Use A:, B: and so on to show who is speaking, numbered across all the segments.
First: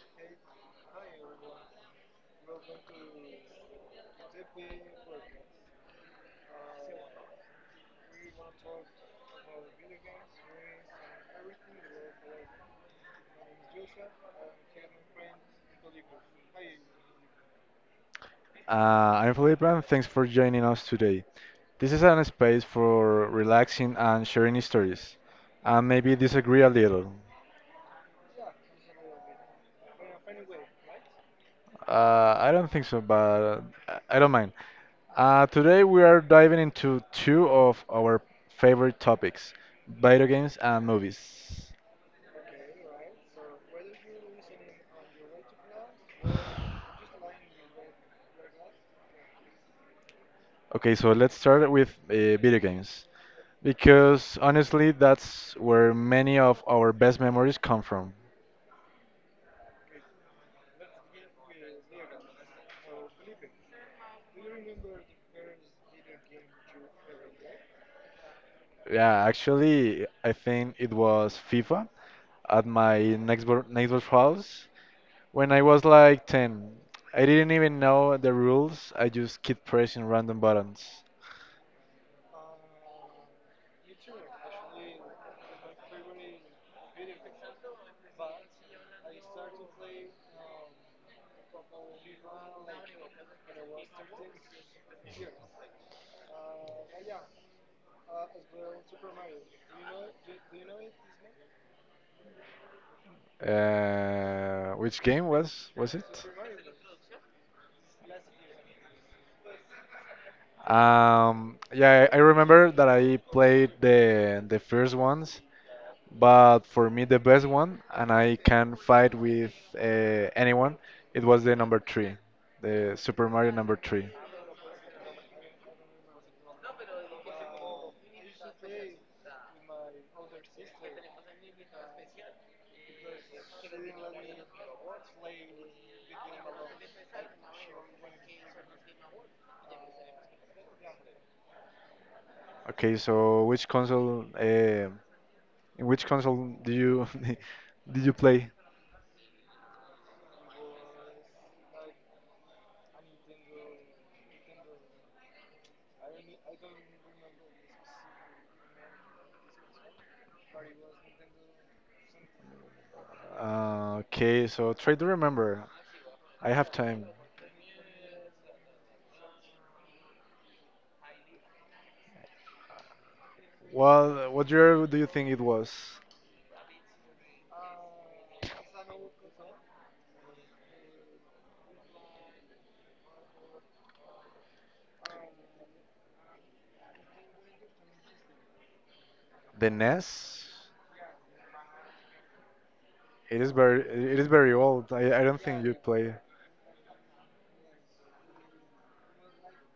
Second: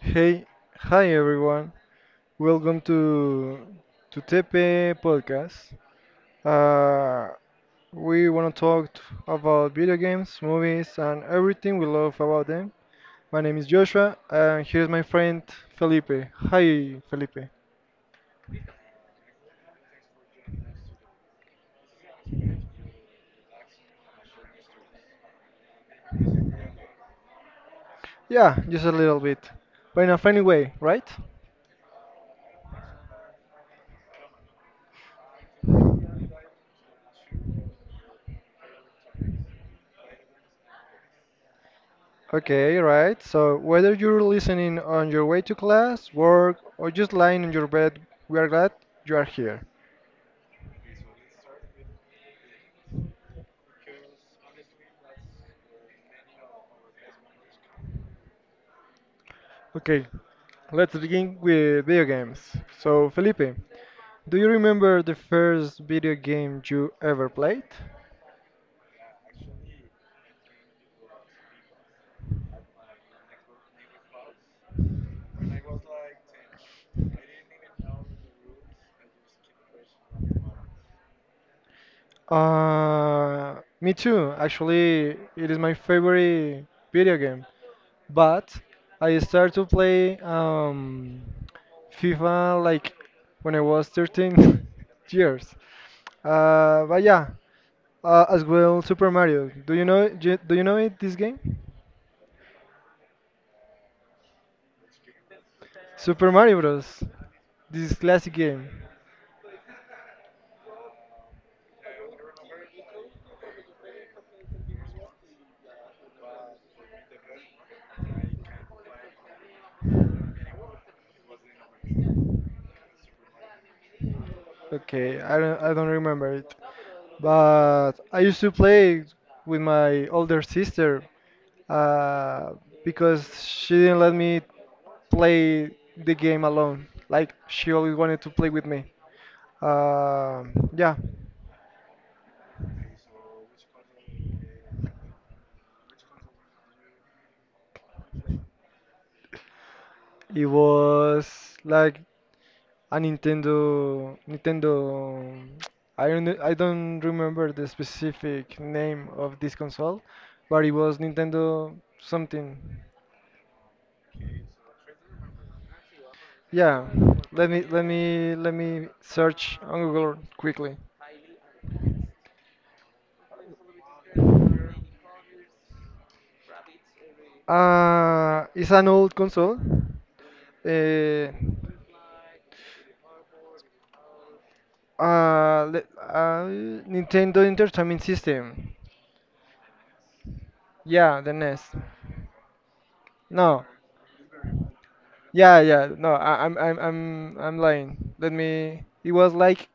A: Hey, hi everyone. Welcome to Tepe Podcast. Uh, we want to about video games, movies, and everything we love about them. My name is Joshua, and here's my friend Felipe. Hi, Felipe.
B: Uh, I'm Felipe, and thanks for joining us today. This is an space for relaxing and sharing stories, and maybe disagree a little.
A: Yeah, just a little bit, but in a funny way, right?
B: I don't think so, but I don't mind. Today we are diving into two of our favorite topics, video games and movies.
A: Okay, right. So whether you're listening on your way to class, work, or just lying in your bed, we are glad you are here.
B: Okay, so let's start with video games, because honestly, that's where many of our best memories come from.
A: Okay, let's begin with video games. So, Felipe, do you remember the first video game you ever played?
B: Yeah, actually, I think it was FIFA at my next door neighbor's house when I was like 10. I didn't even know the rules. I just keep pressing random buttons.
A: Uh, Me too. Actually, it is my favorite video game. But I started to play FIFA like when I was 13 years. But yeah, as well Super Mario. Do you know do you know it this game?
B: Which game was it?
A: Super Mario Bros. This classic game.
B: Yeah, I remember that I played the first ones, but for me the best one, and I can fight with anyone, it was the number three. The Super Mario number three.
A: Okay, I don't remember it. But I used to play with my older sister uh, because she didn't let me play the game alone. Like, she always wanted to play with me. Yeah,
B: Okay, so which console? In which console do you did you play?
A: it was like a Nintendo. I don't remember the specific name of this console, but it was Nintendo something.
B: Okay, so try to remember. I have
A: Yeah,
B: time.
A: let me let me search on Google quickly.
B: Well, what year do you think it was?
A: It's an old console. Uh, uh, le- uh, Nintendo Entertainment System.
B: The NES.
A: Yeah, the NES. No.
B: It is very old. I don't think you
A: Yeah. No,
B: play.
A: I, I'm lying. Let me. It was like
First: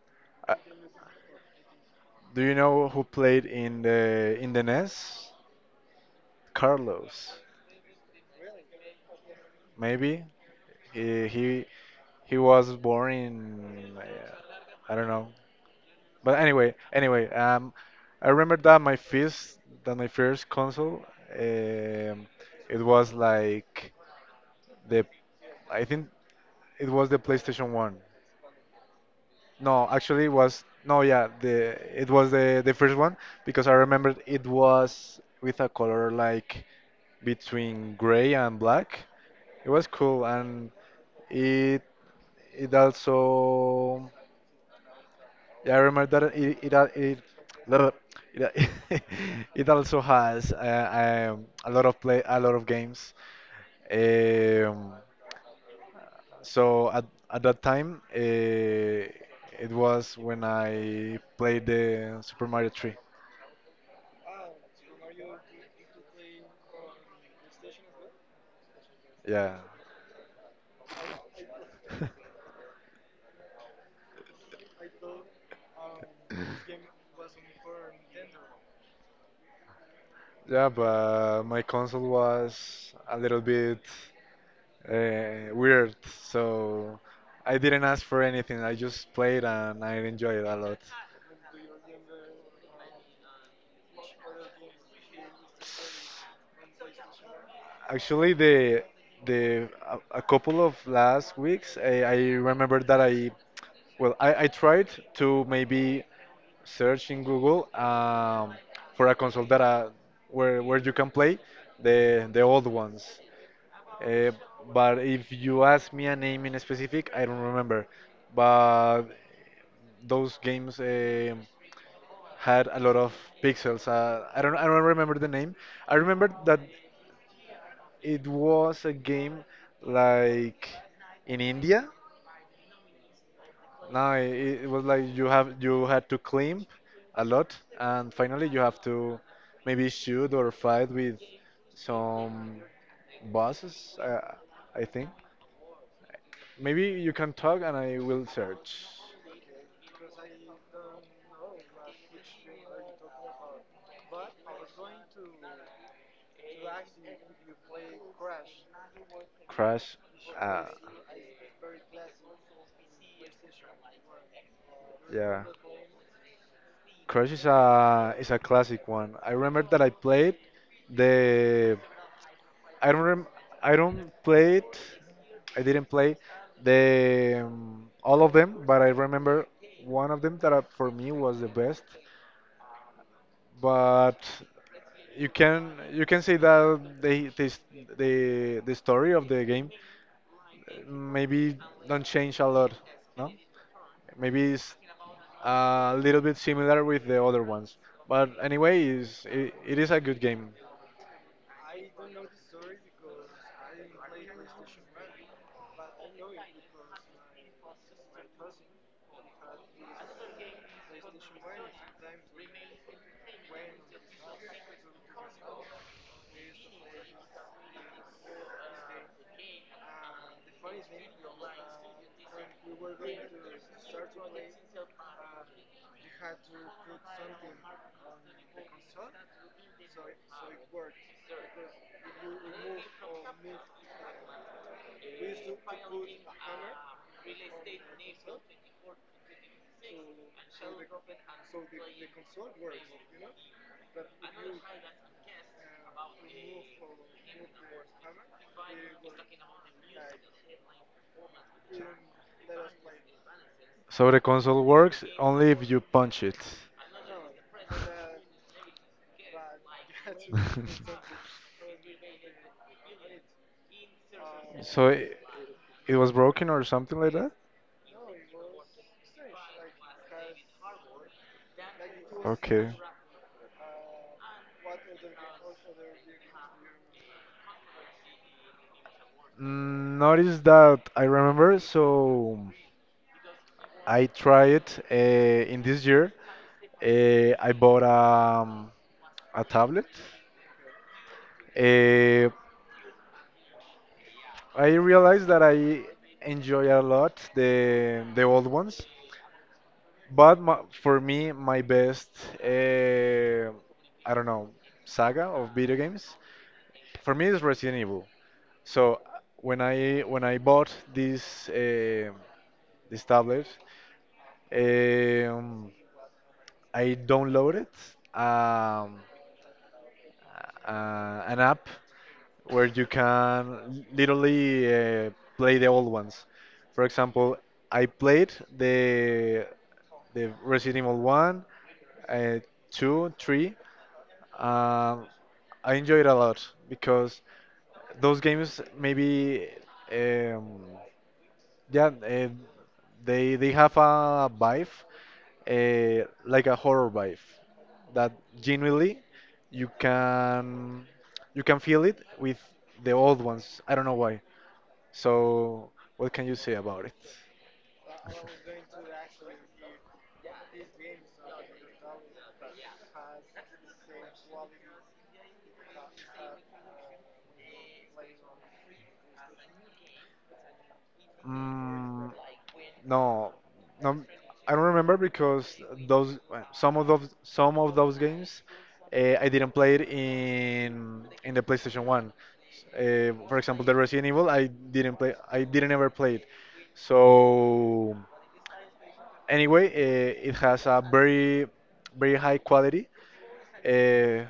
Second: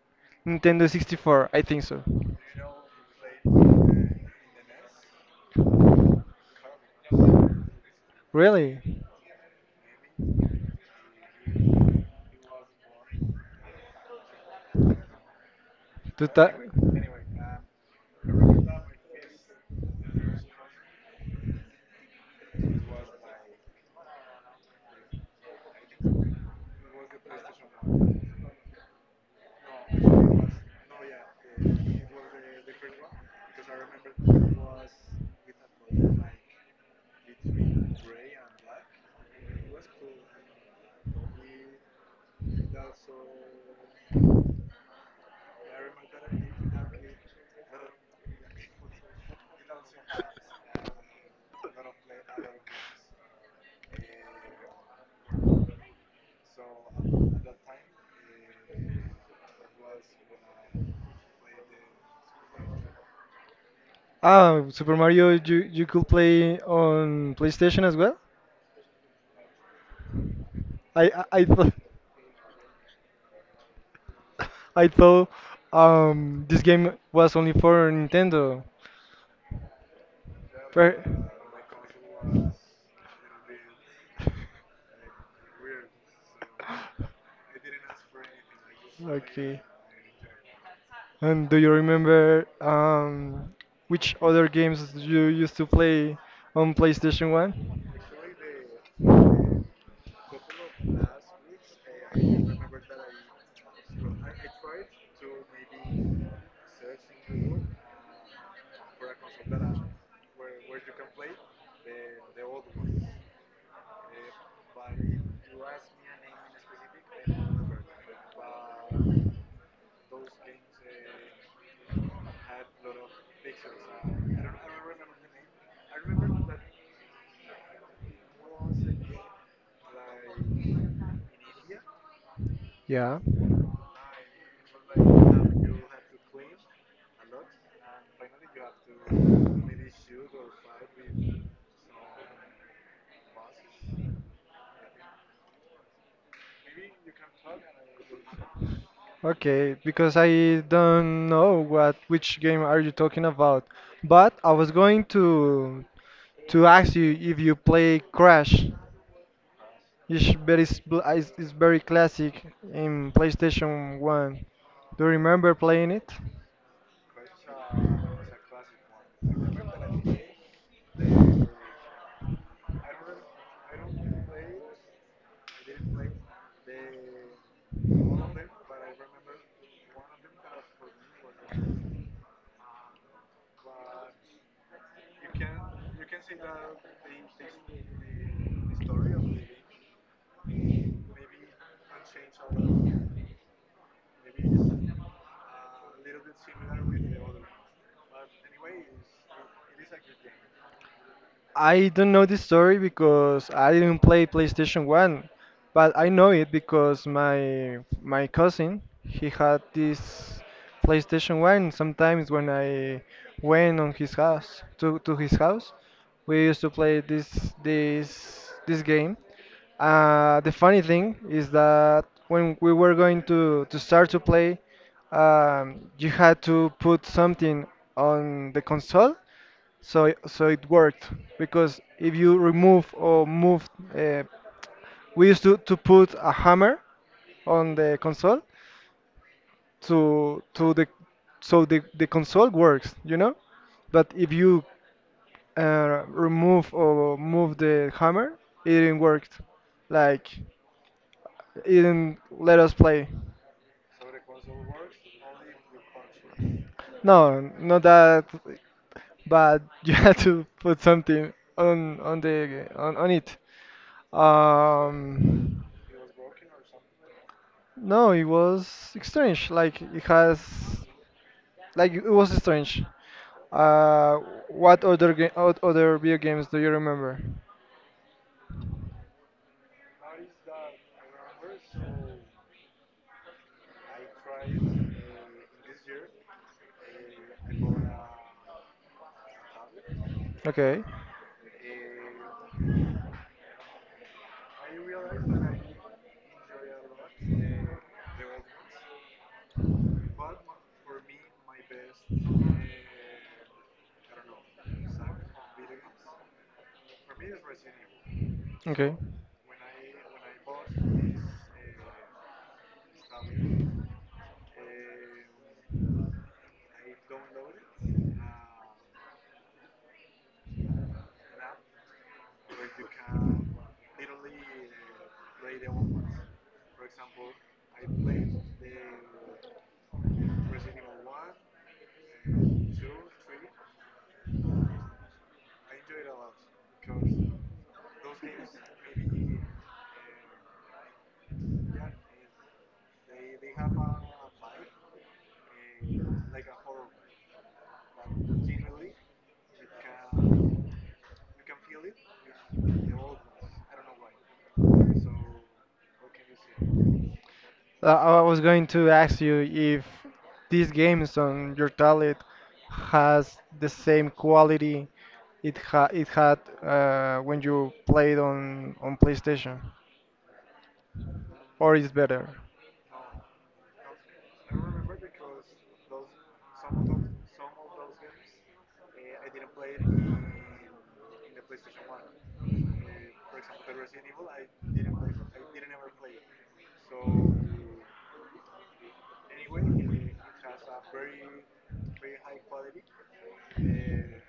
B: Uh,
A: Nintendo 64, I think so.
B: do you know who played in the NES? Carlos.
A: Really?
B: Maybe he he, he was born in I don't know.
A: Tú
B: But
A: estás...
B: anyway, I remember that my first console, um, it was like the, I think it was the PlayStation One. No, actually, it was no, yeah, the it was the first one because I remembered it was with a color like between gray and black. It was cool, and it it also yeah, I remember that little- it, al- it also has a lot of play a lot of games. Um, so at that time, it was when I played the Super Mario 3.
A: Ah, Super Mario, you could play on PlayStation as well?
B: Yeah,
A: I thought I thought this game was only for Nintendo.
B: yeah,
A: Per-
B: but my console was a little bit weird, so I didn't ask for anything. I just played
A: Okay.
B: and I enjoyed it a lot.
A: And do you remember which other games you used to play on PlayStation 1?
B: Actually, the a couple of last weeks, I remember that I tried to maybe search in Google for a console that where you can play the old ones. Uh, but if you ask me a name in specific, I don't remember. But those games had a lot of pixels. I don't remember the name. I remember that it was a game like in India.
A: Yeah.
B: No, it was like you had to climb a lot, and finally you have to maybe shoot or fight with some bosses. I think maybe you can talk, and I will search.
A: Okay, because I don't know what which game are you talking about. But I was going to ask you if you play Crash.
B: Crash.
A: It's very
B: Uh,
A: it's very classic in PlayStation 1. Do you
B: yeah.
A: remember playing it?
B: Crush is a classic one. I remember that the I don't rem, I don't play it. I didn't play the all of them, but I remember one of them that for me was the best. But you can say that the story of the game maybe don't change a lot, no? Maybe it's a little bit similar with the other ones. But anyway, it is a good game.
A: I don't know this story because I didn't play PlayStation 1, but I know it because my cousin he had this PlayStation 1. Sometimes when I went on his house to his house, we used to play this game. The funny thing is that when we were going to start to play, you had to put something on the console so it worked because if you remove or move, uh, we used to put a hammer on the console to the so the console works, you know. But if you remove or move the hammer, it didn't work. Like it didn't let us play.
B: So the console works only if you punch it.
A: No, not that, but you had to put something on on it.
B: So it,
A: Um,
B: it was broken or something like that?
A: no, it was strange. Like it has, like it was
B: Okay.
A: strange. Uh, what other other video games do you remember?
B: Notice that I remember, so I tried in this year. I bought a tablet.
A: Okay,
B: Uh, I realize that I enjoy a lot the old ones, but for me, my best uh, I don't know saga of video games for me is Resident Evil.
A: okay.
B: So when I bought this this tablet, eh, um, I downloaded. Um, an app where you can literally play the old ones. For example, I played the the Resident Evil 1, uh, 2, 3. Um, I enjoyed a lot because those games maybe um, yeah, they have a vibe, like a horror vibe, that genuinely you can you can feel it with the old ones. I don't know why. So what can you say about it?
A: I was going to ask you if these games on your tablet has the same quality it had when you played on PlayStation, or is
B: Mm,
A: better.
B: no, no, I don't remember because those some of those some of those games I didn't play it in the PlayStation One. For example, the Resident Evil I didn't ever play it. So anyway, it has a very high quality uh,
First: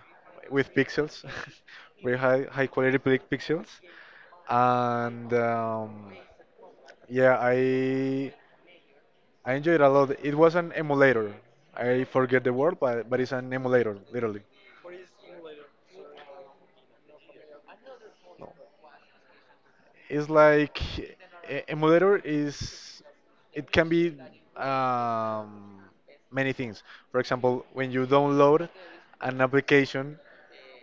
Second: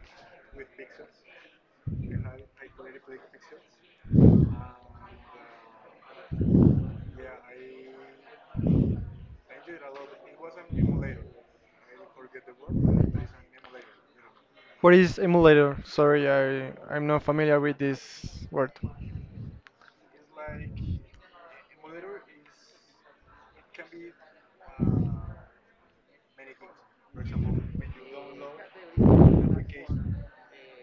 B: with pixels, very high quality pixels, and yeah, I enjoyed it a lot. It was an emulator. I forget the word, but it's an emulator, literally.
A: What is emulator? Sorry, I'm not familiar with this word.
B: It's like a moderator is it can be um, many things. For example, when you download an application,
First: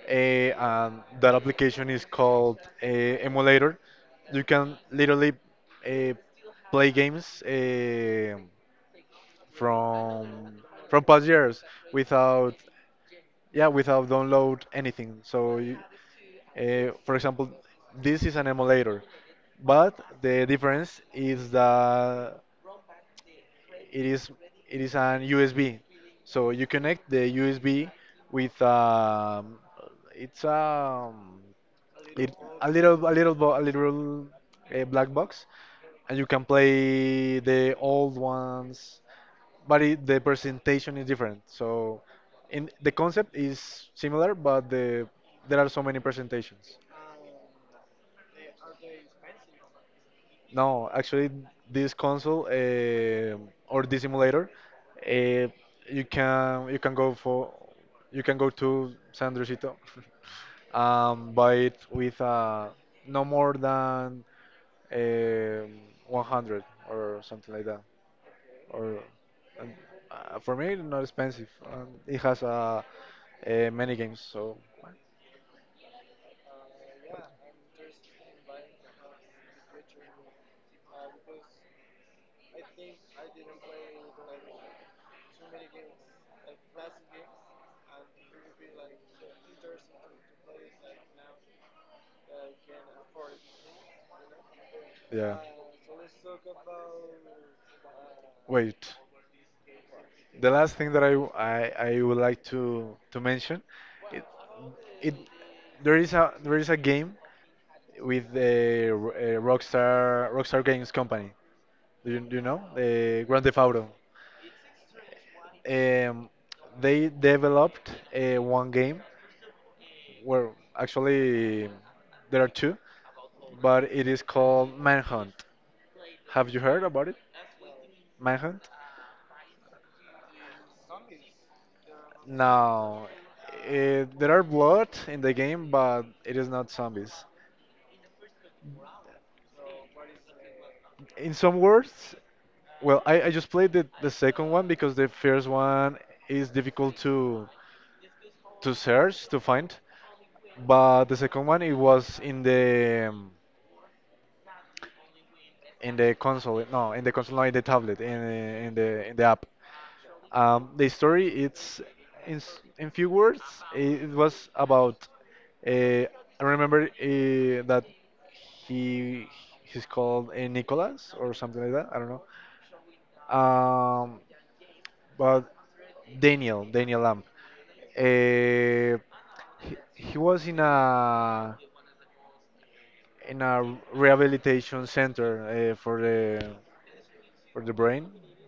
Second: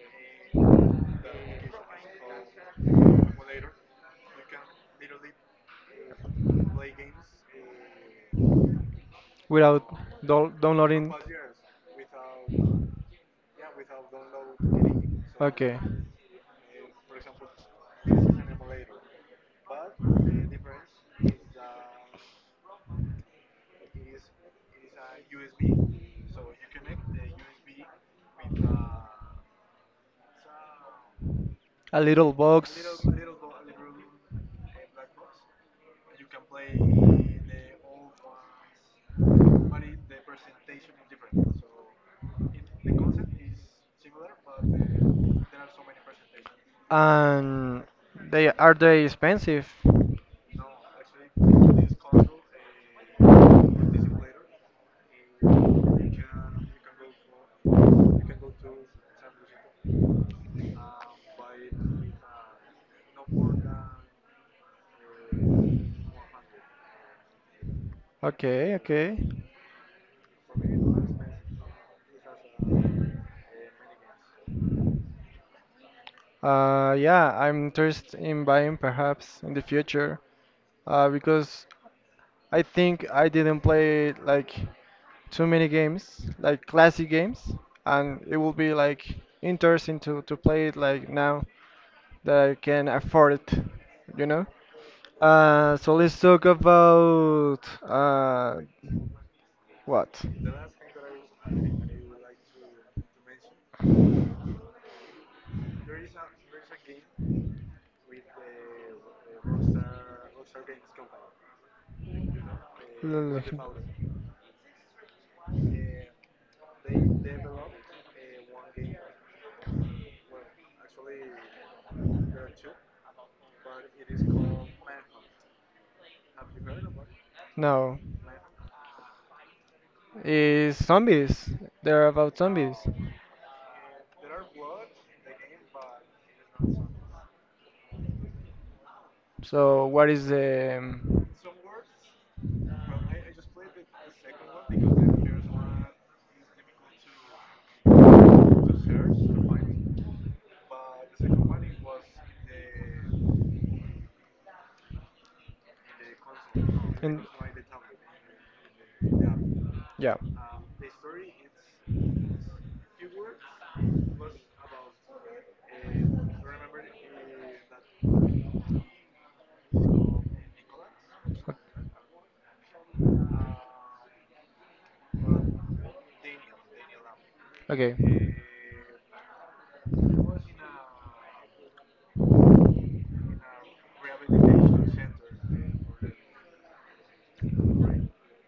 B: that application is called a emulator. You can literally uh, play games
A: Without
B: from
A: downloading.
B: past years without yeah, without download anything so you,
A: Okay.
B: for example this is an emulator but the difference is that it is it is an USB so you connect the USB with it's um
A: A little
B: it, a
A: box.
B: little a little black box and you can play the old ones but the presentation is different. So, in the concept is similar, but there are so many presentations.
A: And they are they expensive?
B: No, actually, this console or this simulator, eh, you can you can go for you can go to San Andresito, buy it with no more than um 100 or something like that.
A: Okay,
B: Or
A: okay.
B: and, for me not expensive and it has many games so
A: Yeah, I'm interested in buying perhaps in the future, because I think I didn't play like too many games, like classic games, and it will be like interesting to play it like now that I can afford it, you know?
B: yeah,
A: So let's talk about
B: wait,
A: what?
B: the last thing that I would like to mention it, it there is a game with the Rockstar Games company. Do do you know the
A: L-
B: Grand Theft Auto? um, they developed one game. Well, actually, there are two, but it is called Manhunt. Have you heard about it?
A: No,
B: Manhunt?
A: is zombies. They're about zombies.
B: No. There are blood in the game, but it is not zombies.
A: So what is the
B: In some words, well, I just played the second one because the first
A: uh,
B: one is difficult to
A: in
B: to search, to find. But the second one, it was in the console. No, in the console, no, in the tablet, in the
A: app.
B: app.
A: Yeah,
B: The story it's in few words. It was about. Uh, I remember that he he's called Nicholas or something like that. I don't know. Um, but Daniel Lamb.
A: okay.
B: Uh, he was in a rehabilitation center for the brain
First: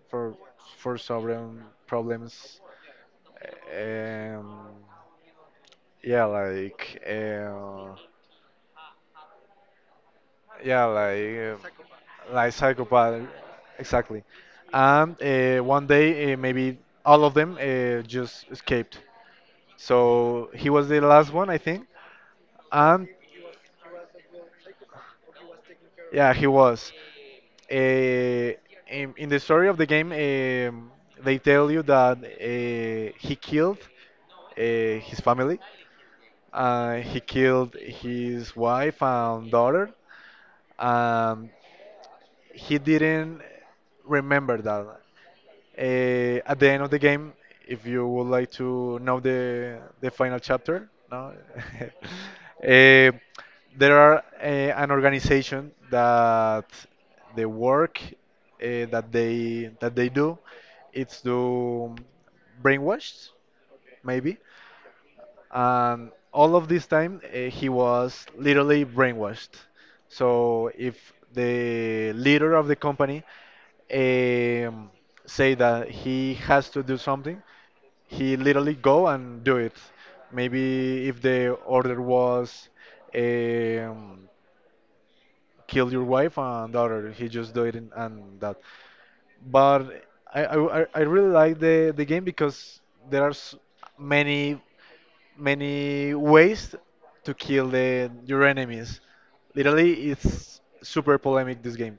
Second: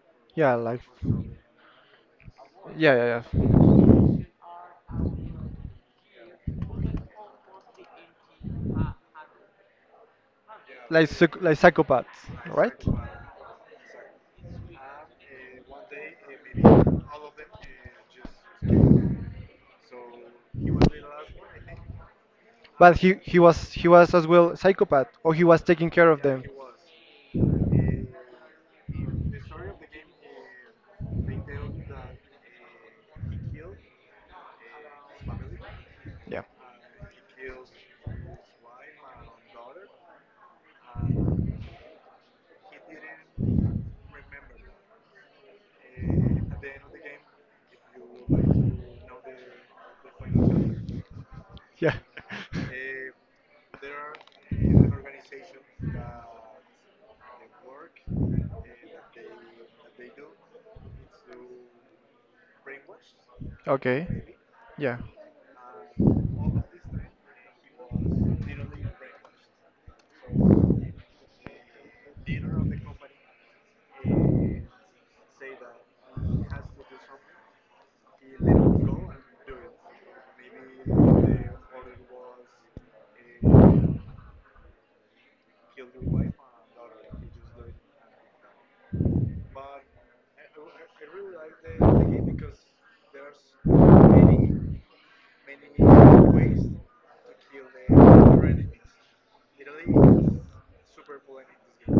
B: for
A: Yeah, like
B: for sovereign problems
A: yeah, yeah, yeah.
B: um, yeah, like yeah,
A: Like like psychopaths,
B: like
A: right?
B: psychopath, exactly. And one day, maybe all of them just escaped. So he was the last one, I think.
A: But
B: And
A: he was as well psychopath, or he was taking care of
B: yeah,
A: them.
B: he was. Uh, in the story of the game, they tell you that he killed his family.
A: Yeah.
B: He killed his wife and daughter. Um, he didn't remember that. At the end of the game, if you would like to know the final chapter, no.
A: Yeah.
B: Eh, there are an organization that the work that they do, it's to brainwashed,
A: Okay.
B: maybe,
A: Yeah.
B: and all of this time he was literally brainwashed. So if the leader of the company um, say that he has to do something, he literally go and do it. Maybe if the order was um, kill your wife and daughter. He just do it, and that. But I really like the game because there are s many many ways to kill the your enemies. Literally, it's super polemic. This game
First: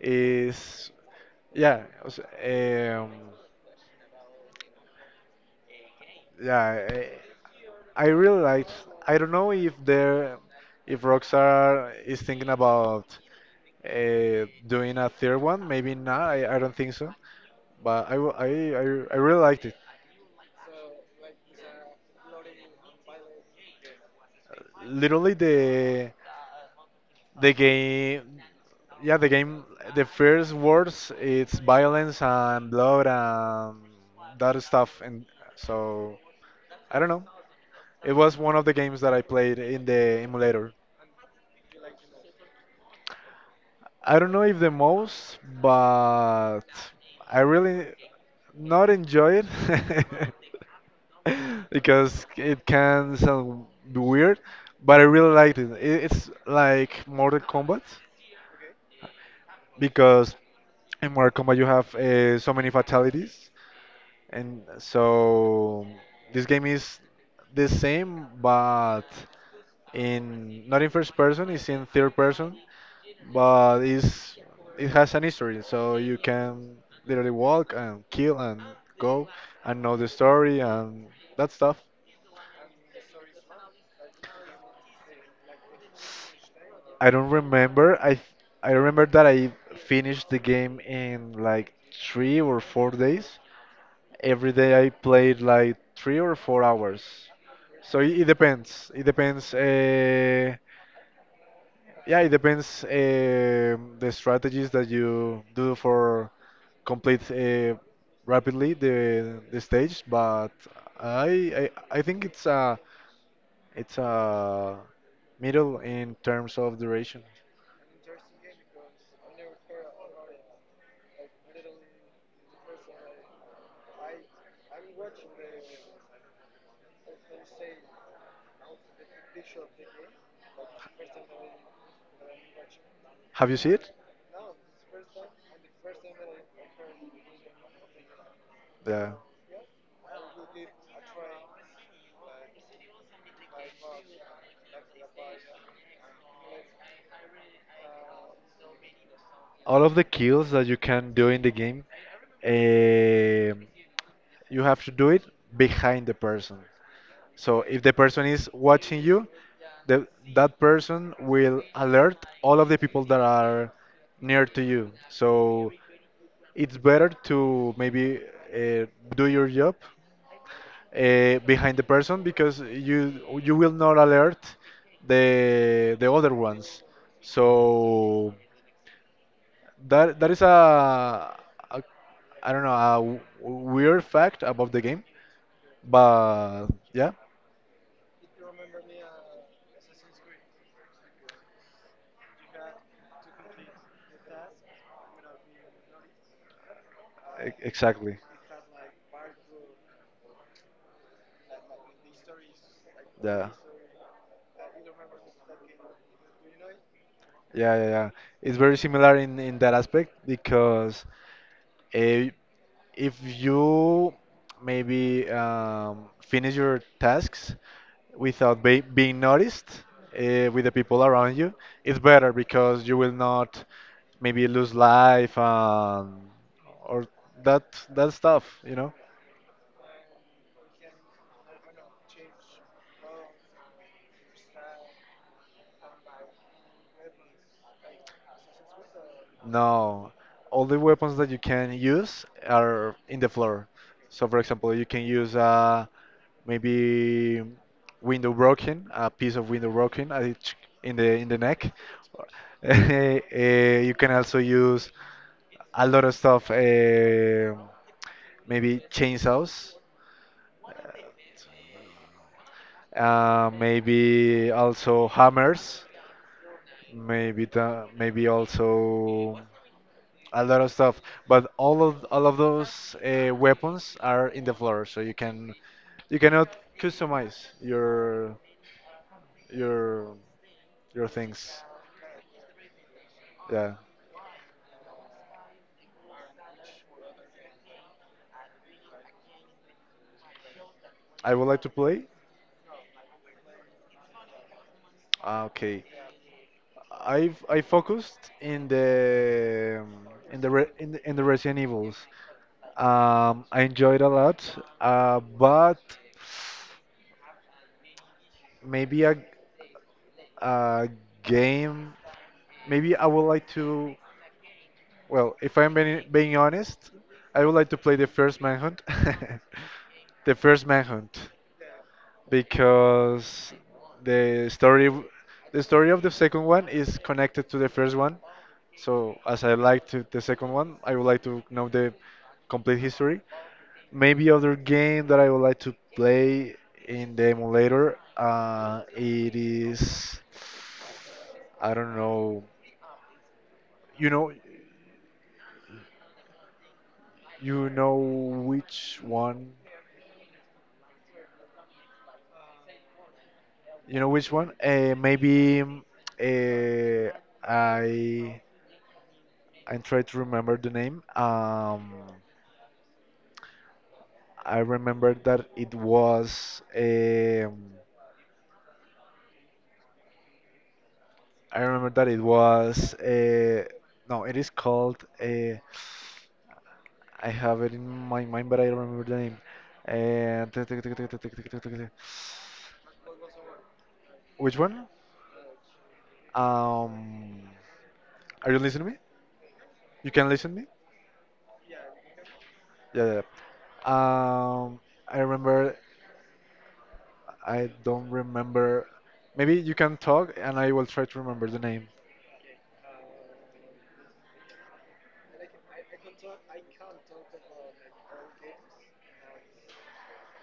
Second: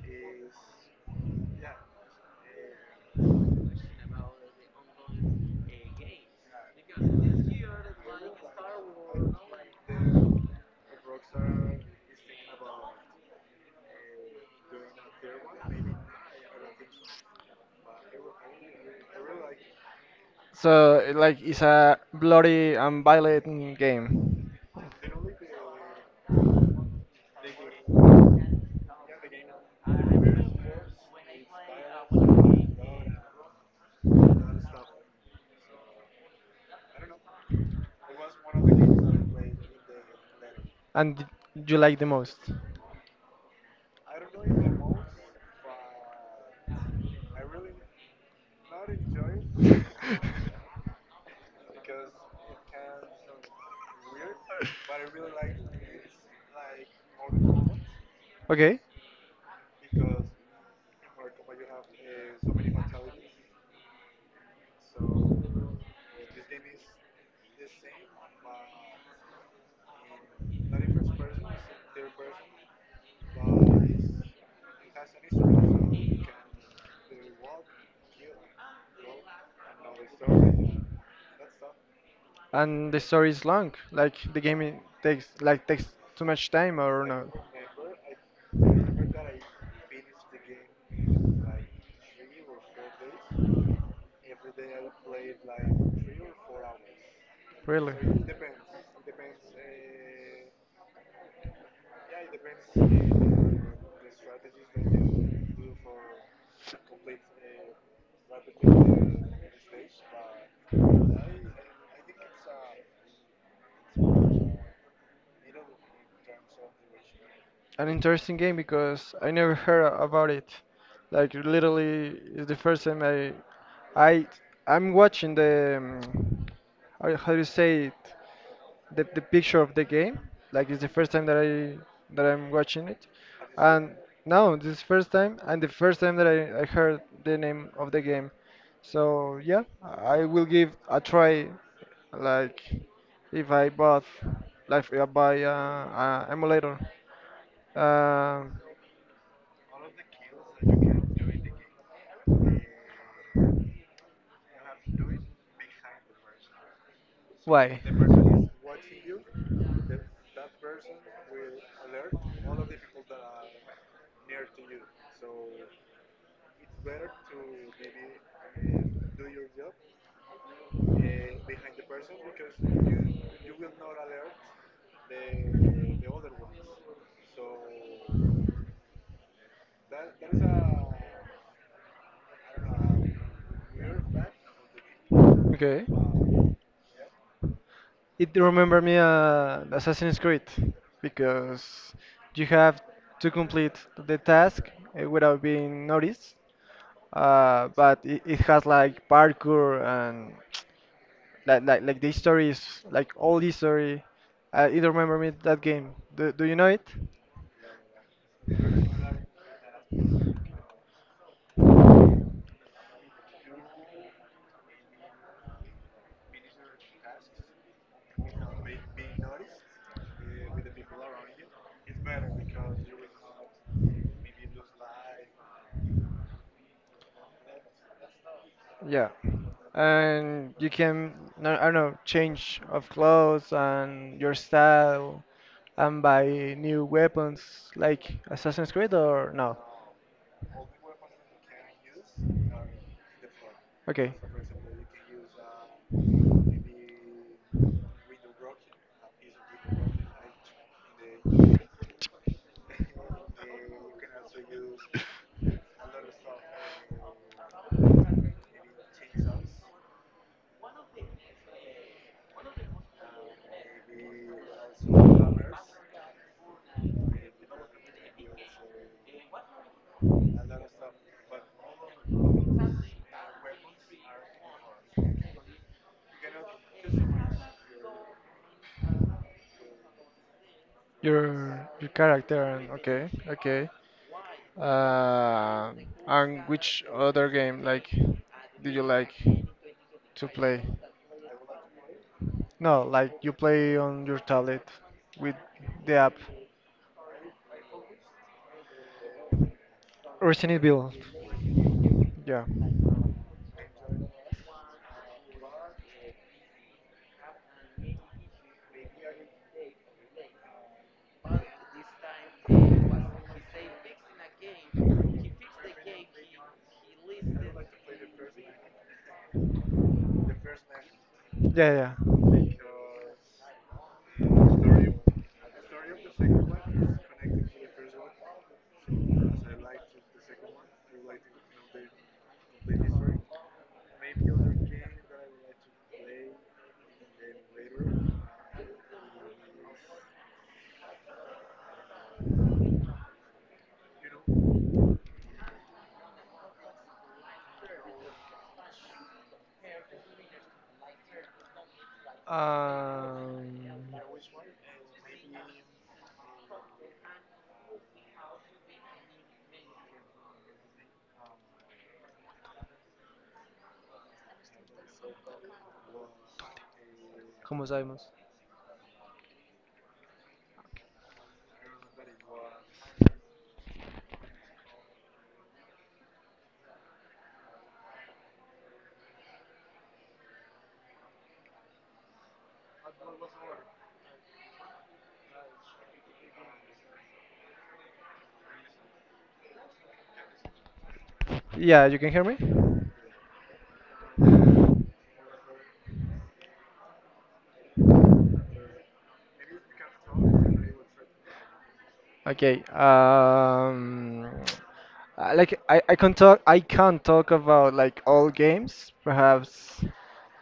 B: is yeah, it was. Yeah, I really like. I don't know if Rockstar is thinking about doing a third one. Maybe not. I don't think so. But I, w- I, I really liked it.
A: So it, like it's a bloody and violent game,
B: Literally the game. Yeah, the game. The first words. It's violence and blood and that stuff. And so I don't know. It was one of the games that I played in the emulator.
A: and you like the most.
B: I don't know if the most, but I really not enjoy it because it can sound weird, but I really liked it. It's like Mortal Kombat
A: But okay.
B: because in Mortal Kombat you have so many fatalities, and so this game is the same, but in not in first person, it's in third person, but it has an history, so you can literally walk and kill and go and know the story and that stuff.
A: And the story is long. Like the game takes like takes too much time or
B: I
A: not.
B: don't remember. I remember that I finished the game in like 3 or 4 days, every day I played like 3 or 4 hours.
A: Really.
B: So it depends. It depends. Yeah, it depends the strategies that you do for complete rapidly the stage. But I think it's a it's a middle in terms of duration.
A: An interesting game because I never heard about it. Like literally, it's the first time I I'm watching the how do you say it? The picture of the game. Like it's the first time that I that I'm watching it,
B: Have you seen it?
A: and now this is first time and the first time that I heard the name of the game.
B: Yeah.
A: So yeah, I will give a try. Like if I bought like if I buy a emulator. Um.
B: All of the kills that you can do in the game. Um You have to do it behind the person. So if
A: Why?
B: the person is watching you, the, that person will alert all of the people that are near to you. So it's better to maybe uh, do your job behind the person because you will not alert the other ones. So that is a I don't know, a weird fact about the game,
A: Okay.
B: but yeah,
A: It remember me Assassin's Creed because you have to complete the task without being noticed. But
B: exactly.
A: it, it has like parkour and like the story is like all
B: Yeah.
A: the story. I either remember me that game. Do you know it?
B: Yeah, yeah, yeah. It's very similar in that aspect because eh, if you maybe finish your tasks without be being noticed with the people around you, it's better because you will not maybe lose life, or that that stuff, you know?
A: Yeah. And you can no, I don't know, change of clothes and your style and buy new weapons like Assassin's Creed or no?
B: No, all the weapons that you can use are in the floor.
A: Okay.
B: So, for example, you can use maybe window broken, a piece of window broken at in the neck. You can also use a lot of stuff, maybe chainsaws, maybe also hammers, maybe also a lot of stuff. But all of those weapons are in the floor, so you cannot customize your your
A: Your
B: things.
A: character and okay, okay.
B: Yeah,
A: Uh, and which other game like do you like to play?
B: I would like to play.
A: No, like you play on your tablet with
B: Ah, okay.
A: the app.
B: I focused in the in the
A: Resident
B: in
A: Evil.
B: in the Resident Evils.
A: Yeah.
B: I enjoyed a lot, but maybe a game. Maybe I would like to. Well, if I'm being honest, I would like to play the first Manhunt. The first Manhunt.
A: Yeah, yeah.
B: Because the story the story of the second one is connected to the first one. So as I like to the second one, I would like to know the complete history. Maybe other game that I would like to play in the emulator. It is I don't know. You know, you know which one.
A: Um,
B: You know which one? Maybe uh, I try to remember the name. I remember that it was.
A: ¿Cómo sabemos?
B: I remember that it was. No, it is called. I have it in my mind, but I don't remember the name. Uh, which one? Um, are you listening to me? You can listen to me?
A: Yeah, you can hear me?
B: Yeah, yeah, yeah. Um, I remember. I don't remember. Maybe you can talk, and I will try to remember the name.
A: Okay. Like I can't talk about like all games, perhaps.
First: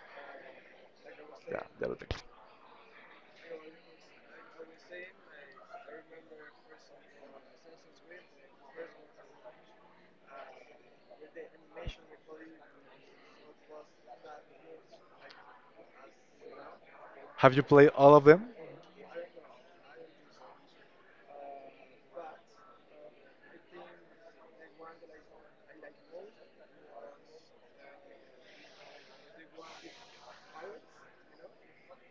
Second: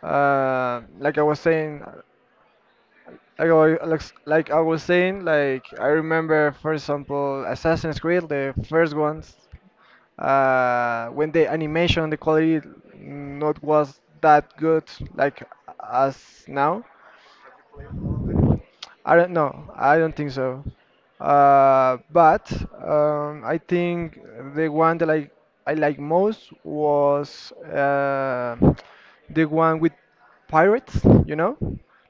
A: Like I was
B: Yeah,
A: saying,
B: the other thing.
A: like I, wa- like, s- like I was saying, like I remember, for example, Assassin's Creed, the first ones, when the animation, the quality not was that good, like as now.
B: Have you played all of them?
A: I don't know. I don't think so. But I think the one that I like most was the one with pirates. You know,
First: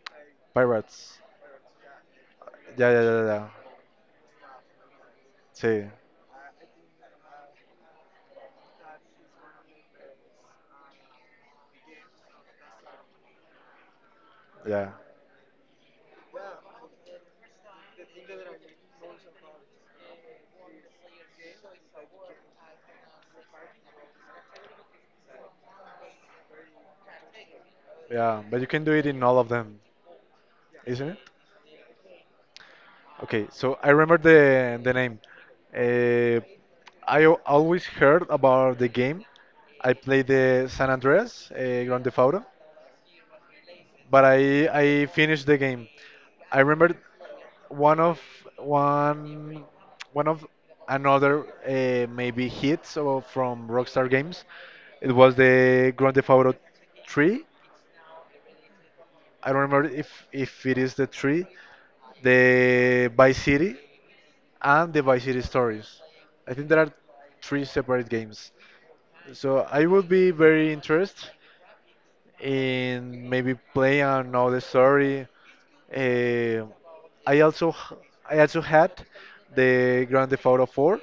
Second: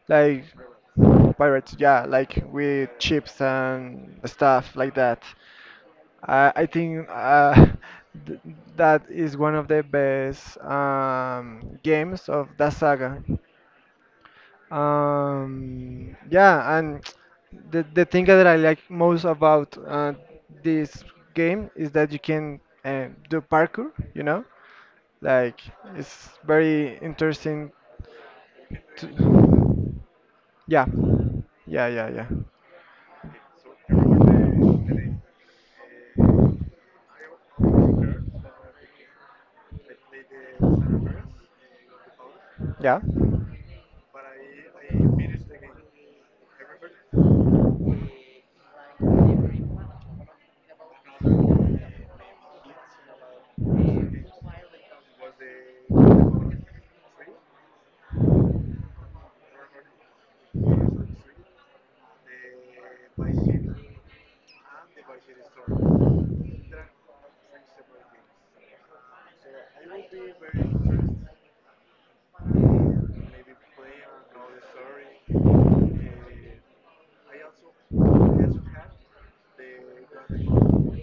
A: like
B: Pirates.
A: pirates. Yeah, like with
B: Yeah, yeah, yeah,
A: chips
B: yeah.
A: and stuff like that.
B: See,
A: I think th that is one of the best um, games of that saga.
B: yeah,
A: Yeah, and the thing that I like most about this game is that you can do parkour. You know, like it's very interesting.
B: yeah. But you can do it in all of
A: To,
B: them,
A: yeah,
B: isn't it?
A: yeah, yeah,
B: Okay, so I remember the name. Uh, I always heard about the game. I played the San Andreas, Grand Theft Auto,
A: yeah, yeah.
B: but I finished the game. I remember one of one one of another, maybe hits or from Rockstar Games. It was the Grand Theft Auto 3. I don't remember if it is the 3, the Vice City, and the Vice City Stories. I think there are three separate games. So I would be very interested in maybe playing another story. Uh, I also h- I also had the Grand Theft Auto 4.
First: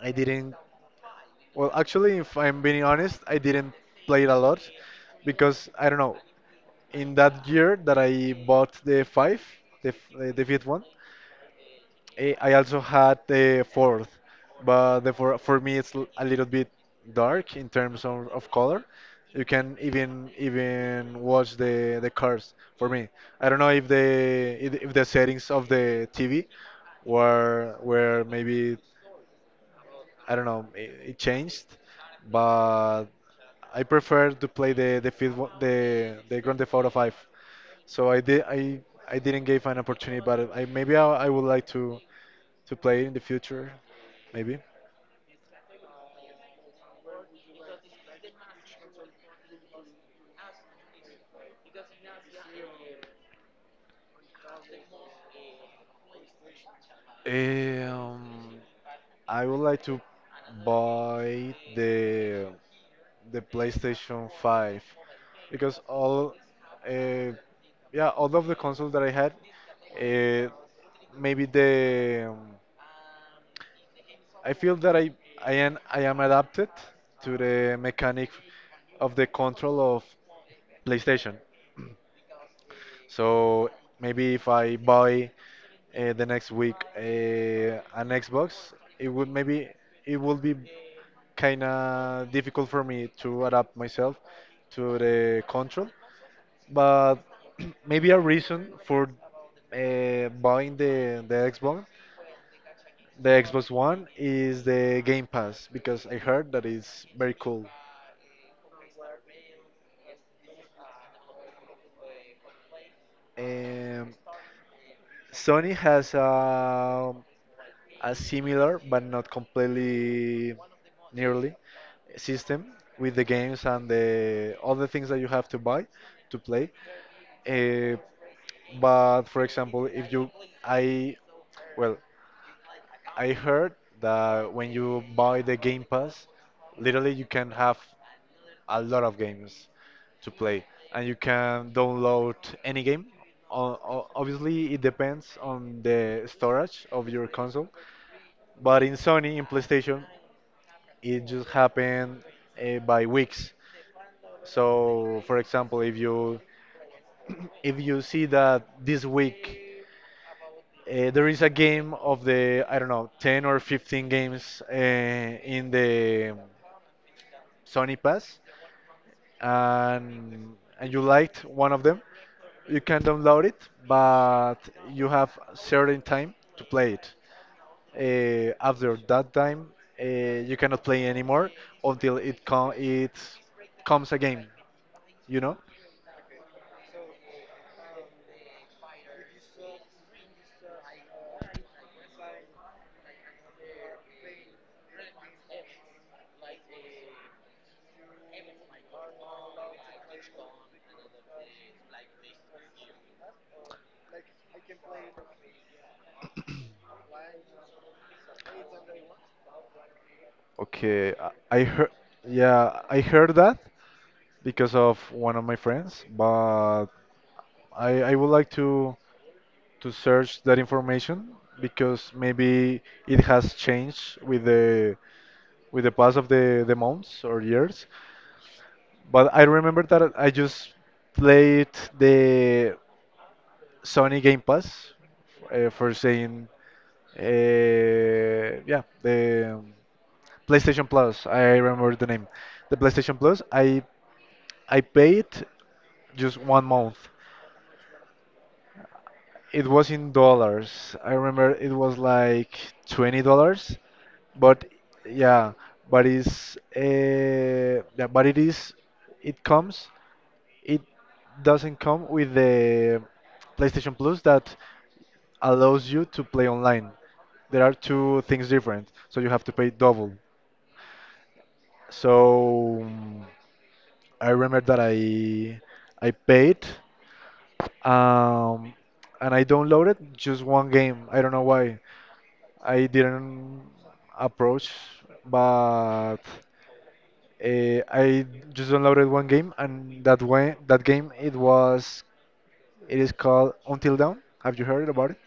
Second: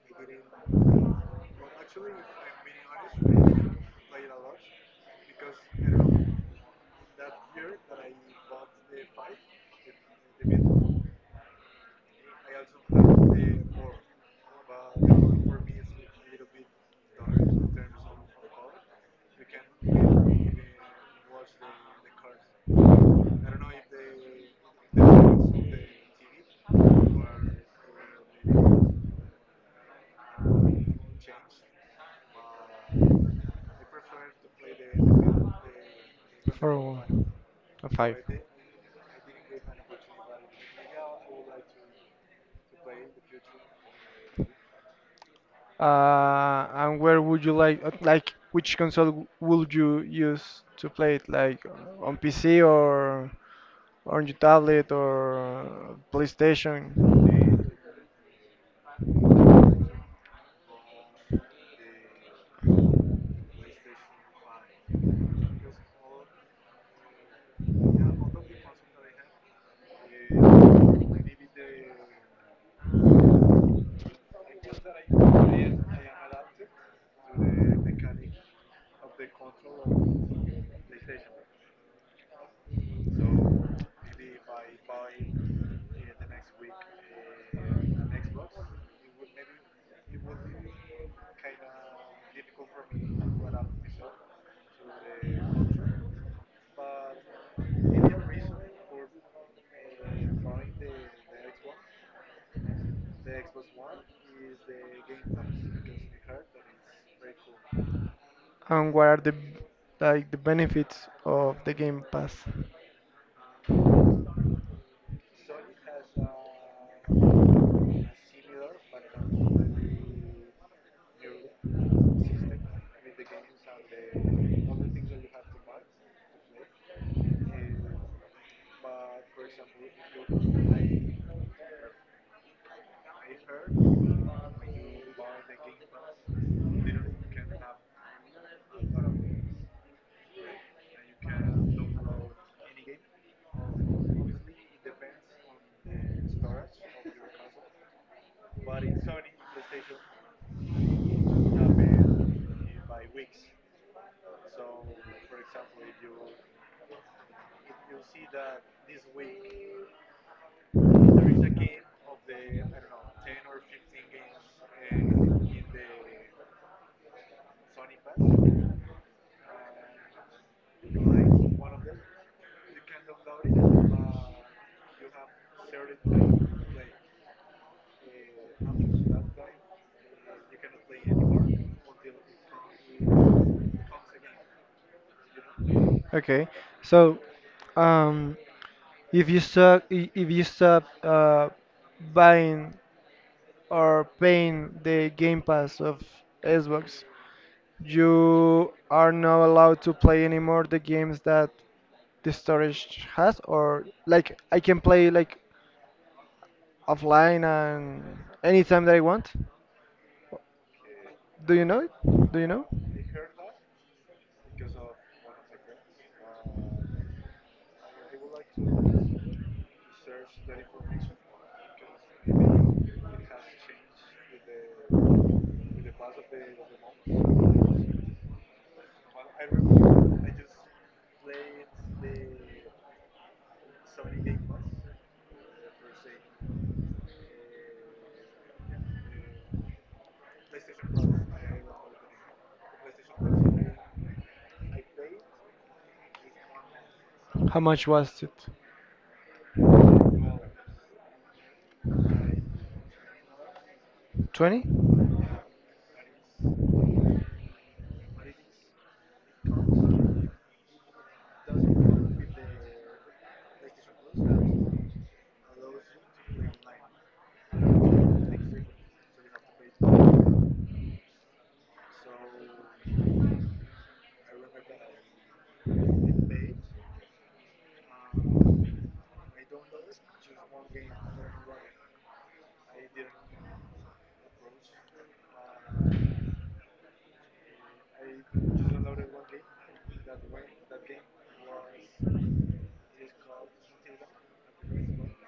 B: I didn't. Well, actually, if I'm being honest, I didn't play it a lot because I don't know. In that year that I bought the five, the fifth one, eh, I also had the fourth, but the for me it's a little bit dark in terms of color. You can even watch the cars for me. I don't know if the settings of the TV were maybe I don't know, it changed, but I prefer to play the fifth one, the Grand Theft
A: Four,
B: Auto 5.
A: one, a so
B: So
A: five.
B: I didn't give an opportunity, but I maybe I would like to play it in the future, maybe.
A: And where would you like, which console would you use to play it? Like on PC or on your tablet or PlayStation?
B: Um, I would like to buy the PlayStation 5 because all, uh, yeah, all of the consoles that I had, uh, maybe the I feel that I am adapted to the mechanic of the control of PlayStation. So maybe if I buy, the next week, an Xbox, it would maybe it will be kind of difficult for me to adapt myself to the control. But maybe a reason for, buying the Xbox One is the Game Pass because I heard that it's very cool.
A: And what are the like the benefits of the Game Pass?
B: Um, Sony has a similar but not completely nearly system with the games and the all the things that you have to buy to play. Uh, but for example, if you I well, I heard that when you buy the Game Pass, literally you can have a lot of games to play, and you can download any game. Obviously, it depends on the storage of your console, but in Sony, in PlayStation, it just happened, by weeks. So, for example, if you if you see that this week, there is a game of the I don't know 10 or 15 games, in the Sony Pass, and you liked one of them, you can download it, but you have certain time to play it. After that time, you cannot play anymore until it comes again. You know?
A: Okay, so um, if you stop, if you stop buying or paying the Game Pass of Xbox, you are not allowed to play anymore the games that the storage has. Or like I can play like offline and anytime that I want.
B: Okay,
A: Do
B: I
A: you know it?
B: heard,
A: Do you know?
B: yeah, I heard that because of one of my friends, but I would like to search that information because maybe it has changed with the pass of the months or years. But I remember that I just played the Sony Game Pass, for saying, uh, yeah, the PlayStation Plus. I remember the name, the PlayStation Plus. I paid just 1 month.
A: How much was it?
B: It was in dollars. I remember it was like $20,
A: 20?
B: but yeah, but it is it comes it doesn't come with the PlayStation Plus that allows you to play online. There are two things different, so you have to pay double. So I remember that I paid, um, and I downloaded just one game. I don't know why. I didn't approach, but I just downloaded one game, and that game it is called Until Dawn. Have you heard about it?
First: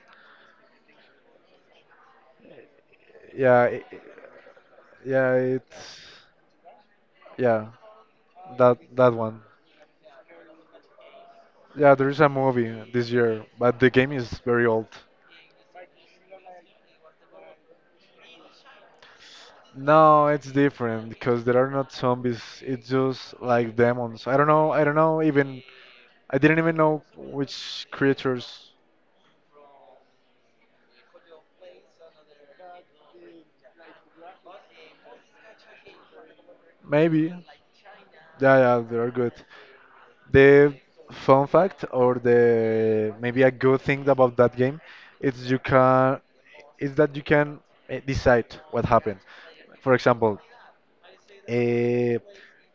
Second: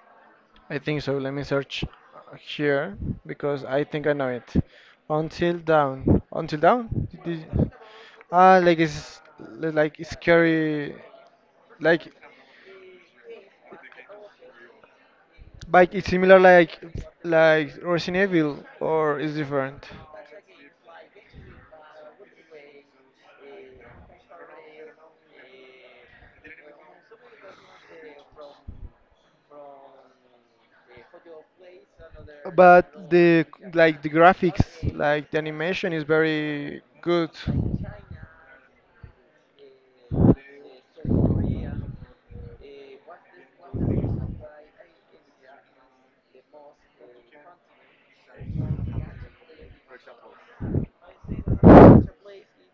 A: I think so. Let me search here
B: Yeah,
A: because I think I know it.
B: yeah,
A: Until
B: it's
A: down. Until down?
B: yeah,
A: Did- ah,
B: that that one.
A: like it's scary.
B: Yeah,
A: Like,
B: there is a movie this year, but the game is very old.
A: like it's similar like Resident Evil or is different.
B: No, it's different because there are not zombies. It's just like demons. I don't know. I don't know even. I didn't even know which creatures.
A: But the like the graphics, like the animation is very good.
B: Maybe. Yeah, yeah, they are good. The fun fact or the maybe a good thing about that game is you can, eh, decide what happened. For example, uh,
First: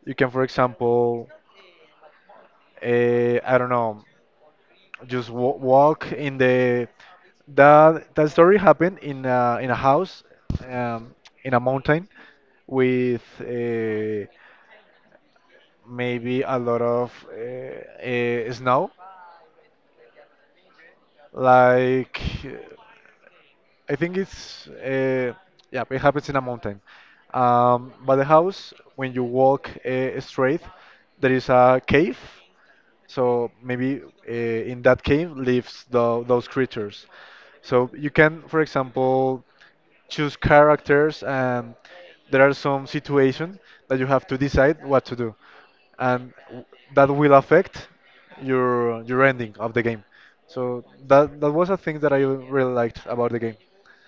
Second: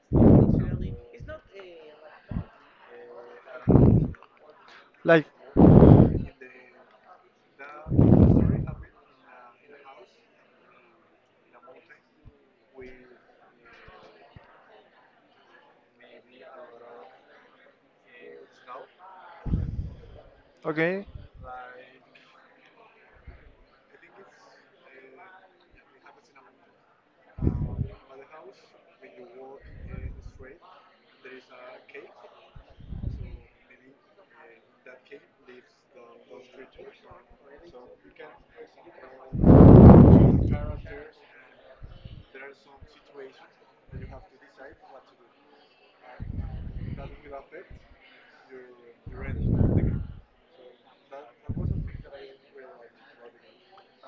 B: you can, for example, I don't know,
A: Like,
B: just w walk in the that that story happened in in a house, um, in a mountain with, maybe a lot of snow,
A: okay,
B: like I think it's yeah, it happens in a mountain. But the house, when you walk, straight, there is a cave. So maybe, in that cave lives those creatures. So you can, for example, choose characters, and there are some situations that you have to decide what to do, and that will affect your ending of the game. So that was a thing that I really liked about the game.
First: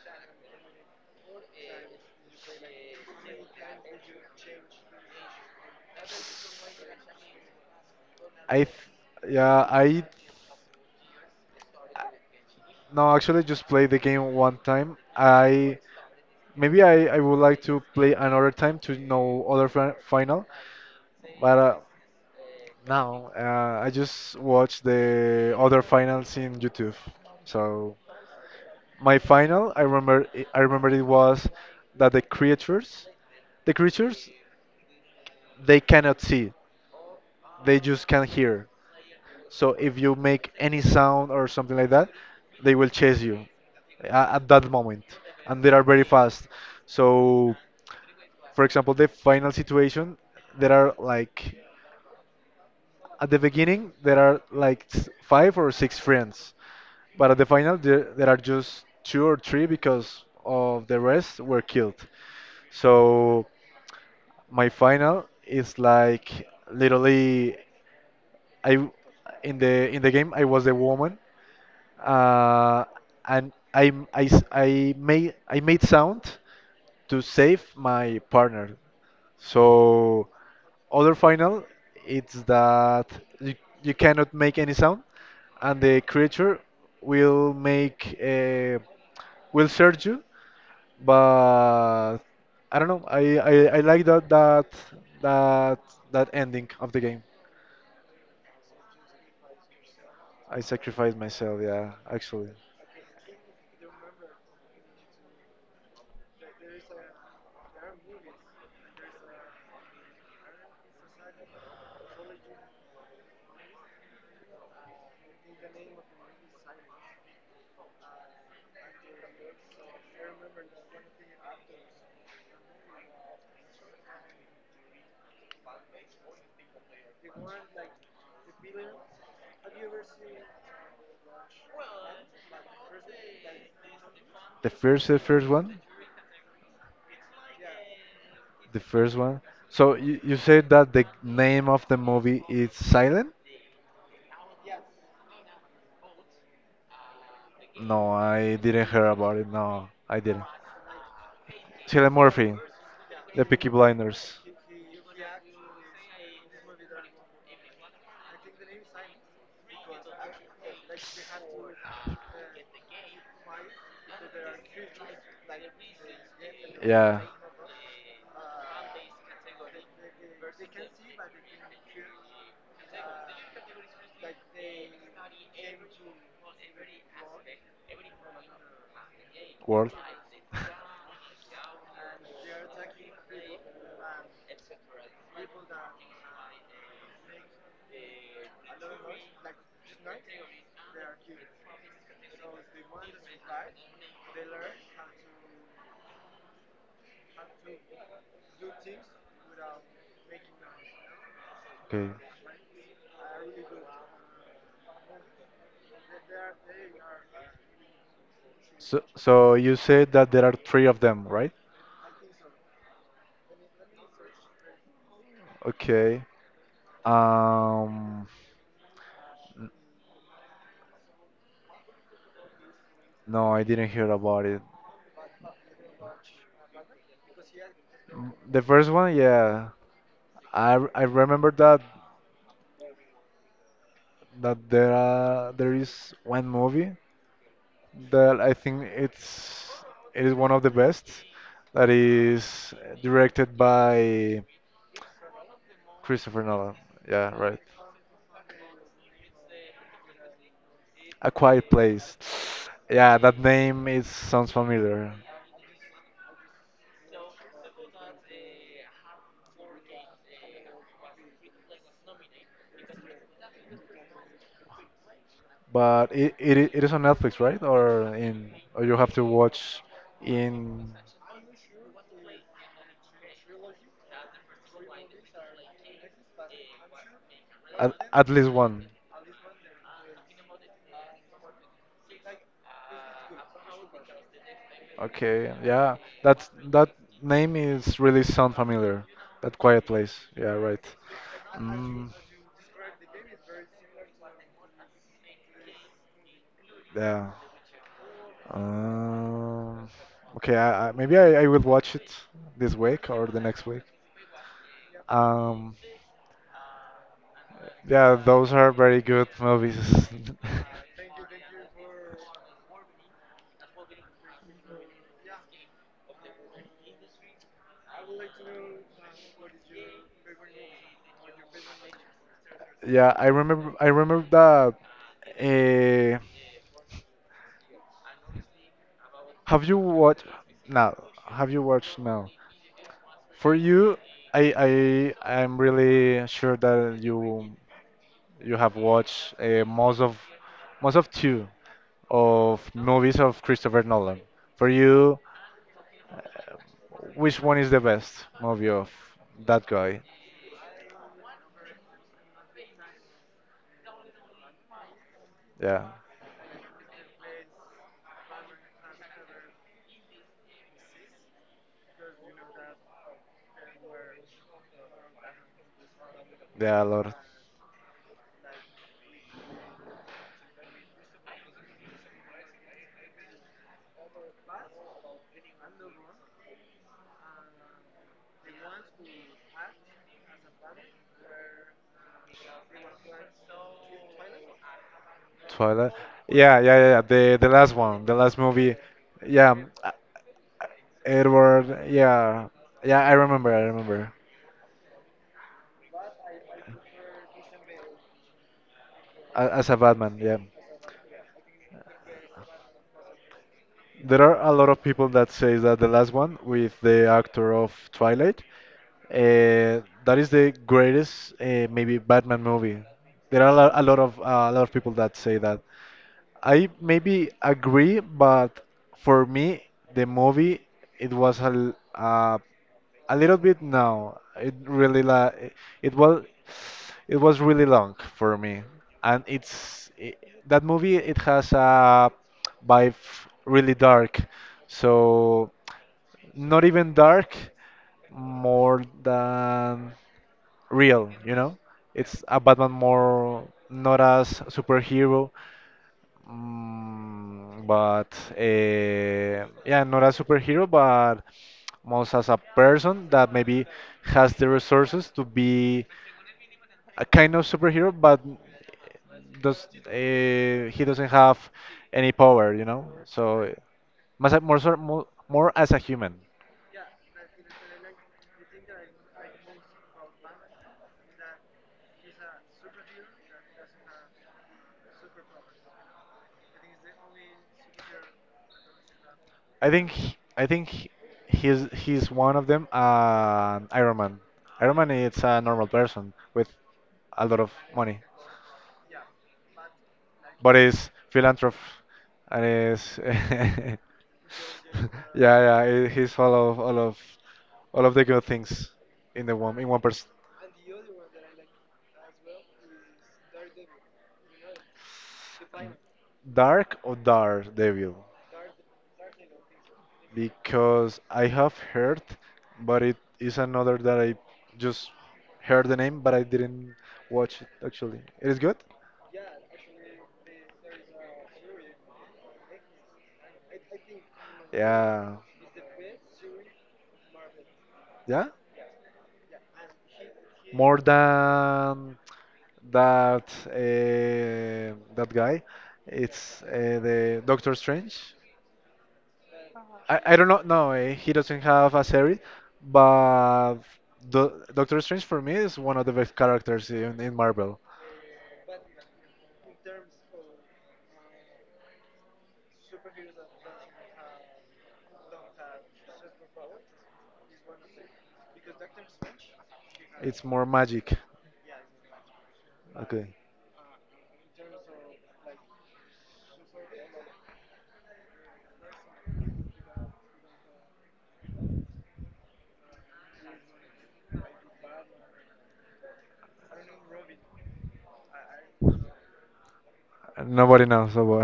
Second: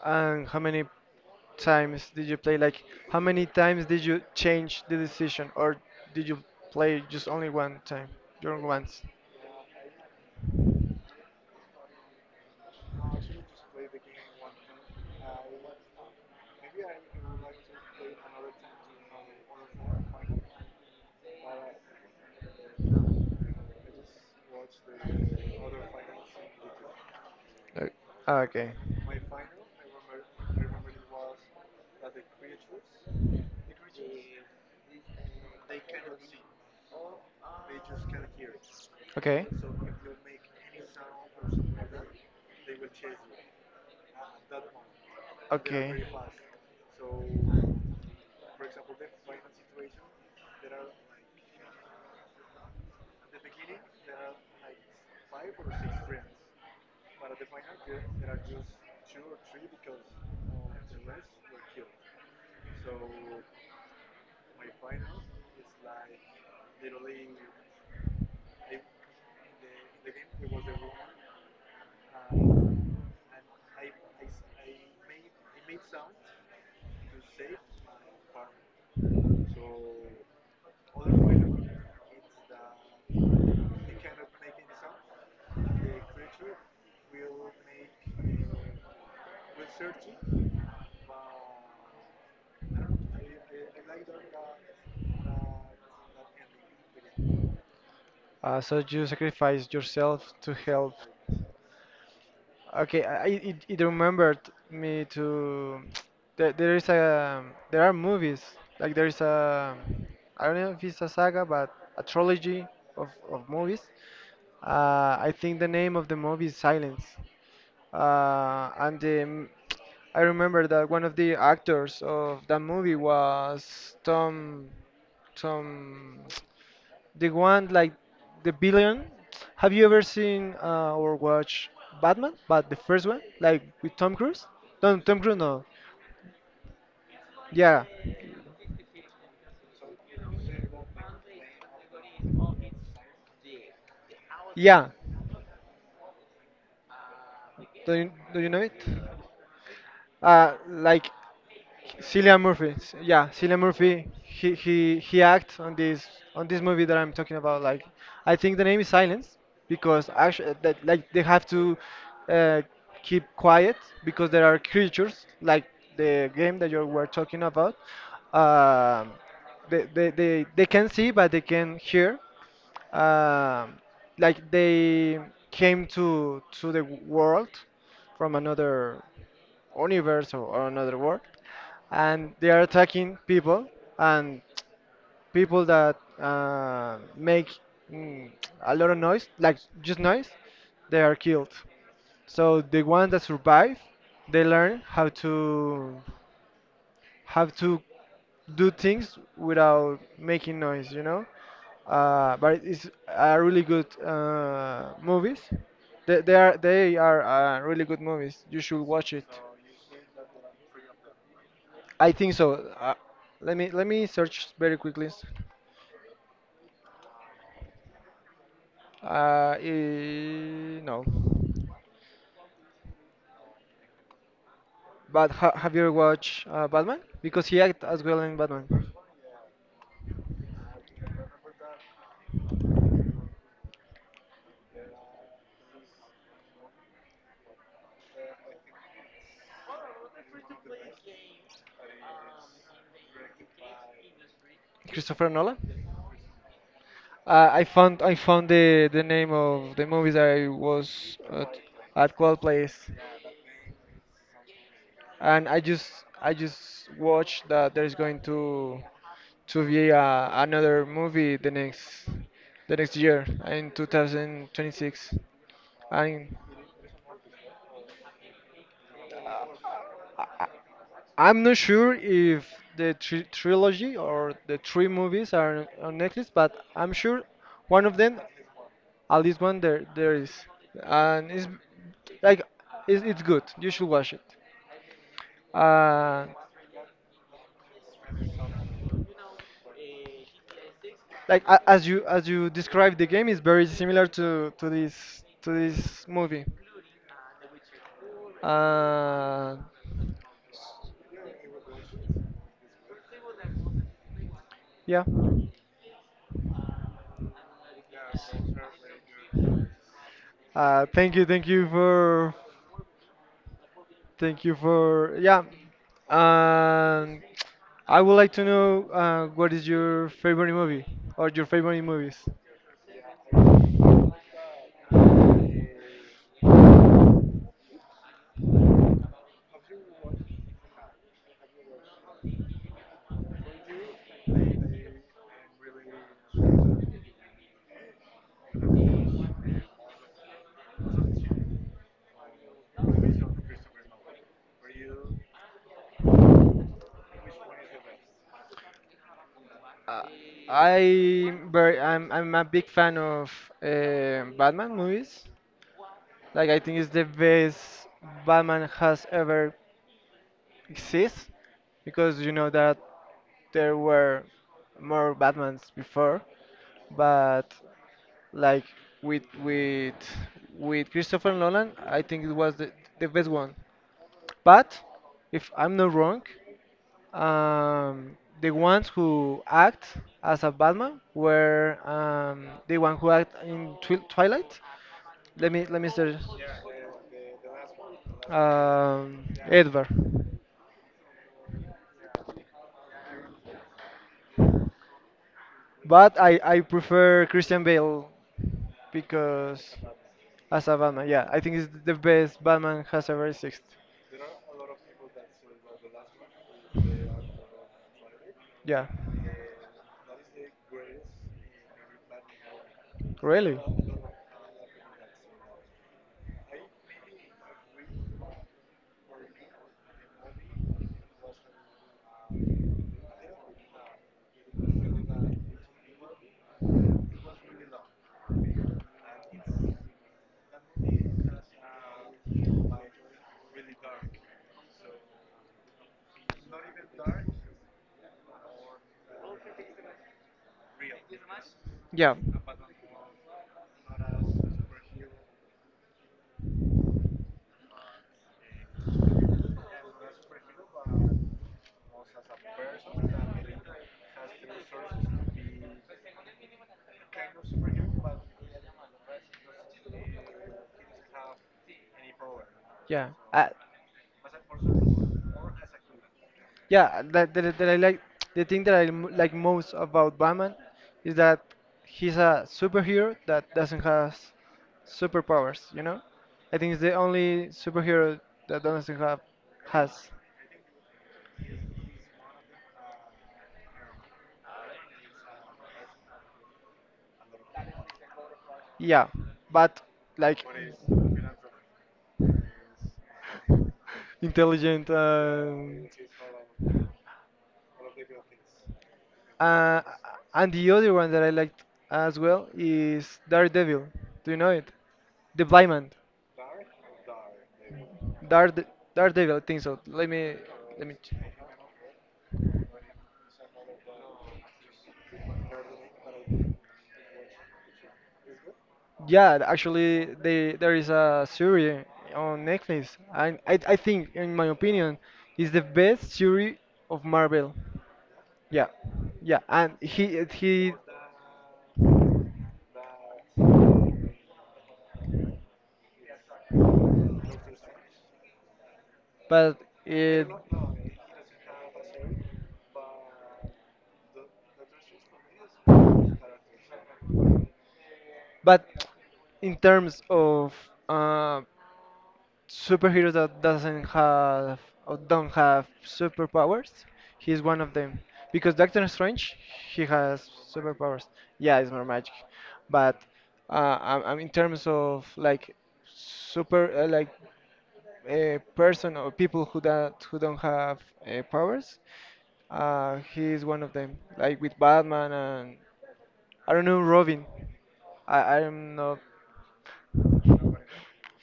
A: and how many times did you play? Like, how many times did you change the decision, or did you play just only one time? Just
B: I, th
A: once.
B: yeah, I, no, actually just played the game one time. I maybe I would like to play another time to know other fi final, but now I just watch the other finals in YouTube.
A: Like,
B: So
A: ah, okay.
B: my final, I remember it was that the creatures, they cannot see. They just can't hear.
A: Okay.
B: So if you make any sound or something like that, they will chase you at that moment, and they are
A: Okay.
B: very fast. So, for example, the final situation, there are like at the beginning there are like five or six friends, but at the final there are just two or three because of the rest were killed. So my final is like literally. I in the game I was a woman, uh, and I made sound to save my partner. So other final, it's that you, you cannot make any sound, and the creature will will search you. But I don't know. I like that that ending of the game.
A: So you sacrifice yourself to
B: I
A: help.
B: sacrificed myself. Yeah, actually,
A: Okay, it, it remembered me to there is a there are movies like there is a I don't know if it's a saga but a trilogy of movies. I think the name of the movie is Silence. And the, I remember that one of the actors of that movie was Tom the one like the billion. Have you ever seen or watched Batman? But the first one, like with Tom Cruise. Don't
B: the
A: Tom Cruise
B: first
A: no.
B: one,
A: Yeah,
B: the first one. So you said that the name of the movie is Silent?
A: yeah.
B: No,
A: Do you
B: I
A: know it?
B: didn't hear about it. No, I didn't.
A: Like
B: Cillian
A: Cillian
B: Murphy,
A: Murphy. Yeah,
B: The
A: Cillian
B: Peaky
A: Murphy.
B: Blinders.
A: He he acts on this movie that I'm talking about. Like, I think the name is Silence because actually that like they have to uh, keep quiet because there are creatures like the game that you were
B: Yeah.
A: talking about. Um, they can see but they can hear. Um, like they came to the world from another
B: World.
A: universe or another world and they are attacking people and people that make mm, a lot of noise, like just noise, they are killed. So the ones that survive, they learn how to do things without making noise, you know.
B: To okay.
A: But it's a really good movies. They, they are really good movies. You should
B: So
A: watch it.
B: so you said that there are three of them, right?
A: I think so. Uh, let me search very quickly.
B: Okay. Um,
A: Eh, no.
B: no, I didn't hear about it.
A: But ha have you ever watched Batman? Because he acted as well
B: Mm,
A: in
B: the
A: Batman.
B: first one, yeah, I remember that there are, there is one movie that I think it is one of the best that is directed by
A: Christopher Nolan.
B: Christopher Nolan. Yeah, right.
A: I found the name of the movies I was
B: A Quiet
A: at
B: Place.
A: qual place,
B: Yeah, that name is sounds familiar,
A: and I just watched that there's going to be another movie the next year in 2026,
B: but
A: and
B: it is on Netflix, right? Or in or you have to
A: Uh,
B: watch
A: I-
B: in.
A: I- I'm not sure if the trilogy or the three movies are on Netflix, but I'm sure one of them,
B: At least one.
A: at least one there is, and like it's good. You should watch it.
B: Okay, yeah.
A: Uh,
B: That name is really sound familiar. That quiet place. Yeah, right.
A: like
B: Mm,
A: as you described, the game is very similar to this movie.
B: yeah.
A: Uh,
B: Um, okay, maybe I will watch it this week or the next week.
A: yeah.
B: Um, yeah, those are very good movies.
A: Uh, thank you, thank you for Thank you for yeah. And I would like to know what is your favorite movie or your favorite movies.
B: Yeah, I remember. I remember that. Uh, have you watched now? Have you watched now? For you, I'm really sure that you have watched most of two of movies of Christopher Nolan. For you, which one is the best movie of that guy?
A: Uh, I'm very I'm a big fan of Batman movies.
B: Yeah,
A: Like I think it's the best Batman has ever exist, because you know that there were more Batmans before,
B: there are a lot.
A: but like with with with Christopher Nolan, I think it was the best one. But if I'm not wrong, the ones who act as a Batman were the one who act in Twilight. Let me
B: Twilight.
A: search.
B: Yeah, yeah, yeah, yeah, the last one, the last movie. Yeah,
A: Edward.
B: uh, Edward. Yeah, yeah. I remember. I remember.
A: But I prefer Christian Bale,
B: A-
A: because
B: As a Batman. Yeah.
A: as a Batman, yeah, I think it's the best Batman has ever existed.
B: There are a lot of people that say that the last one with the actor of Twilight,
A: Yeah,
B: that is the greatest maybe Batman movie. There are
A: really.
B: a lot of people that say that. I maybe agree, but for me, the movie it was a little bit no. It really it was really long for me, and it's I that movie it has a vibe really dark, so not even dark, more than real, you know?
A: Yeah,
B: It's a Batman more not as superhero, mm, but yeah, not a superhero, but most as a person that maybe has the resources to be a kind of superhero, but does he doesn't have any power, you know?
A: yeah. I,
B: So mas- more, sor- more more as a human.
A: yeah, that I like. The thing that like most about Batman is that he's a superhero that doesn't have superpowers, you know? I think it's the only superhero that doesn't have
B: I think
A: has.
B: he- I think he- he's one of them. Iron Man. Iron Man is a normal person with a lot of money.
A: Yeah, but like
B: But it's philanthropy and it's yeah,
A: intelligent,
B: yeah. He's all of the good things in the one in one
A: uh,
B: person.
A: and the other one that I liked as well is Daredevil. Do you know it? The Blind Man.
B: Dark or Dark Devil,
A: Darede- Daredevil, I think so. Let me let me.
B: because
A: ch-
B: I have heard, but it is another that I just heard the name, but I didn't watch it actually. It is good?
A: Yeah, actually, there is a series on Netflix, and I think, in my opinion,
B: Yeah.
A: is the best series of Marvel.
B: Yeah.
A: Yeah, yeah, and he he.
B: More than that uh, that guy. It's the Doctor Strange.
A: But
B: I
A: it.
B: don't know. No, he doesn't have a series, but the Doctor Strange for me is one of the best characters in Marvel.
A: But in terms of uh, superhero that doesn't have or don't have superpowers, he's one of them. Because Doctor Strange, he
B: It's
A: has
B: more magic.
A: superpowers. Yeah, it's more magic, but
B: Okay.
A: uh, I in terms of like super like a person or people who that who don't have powers, he is one of them. Like with Batman and I don't know Robin. I'm not.
B: Nobody knows about.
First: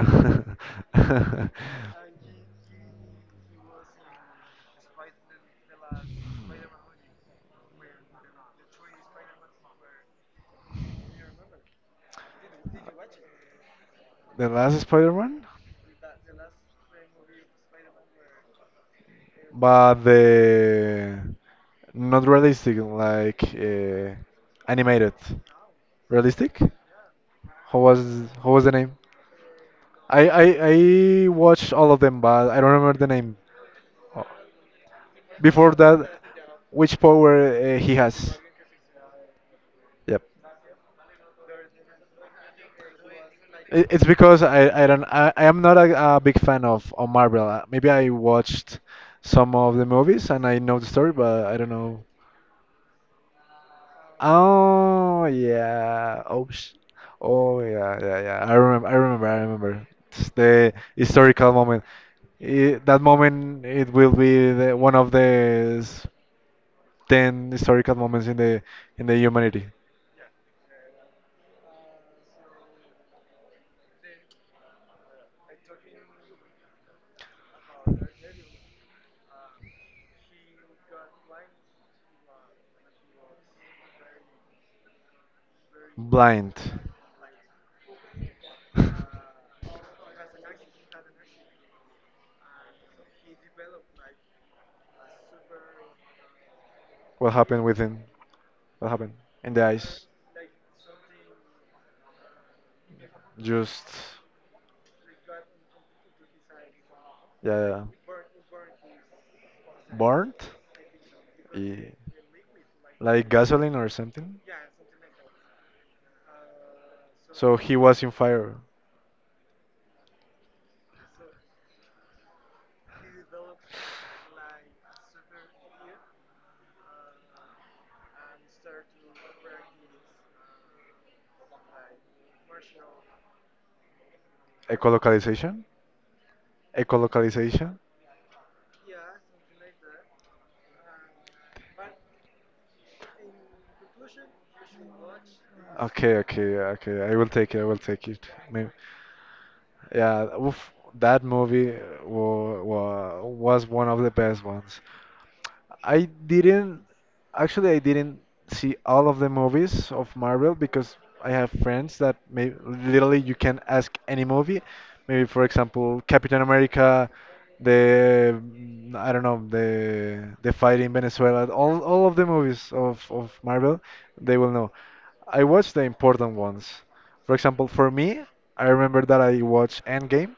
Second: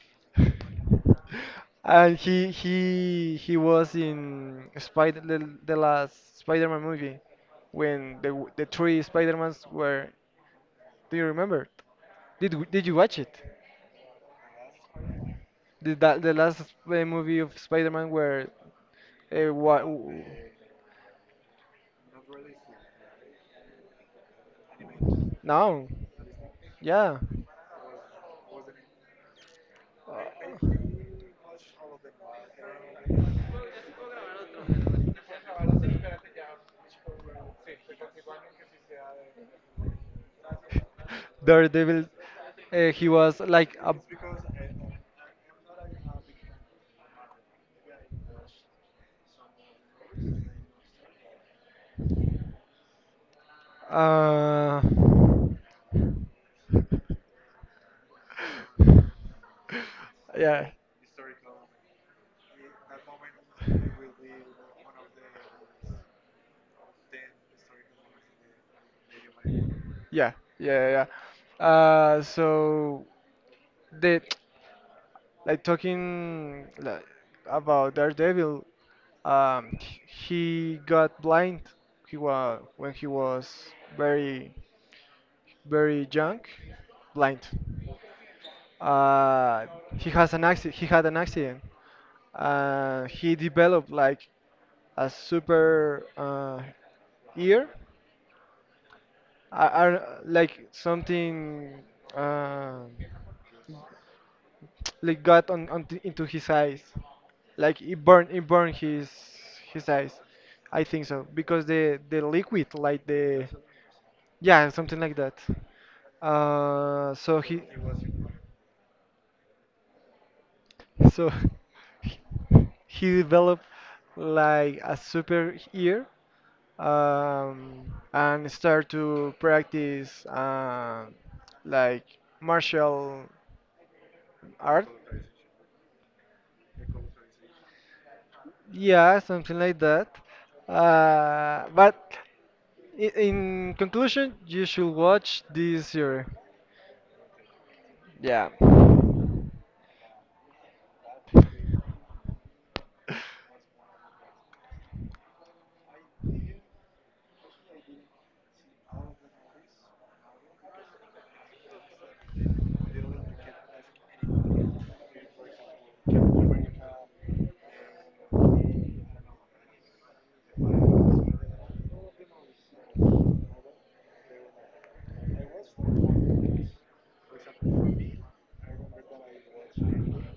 A: And he was in Spider, the last Spider-Man movie, when the three Spider-Mans were. Do you remember? Did did you watch it?
B: The last Spider-Man,
A: Did that the last movie of Spider-Man where what?
B: but the not realistic, like animated.
A: No,
B: Realistic?
A: yeah.
B: How was how was the name? I watched all of them, but I don't remember the name. Before that, which power he has? Yep.
A: Uh, Daredevil. He was like
B: It-
A: a
B: It's because I don't I am not a, a big fan of Marvel. Maybe I watched some of the movies and I know the story, but I don't know.
A: uh,
B: Oh yeah. Oh, sh oh yeah, yeah, yeah. I remember. I remember. I remember. It's
A: yeah,
B: the historical moment. I that moment, it will be one of ten historical moments in the humanity.
A: yeah, yeah, yeah, yeah. So the like talking, like, about Daredevil, he got blind. He was when he was very, very young,
B: Blind.
A: blind. Uh, he has an accident. He had an accident. He developed like a super
B: What happened
A: ear
B: with him? What happened? In the eyes.
A: are like something uh,
B: Just.
A: like got on, into his eyes,
B: Yeah,
A: like
B: yeah.
A: it burned his eyes,
B: Burnt,
A: I think so, because
B: eh,
A: the liquid like
B: like
A: the
B: gasoline or something.
A: yeah something like that so
B: So
A: he
B: he was in fire.
A: so he developed like a super ear, um, and start to practice like martial art.
B: Ecolocalization? Ecolocalization?
A: Yeah, something like that. But in conclusion, you should watch this
B: Okay,
A: series.
B: okay, okay. I will take it. I will take it.
A: Yeah.
B: May- yeah, oof, that movie wa wa was one of the best ones. I didn't I didn't see all of the movies of Marvel because I have friends that may literally you can ask any movie. Maybe for example Captain America, the mm, I don't know the fight in Venezuela, all of the movies of Marvel, they will know. I watched the important ones. For example, for me, I remember that I watched Endgame.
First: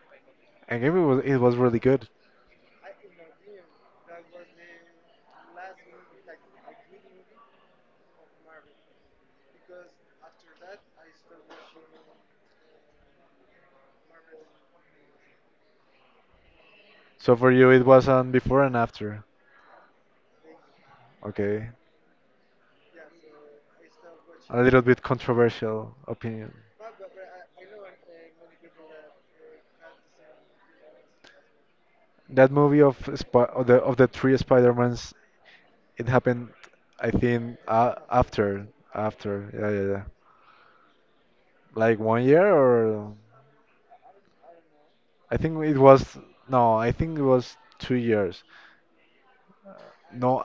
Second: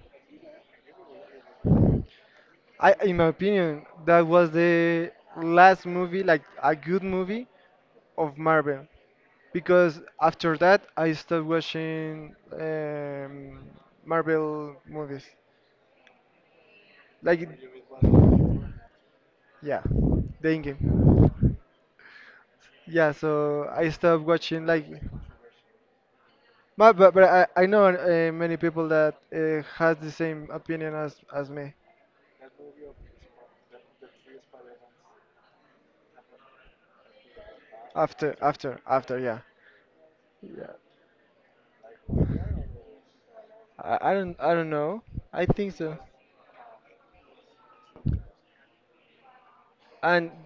B: Endgame it was really good.
A: I, in my opinion, that was the last movie, like a good movie of Marvel, because after that I stopped watching Marvel movies.
B: So
A: Like,
B: for you, it was
A: it-
B: on before and after.
A: yeah, the in-game.
B: Okay.
A: Yeah, so I stopped
B: A
A: watching
B: little
A: like,
B: bit controversial opinion.
A: but, I know many people that has the same opinion as me.
B: That movie of the three Spider-Mans, it happened, I think,
A: After,
B: after
A: yeah.
B: yeah yeah yeah,
A: Yeah.
B: like 1 year or
A: I, I don't know.
B: I
A: I
B: think
A: think
B: it
A: so.
B: was no, I think it was 2 years.
A: And
B: No,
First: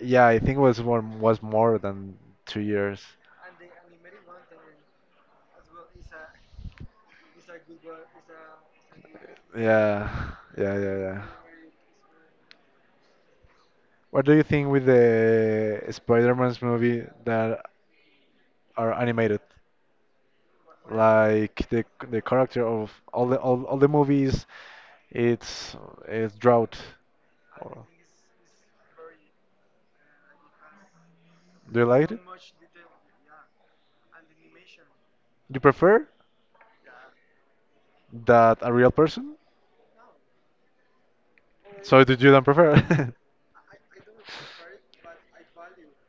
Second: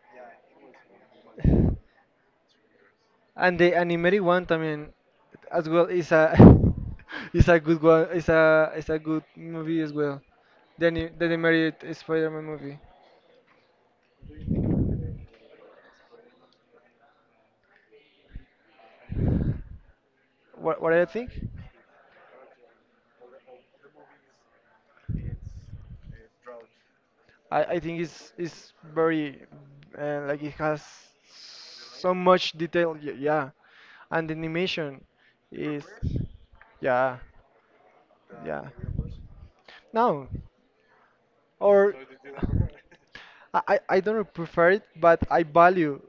B: yeah, I think it was more than 2 years.
A: and the animated one, I mean, as well is a is a good one. Is a good movie as
B: Yeah,
A: well.
B: yeah,
A: The
B: yeah, yeah.
A: the animated Spider-Man movie.
B: What do you think with the Spider-Man's movie that are animated?
A: What do you think?
B: Like the character of all the movies, it's it's drought.
A: I
B: Or-
A: think it's very like it has
B: do you like
A: so
B: it?
A: much detail. Yeah, and the animation
B: You
A: is
B: prefer
A: yeah,
B: that
A: yeah.
B: a real person?
A: No, or
B: So did you don't prefer?
A: I don't prefer it, but I value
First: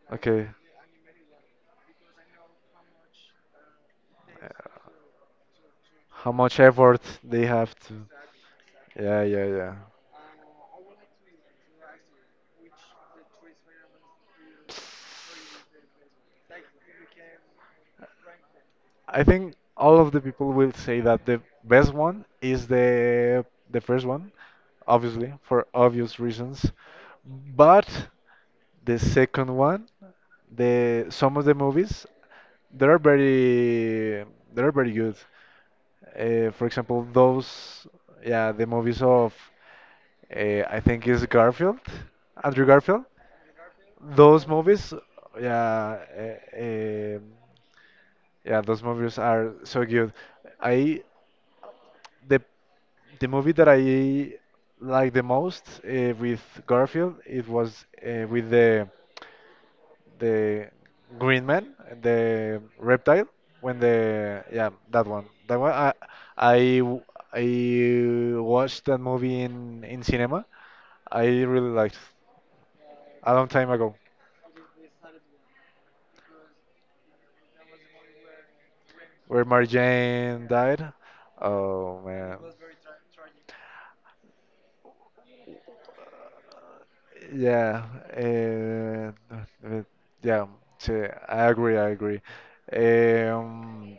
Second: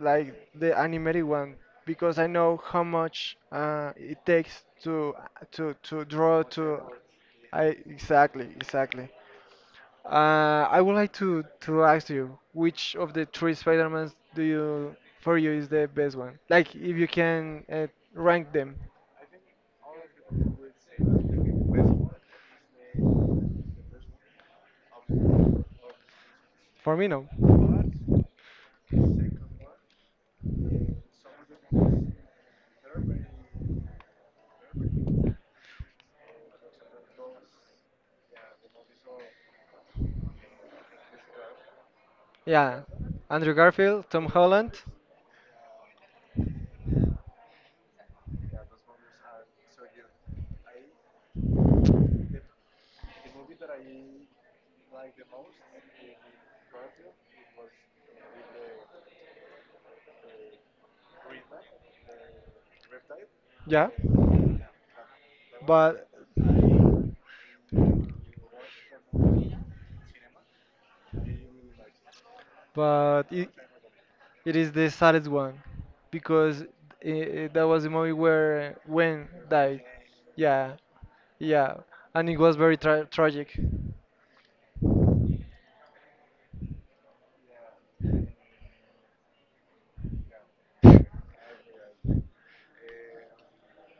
A: like
B: Okay.
A: the animated one, because I know how much it takes to
B: How
A: draw
B: much
A: to.
B: effort they
A: I
B: have to.
A: exactly exactly.
B: Yeah, yeah,
A: I would like to ask you, which of the three Spider-Mans do you for you is the best one? Like, if you can
B: yeah.
A: rank them.
B: I think all of the people will say that the best one is the first one, obviously, for obvious reasons.
A: For me, no.
B: But the second one, the some of the movies, they are very they are very good. For example, those yeah, the movies of I think is Garfield, Andrew
A: Yeah,
B: Garfield.
A: Andrew Garfield, Tom
B: Those
A: Holland.
B: movies, yeah, yeah, those movies are so good. I The movie that I like the most with Garfield it was with the Green Man, the reptile. When
A: Yeah,
B: the yeah that one
A: but
B: I w- I watched that movie in cinema. I really liked
A: but
B: a long
A: it,
B: time ago
A: it is the saddest one because I that was the movie where Gwen
B: where
A: died.
B: Marjane
A: Yeah,
B: died.
A: yeah,
B: Oh
A: and it
B: man.
A: was very tra tragic.
B: Yeah, uh, uh, yeah, sí, I agree, I agree. Um,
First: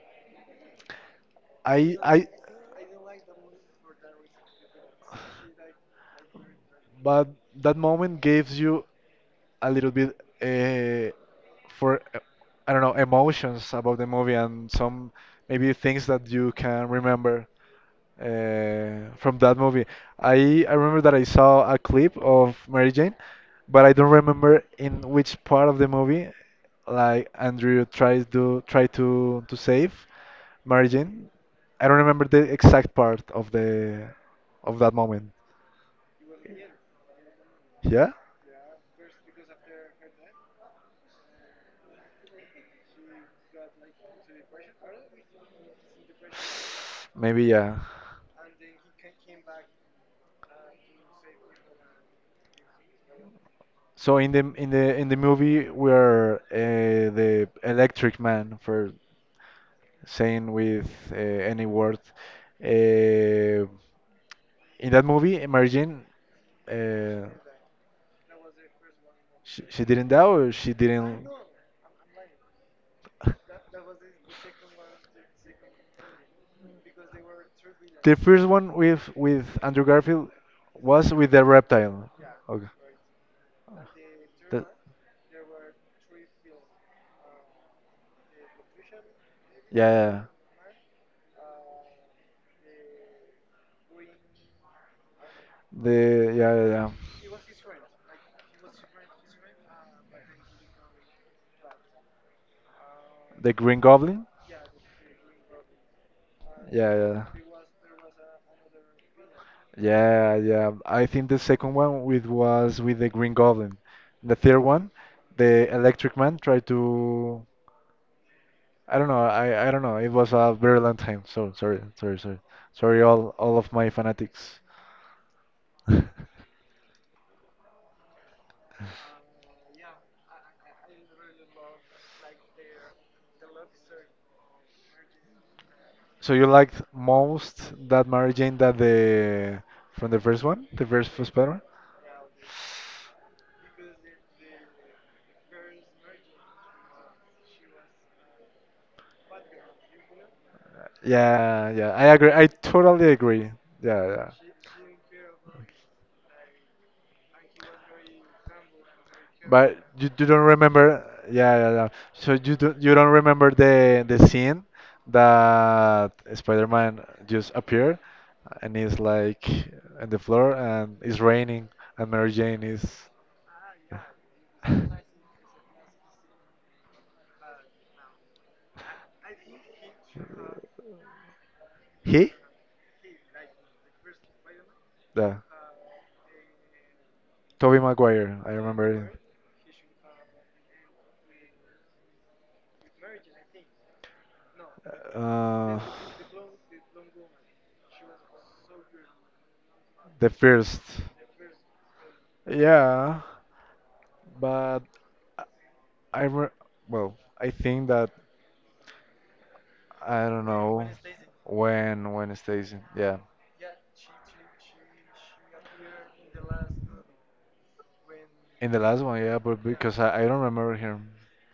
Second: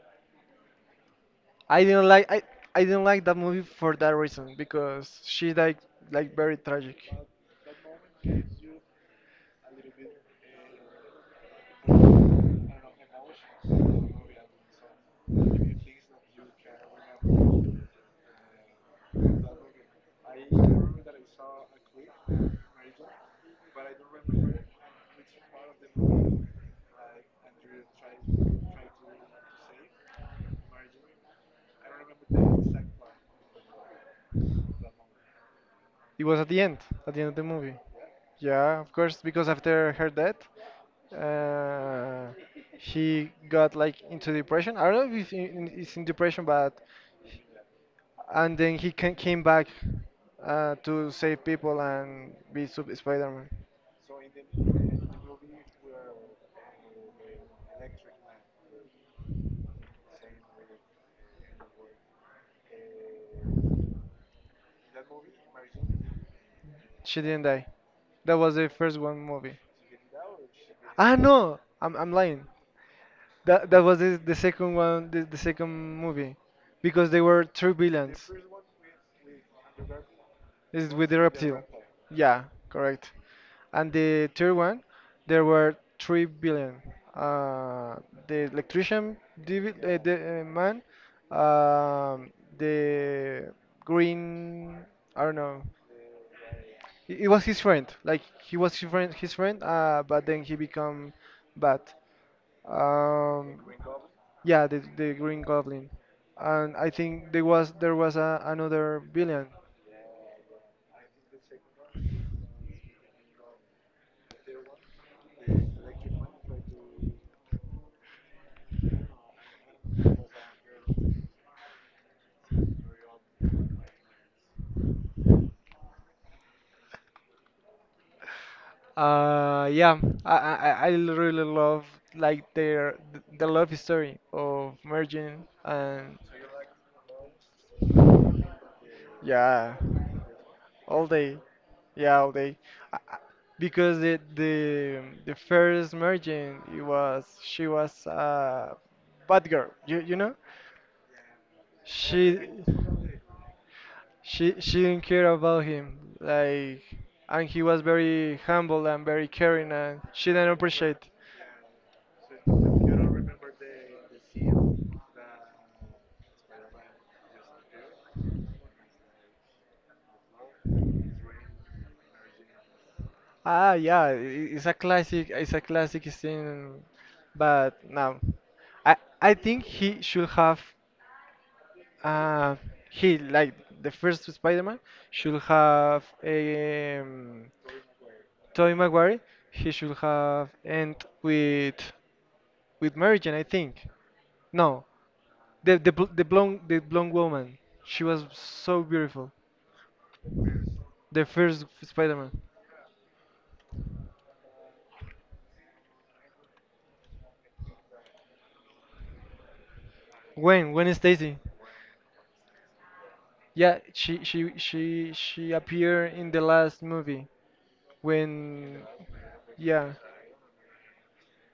A: I
B: I,
A: didn't like
B: I,
A: I, I didn't like that movie for that reason, because she died like very tragic.
B: but that moment gives you a little bit for I don't know, emotions about the movie and some maybe things that you can remember from that movie. I remember that I saw a clip of Mary Jane, but I don't remember in which part of the movie like Andrew tries to try to save Mary Jane. I don't remember the exact part of the of that moment.
A: It was at the end of the movie.
B: Yeah?
A: Yeah, of course, because after her death, uh, he got like into depression. I don't know if he's in depression, but
B: Maybe yeah.
A: and then he came back to save people and be Spider-Man.
B: So in the movie where the electric man for saying with any word uh, in that movie Mary Jane
A: She
B: uh,
A: didn't die. That was the first one movie.
B: she didn't die or she
A: Ah
B: didn't
A: no, I'm lying. That was the second one, the second movie, because they were three
B: the
A: villains.
B: first one with Andrew Garfield
A: It's with
B: was
A: the
B: with the
A: reptile.
B: reptile
A: Yeah,
B: okay
A: correct. And the third
B: that,
A: one, there were 3 billion. Uh, the electrician,
B: yeah, yeah,
A: the
B: yeah.
A: man, um, the green. I don't know.
B: The yeah yeah yeah.
A: It was his friend. Like he was his friend, his friend. But then he become bad.
B: The
A: Um,
B: Green Goblin.
A: yeah, the Green Goblin, and I
B: Yeah yeah
A: think there was a, another villain.
B: yeah yeah. I think the second one with was with the Green Goblin. The third one, the Electric Man tried to. I don't know. I don't know. It was a very long time. So sorry all of my fanatics.
A: Yeah, I really love like their the love story of merging, and
B: So you liked most that Mary Jane that the
A: yeah,
B: from the first one, the
A: all
B: first first
A: day,
B: Spider-Man?
A: yeah, all day, I, I- because the first merging it was she was a bad girl, you know,
B: Yeah, yeah, I agree.
A: she
B: I totally agree. Yeah, yeah.
A: she didn't care about him like, and he was very humble and very caring
B: But
A: and
B: you
A: she
B: don't
A: didn't appreciate.
B: remember, yeah, yeah, yeah. So you don't remember the scene that Spider-Man just appeared and he's like on the floor and it's raining and Mary Jane is
A: Ah, yeah, it's a classic. It's a classic scene, but no, I I think he should have
B: he?
A: uh he like the first Spider-Man
B: Yeah.
A: should have um.
B: Toby Maguire, I
A: Tobey
B: remember it.
A: Maguire. He should have end with with Mary Jane, I think. No,
B: Uh,
A: the the blonde woman. She was so beautiful.
B: the first.
A: The first Spider-Man.
B: Yeah, but I re well, I think that I don't
A: Gwen,
B: know
A: Gwen Stacy.
B: when Stacy. Yeah.
A: Yeah, she appeared in the last movie,
B: In the
A: when
B: last one, yeah, but
A: yeah,
B: because I don't remember him,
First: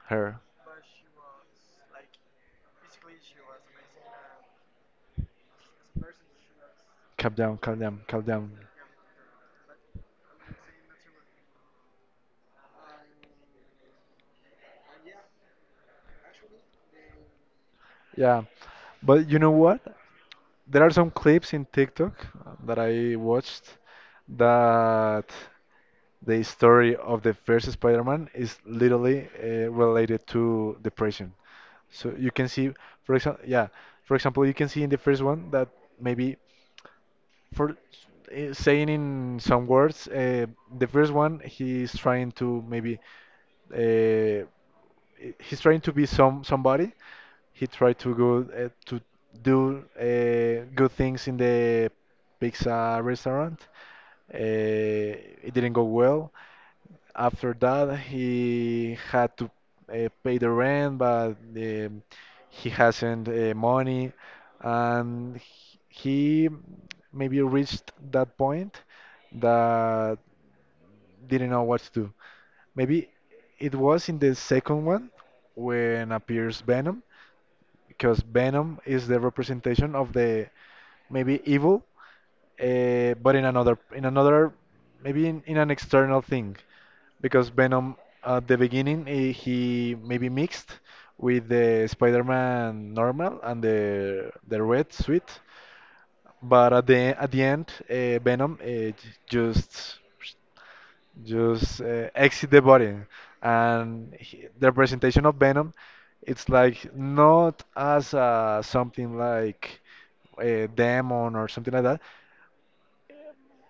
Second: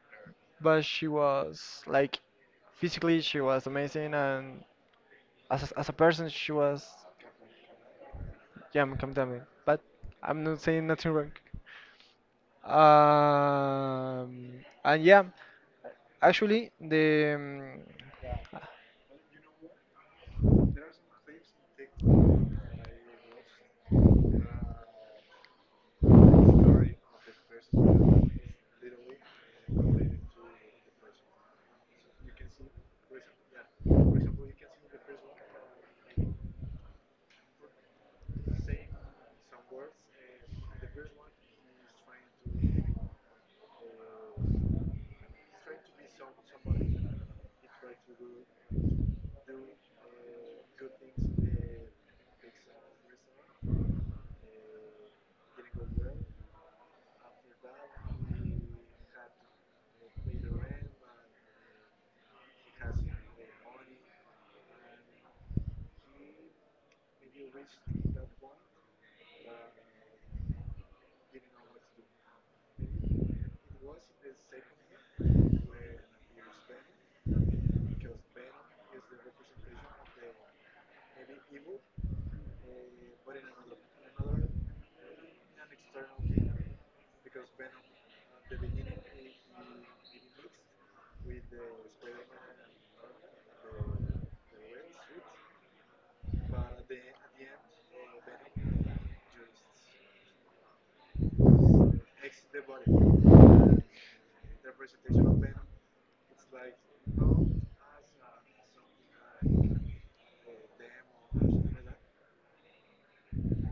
B: her.
A: but she was like physically she was amazing and as a person she was
B: Calm down, calm down, calm down.
A: yeah, I'm condemning, but I'm not saying nothing wrong. Um, and yeah, actually the
B: Yeah, but you know what? There are some clips in TikTok that I watched that the story of the first Spider-Man is literally related to depression. So you can see, for example, yeah, for example, you can see in the first one that maybe for saying in some words, the first one he's trying to maybe. Uh, he's trying to be somebody. He tried to go to do good things in the pizza restaurant. Uh, it didn't go well. After that, he had to pay the rent, but he hasn't money, and he maybe reached that point that didn't know what to do. Maybe it was in the second one when appears Venom, because Venom is the representation of the maybe evil, but in another maybe in an external thing, because Venom at the beginning he maybe mixed with the Spider-Man normal and the red suit, but at the end Venom just just exit the body. And he, the presentation of Venom, it's like not as something like a demon or something like that,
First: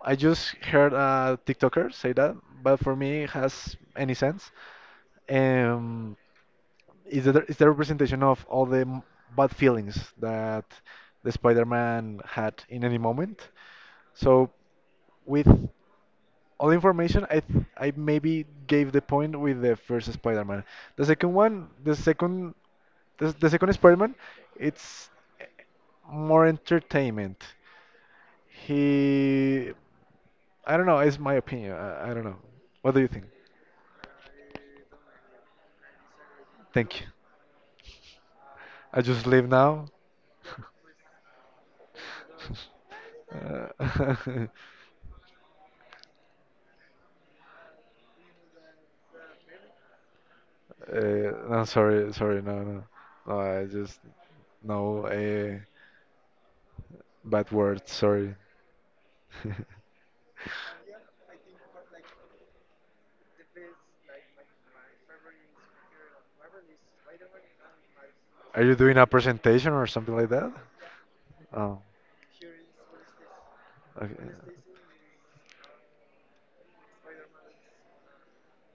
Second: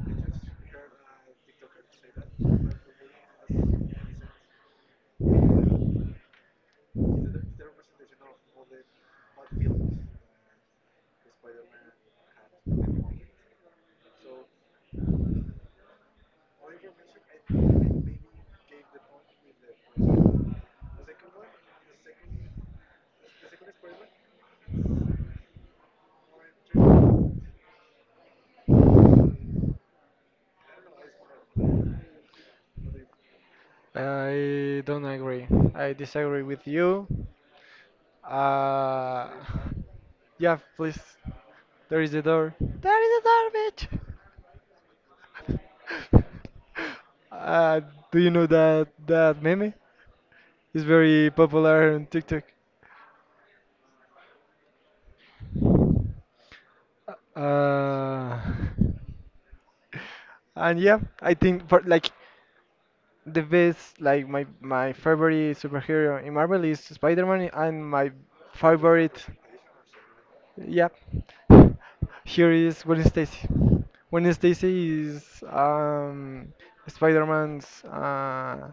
B: I just heard a TikToker say that, but for me, it has any sense. Um, is the representation of all bad feelings that the Spider-Man had in any moment. So with all information, I maybe gave the point with the first Spider-Man. The second one, the second the second Spider-Man, it's eh, more entertainment. He, I don't know. It's my opinion. I don't know. What do you think?
A: I don't agree. I disagree with
B: Thank you.
A: you.
B: I just
A: Uh,
B: leave now.
A: yeah, please. There is a door. There is a door,
B: Uh,
A: bitch.
B: uh,
A: Uh, do you know that that meme is very
B: no,
A: popular on
B: sorry, sorry,
A: TikTok?
B: no, no, no. I just no bad words. Sorry.
A: Uh, and yeah, I think for like the best, like my favorite superhero in Marvel is Spider-Man, and my
B: Are you doing a
A: favorite,
B: presentation or something like that?
A: yeah,
B: Oh,
A: here is Gwen Stacy. Gwen
B: okay,
A: Stacy is Spider-Man's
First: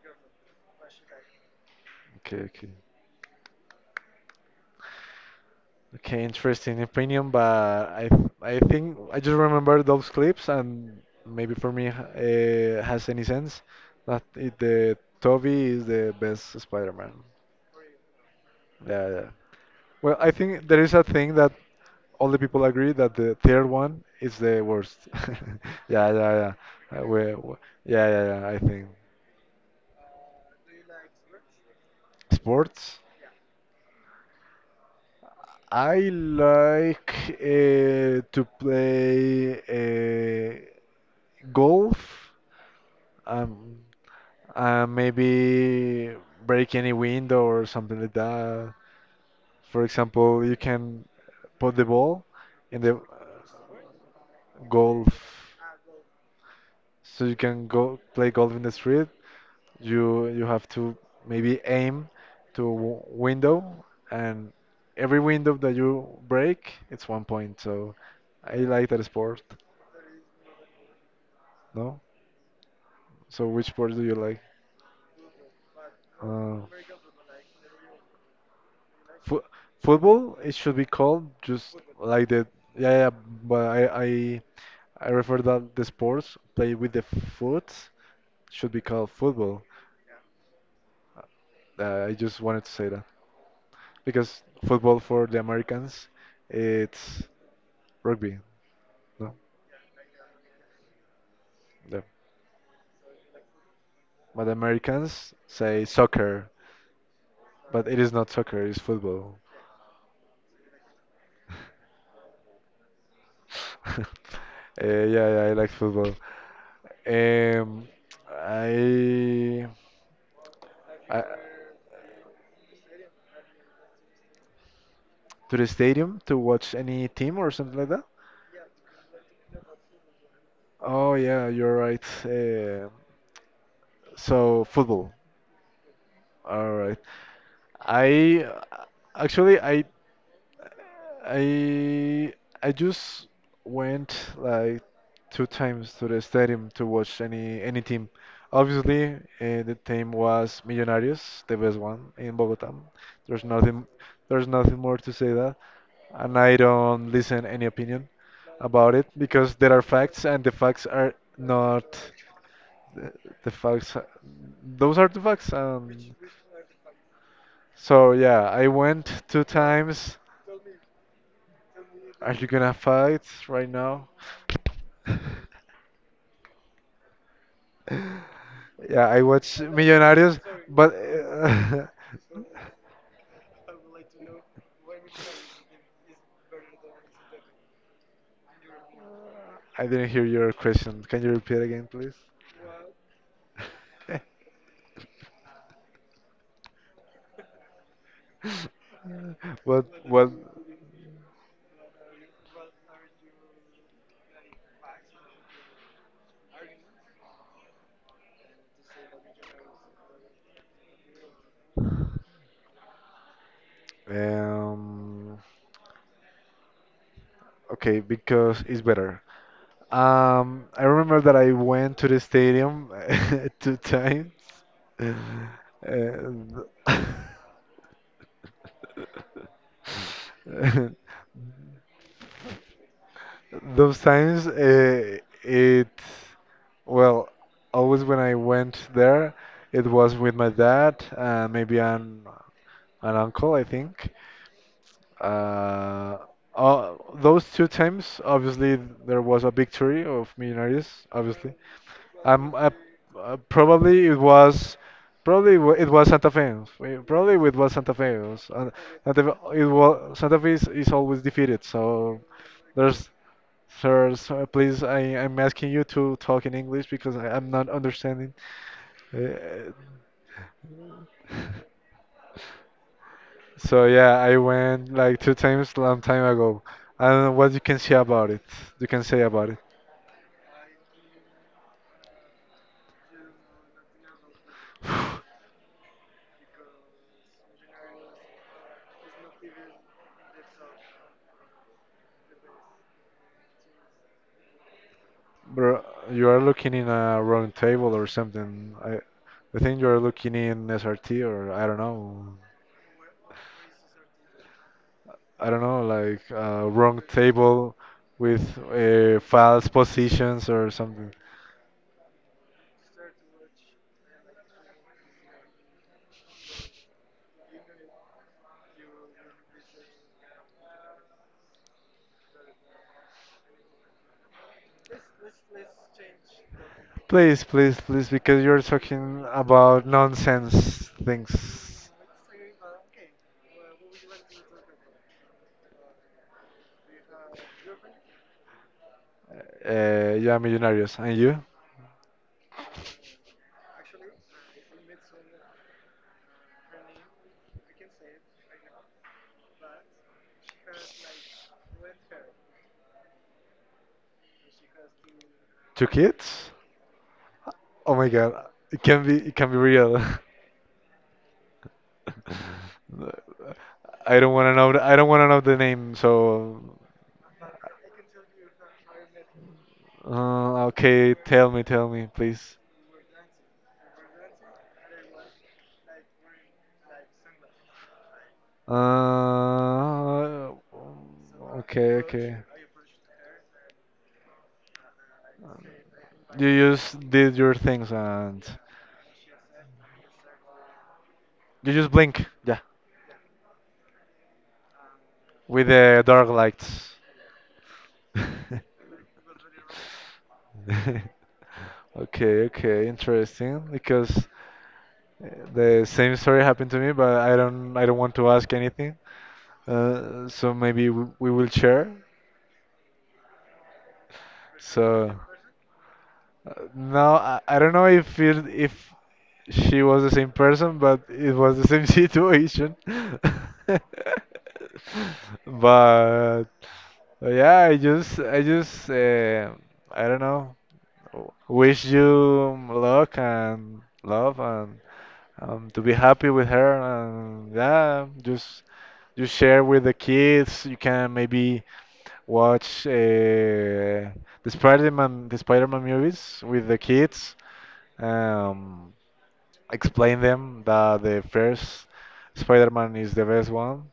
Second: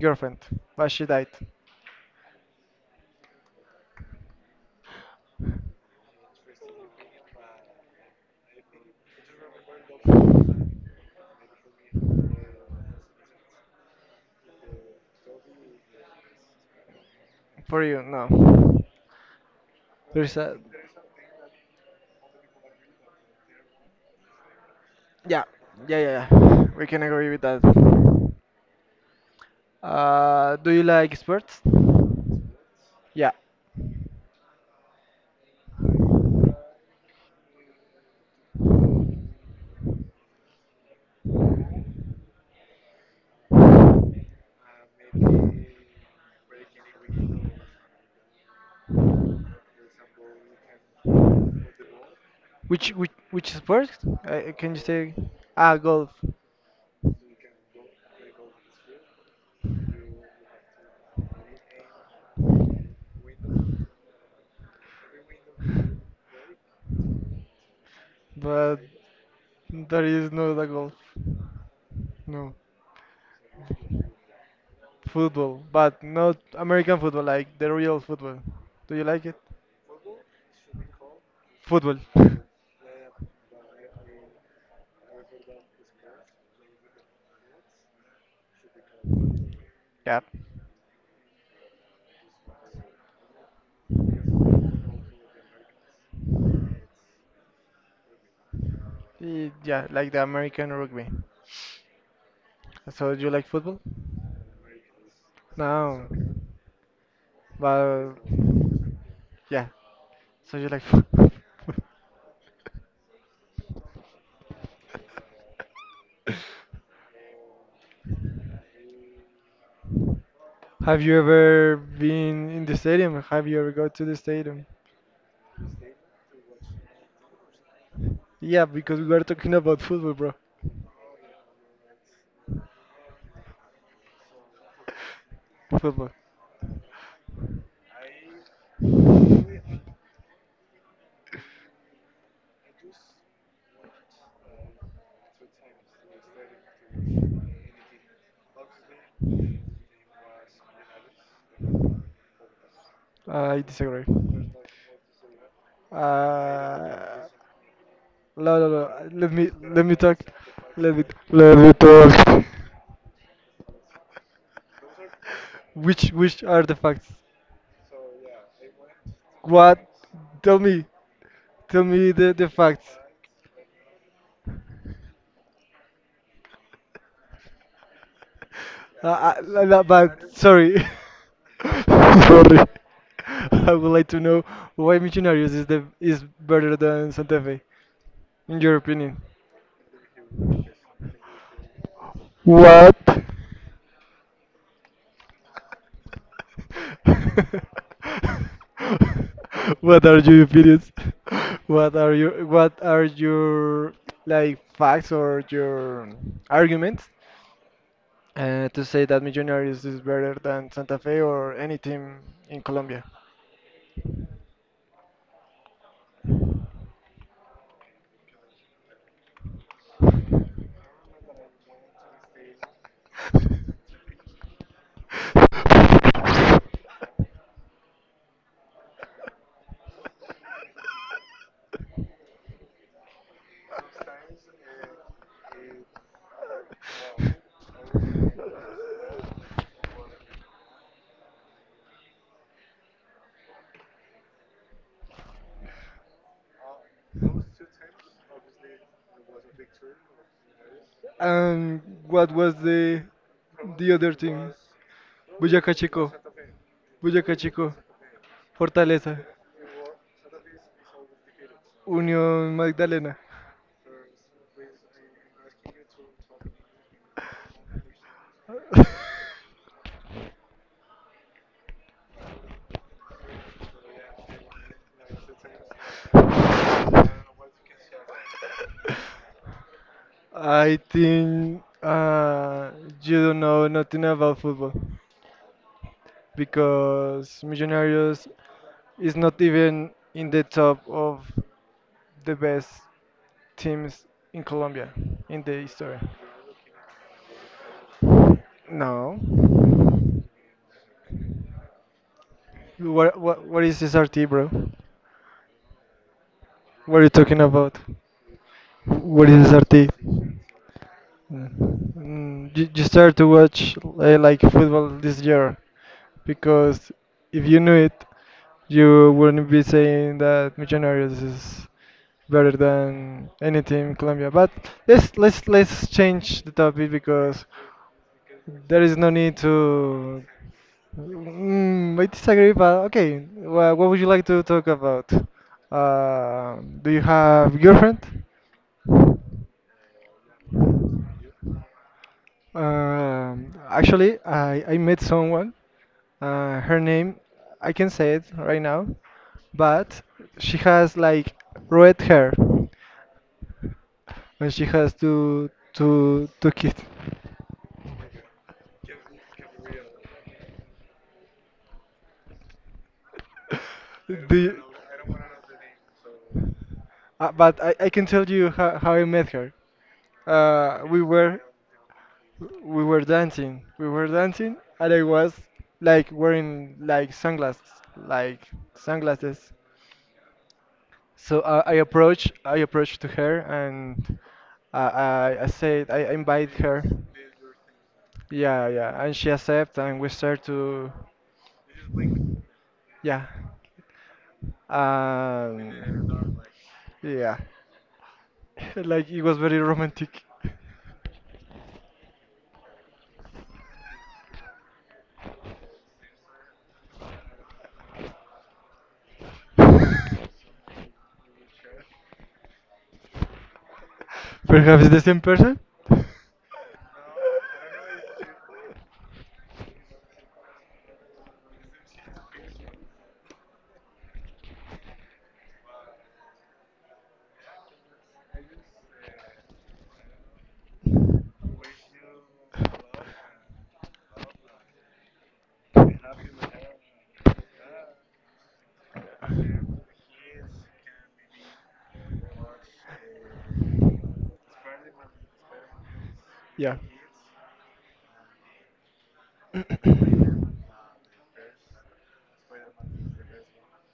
A: girlfriend, but she died.
B: okay, okay. Okay, interesting opinion, but I think I just remember those clips, and maybe for me has any sense that the Toby is the best Spider-Man.
A: For you, no.
B: Yeah, yeah. Well, I
A: There's a
B: think there is a thing that all the people agree that the third one is the worst.
A: yeah, yeah,
B: Yeah,
A: yeah,
B: yeah, yeah.
A: yeah. We can agree
B: We,
A: with
B: we,
A: that.
B: yeah, yeah, yeah. I think
A: Do you like sports?
B: sports.
A: Yeah.
B: I like to play golf. Um, maybe break any window or something like that. For example, you can put the ball in
A: Which
B: the
A: which which sports? Can you say?
B: golf,
A: Ah, golf.
B: so you can go play golf in the street. You have to maybe aim to a window, and every window that you break, it's one point. So I
A: But
B: like that sport.
A: there is no the golf.
B: No?
A: No,
B: So which sport do you like?
A: football, but not
B: Uh,
A: American football, like the real football. Do you like it?
B: Fu- Football, it should be called just
A: Football.
B: like the yeah, yeah, but I refer that the sports play with the foot should be called football.
A: Yeah.
B: I just wanted to say that because football for the Americans it's rugby, no,
A: Y- Yeah, like the American rugby.
B: yeah.
A: So you like football?
B: But the Americans say
A: No,
B: soccer, but it is
A: but
B: not soccer, it's football.
A: yeah. So you like football?
B: uh, yeah, yeah, I like football. Um, I
A: Have you
B: I.
A: ever been in the stadium? Have you ever go to the stadium?
B: To the stadium to watch any team or something like that?
A: Yeah, because we are talking about football, bro.
B: Oh yeah, you're right. So football.
A: Football.
B: All right. I actually I I just went like two times to the stadium to watch any team. Obviously, the team was Millonarios, the best one in Bogota. There's
A: I
B: nothing
A: disagree.
B: there's nothing more to say that, and I don't
A: Uh,
B: listen any opinion
A: no, no, no.
B: about it
A: Let me
B: because there are
A: let me talk.
B: facts and the facts
A: Let me
B: are
A: let me
B: not
A: talk.
B: the, the facts. are- Those are the facts.
A: Which are the facts?
B: So yeah, I went two
A: What?
B: times.
A: Tell me. Tell me
B: Are you
A: the
B: gonna
A: facts.
B: fight right now? Yeah, I watch
A: Not bad.
B: Millonarios,
A: Sorry.
B: but
A: Sorry. I would like to know why Millonarios is the is better than Santa Fe, in your opinion.
B: I didn't hear your question. Can you repeat again, please?
A: What? What are
B: What?
A: your opinions? What are your like facts or your arguments to say that Millonarios is better than Santa Fe or any team in Colombia?
B: Um, Okay, because it's better. I remember that I went to the stadium two times. And those times, well, always when I went there, it was with my dad, uh, maybe an uncle, I think. Uh, those two times, obviously, there was a victory of Millonarios, obviously.
A: And what was
B: Um, uh,
A: the
B: probably
A: other
B: it
A: thing?
B: was, probably wa-
A: Boyacá
B: It was
A: Chico,
B: Santa Fe.
A: Boyacá
B: Probably it was
A: Chico,
B: Santa Fe.
A: Fortaleza,
B: Santa Fe, Santa Fe is always defeated. So
A: Unión
B: there's,
A: Magdalena.
B: there's please, I'm asking you to talk in English because I'm not understanding. Uh, So yeah, I went like two times long time ago. I don't know what you can say about it. You can say about it.
A: I think you don't know nothing about football, because Millonarios is not even in the top of the best teams in Colombia in the
B: Bro,
A: history.
B: you are looking in a round table or something.
A: No.
B: I think you are looking in SRT or I don't know.
A: What what is SRT, bro?
B: I don't know, like a
A: What
B: round
A: are you talking
B: table
A: about?
B: with
A: What is
B: false
A: SRT? Mm,
B: positions or something.
A: mm, you start to watch like football this year, because if you knew it, you wouldn't be saying that Millonarios is better than any team in Colombia. But let's change the topic,
B: Please,
A: because
B: please, please, because you're
A: there is no
B: talking
A: need
B: about
A: to
B: nonsense things.
A: mm, I disagree, but okay. Well, what would you like to talk about? Uh, do you have girlfriend?
B: Yeah, millionaires. And you?
A: Actually, I met someone. Her name, I can say it right now, but she has like red hair, and she has
B: Two kids?
A: two kids.
B: Oh my God, it can be real. I don't
A: Do
B: want to
A: you?
B: know. I don't want to know the name. So,
A: But I can tell you how I met her. Uh, we
B: okay,
A: were
B: tell me, please.
A: we were dancing, we were dancing, and I was like wearing like sunglasses, like
B: Uh,
A: sunglasses. So I
B: okay,
A: approached
B: okay.
A: I approached to her, and I said I invite
B: You
A: her.
B: just did your things and
A: Yeah, yeah, and she accept and we start to
B: you just blink, yeah,
A: yeah.
B: with
A: Um,
B: the dark lights.
A: yeah. Like it was very romantic.
B: Okay, okay, interesting. Because the same story happened to me, but I don't want to ask anything. So maybe we will share.
A: Perhaps the
B: So.
A: same person?
B: No, I don't know if she was the same person, but it was the same situation. But yeah, I don't know. Wish you luck and love and to be happy with her, and yeah, just share with the kids. You can maybe watch the Spider-Man movies with
A: Yeah.
B: the kids, um, explain them that the first Spider-Man is the best one,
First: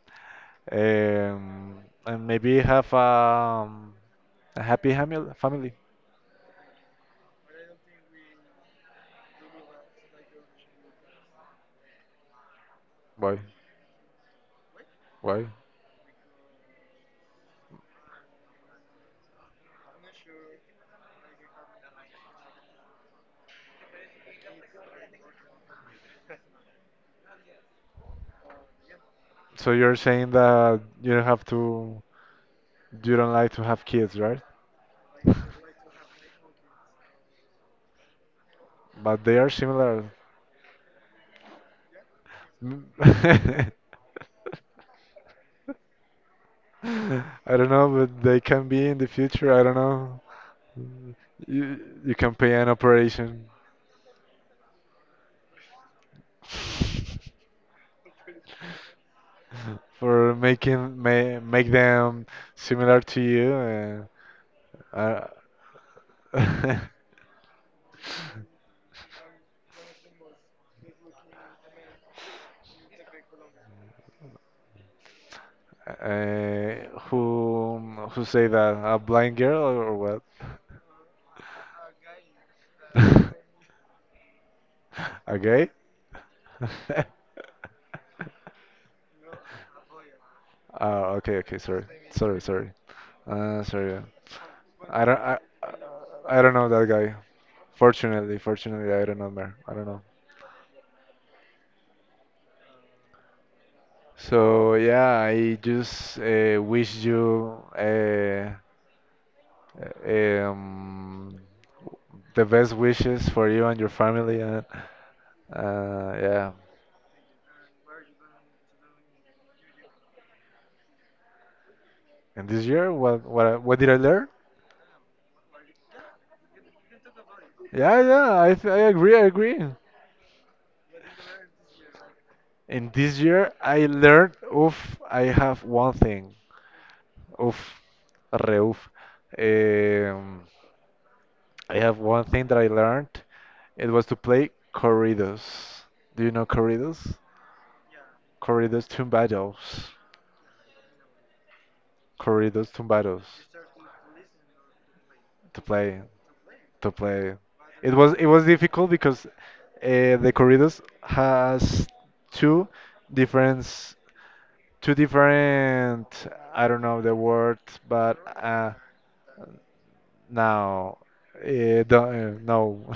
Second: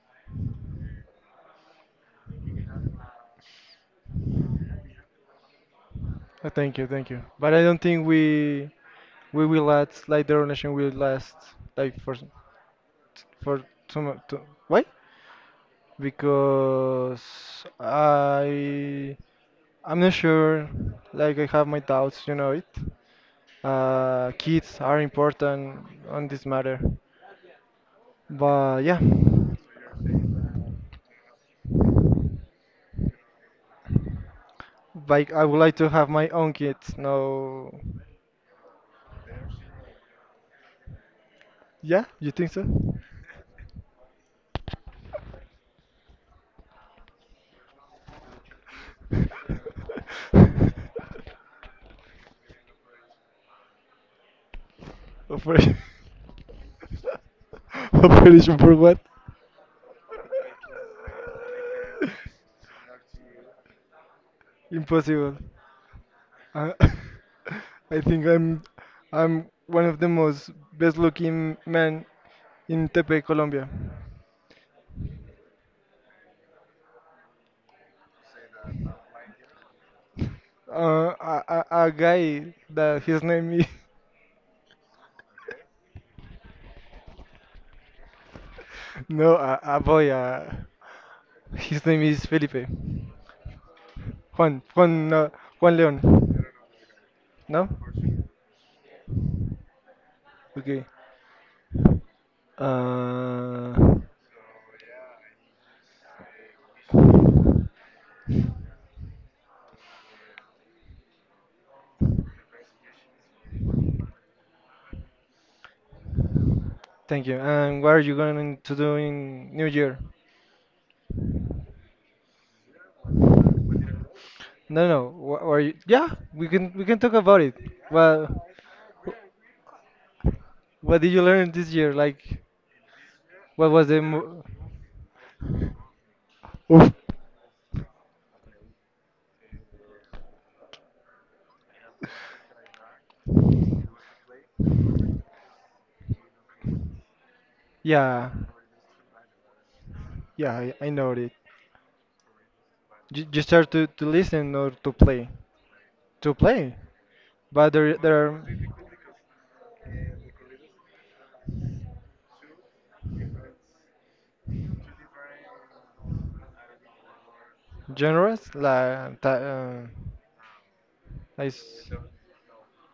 B: um, and maybe have a happy family.
A: Thank you, thank you. But I don't think we will last, like the relation will last like
B: Why?
A: for too much. Why?
B: Why?
A: Because I I'm not sure. Like I have my doubts, you know it. Kids are important on this matter. But yeah,
B: So you're saying that you don't have to, you don't like to have kids, right,
A: like I would like to have my own kids. No,
B: but they are similar.
A: yeah, you think so?
B: Mm. I don't know, but they can be in the future. I don't know. You you can pay an operation
A: Operation, operation for what?
B: for making ma make them similar to you. And, uh,
A: Impossible. Uh, I think I'm one of the most best looking men in Tepe, Colombia.
B: uh, who say that, a blind girl or what?
A: A guy that his name is
B: A gay?
A: no, a boy.
B: Oh, okay, okay, sorry,
A: His name is
B: sorry,
A: Felipe.
B: sorry. Sorry.
A: Juan
B: I
A: Juan
B: don't,
A: uh,
B: I,
A: Juan Leon.
B: I don't know that guy.
A: No?
B: Fortunately, fortunately, I don't know, man. I don't know.
A: Okay. Uh,
B: So yeah, I just wish you uh, um, the best wishes for you and your family. And yeah,
A: Thank you. And what are you going to do in New Year?
B: and this year, what did I learn?
A: No, no. What are you? Yeah, we can talk about it.
B: Yeah, yeah,
A: Well.
B: I agree, I agree.
A: What did you learn this year? Like,
B: In this year,
A: what
B: I
A: was the
B: learned,
A: mo
B: oof, I have one thing.
A: Oof.
B: Oof, re oof. Um, I have one thing that I learned. It was to play corridos. Do you know corridos?
A: Yeah,
B: Corridos tumbados.
A: yeah, I know it.
B: Corridos tumbados.
A: You start to listen or to play,
B: To play,
A: to play.
B: to play.
A: But there
B: It
A: there are
B: was difficult because the corridos has two different two different, I don't know the word, but
A: genres like
B: Now,
A: I
B: eh,
A: s-
B: don't, eh, no,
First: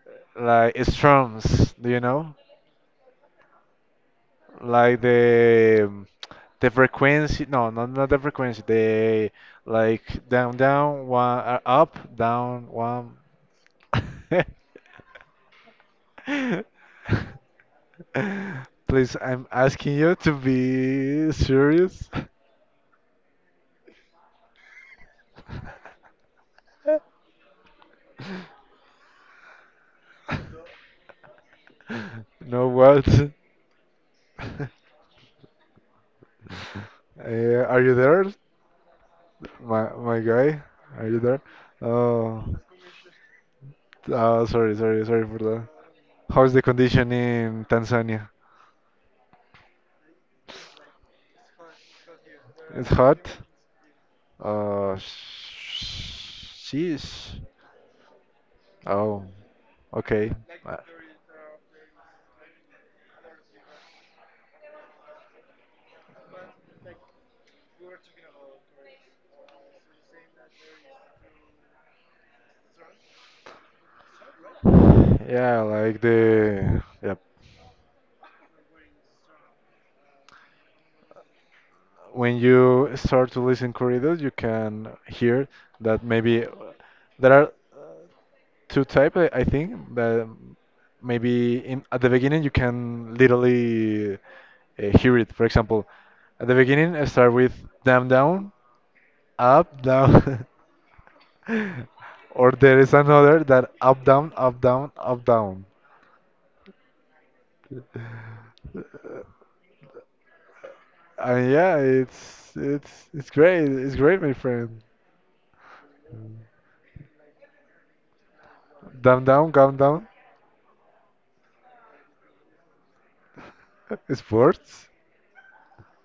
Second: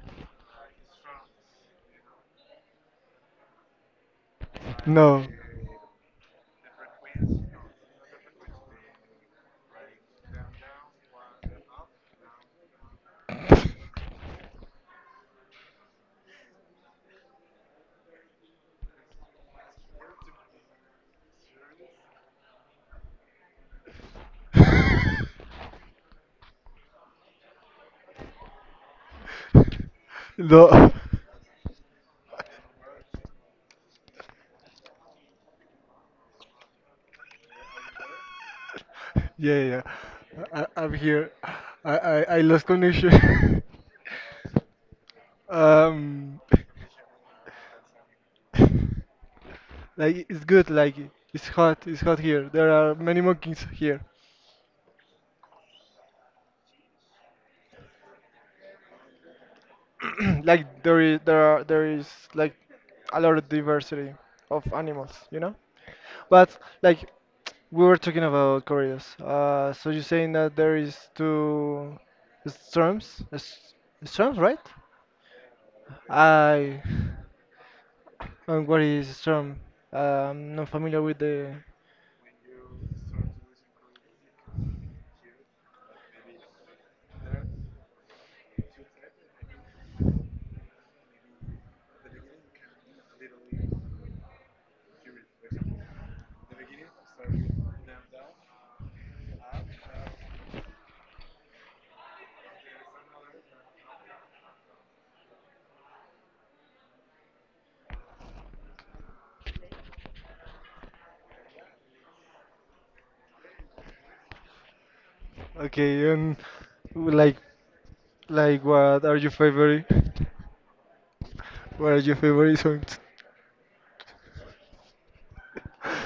B: like strums, do you know? Like
A: no.
B: the frequency, no, not the frequency. The, like down, down, one, up, down, one. Please, I'm asking you to be serious.
A: No.
B: No, what? Are you there,
A: Yeah, yeah.
B: my guy?
A: I'm
B: Are you
A: here.
B: there?
A: I
B: Oh,
A: lost connection.
B: oh, sorry, sorry, sorry for that.
A: um,
B: How's the condition in Tanzania?
A: like it's good. Like it's hot. It's hot here. There
B: It's
A: are
B: hot.
A: many monkeys here.
B: Sheesh. Oh, okay. Uh,
A: Like there is like a lot of diversity of animals. You know. But like we were talking about corridas. So you're saying that there is two storms? Storms, right?
B: Yeah, like
A: I.
B: the yeah.
A: And what is storm? Am not familiar with the.
B: When you start to listen corridos, you can hear that maybe there are two type, I think that maybe at the beginning you can literally hear it. For example, at the beginning I start with down down up down. Or there is another that up down up down up down. Uh, And yeah, it's great. It's great, my friend.
A: Okay, and like, what are
B: Down
A: your
B: down down
A: favorite?
B: down.
A: What are your favorite songs?
B: Sports.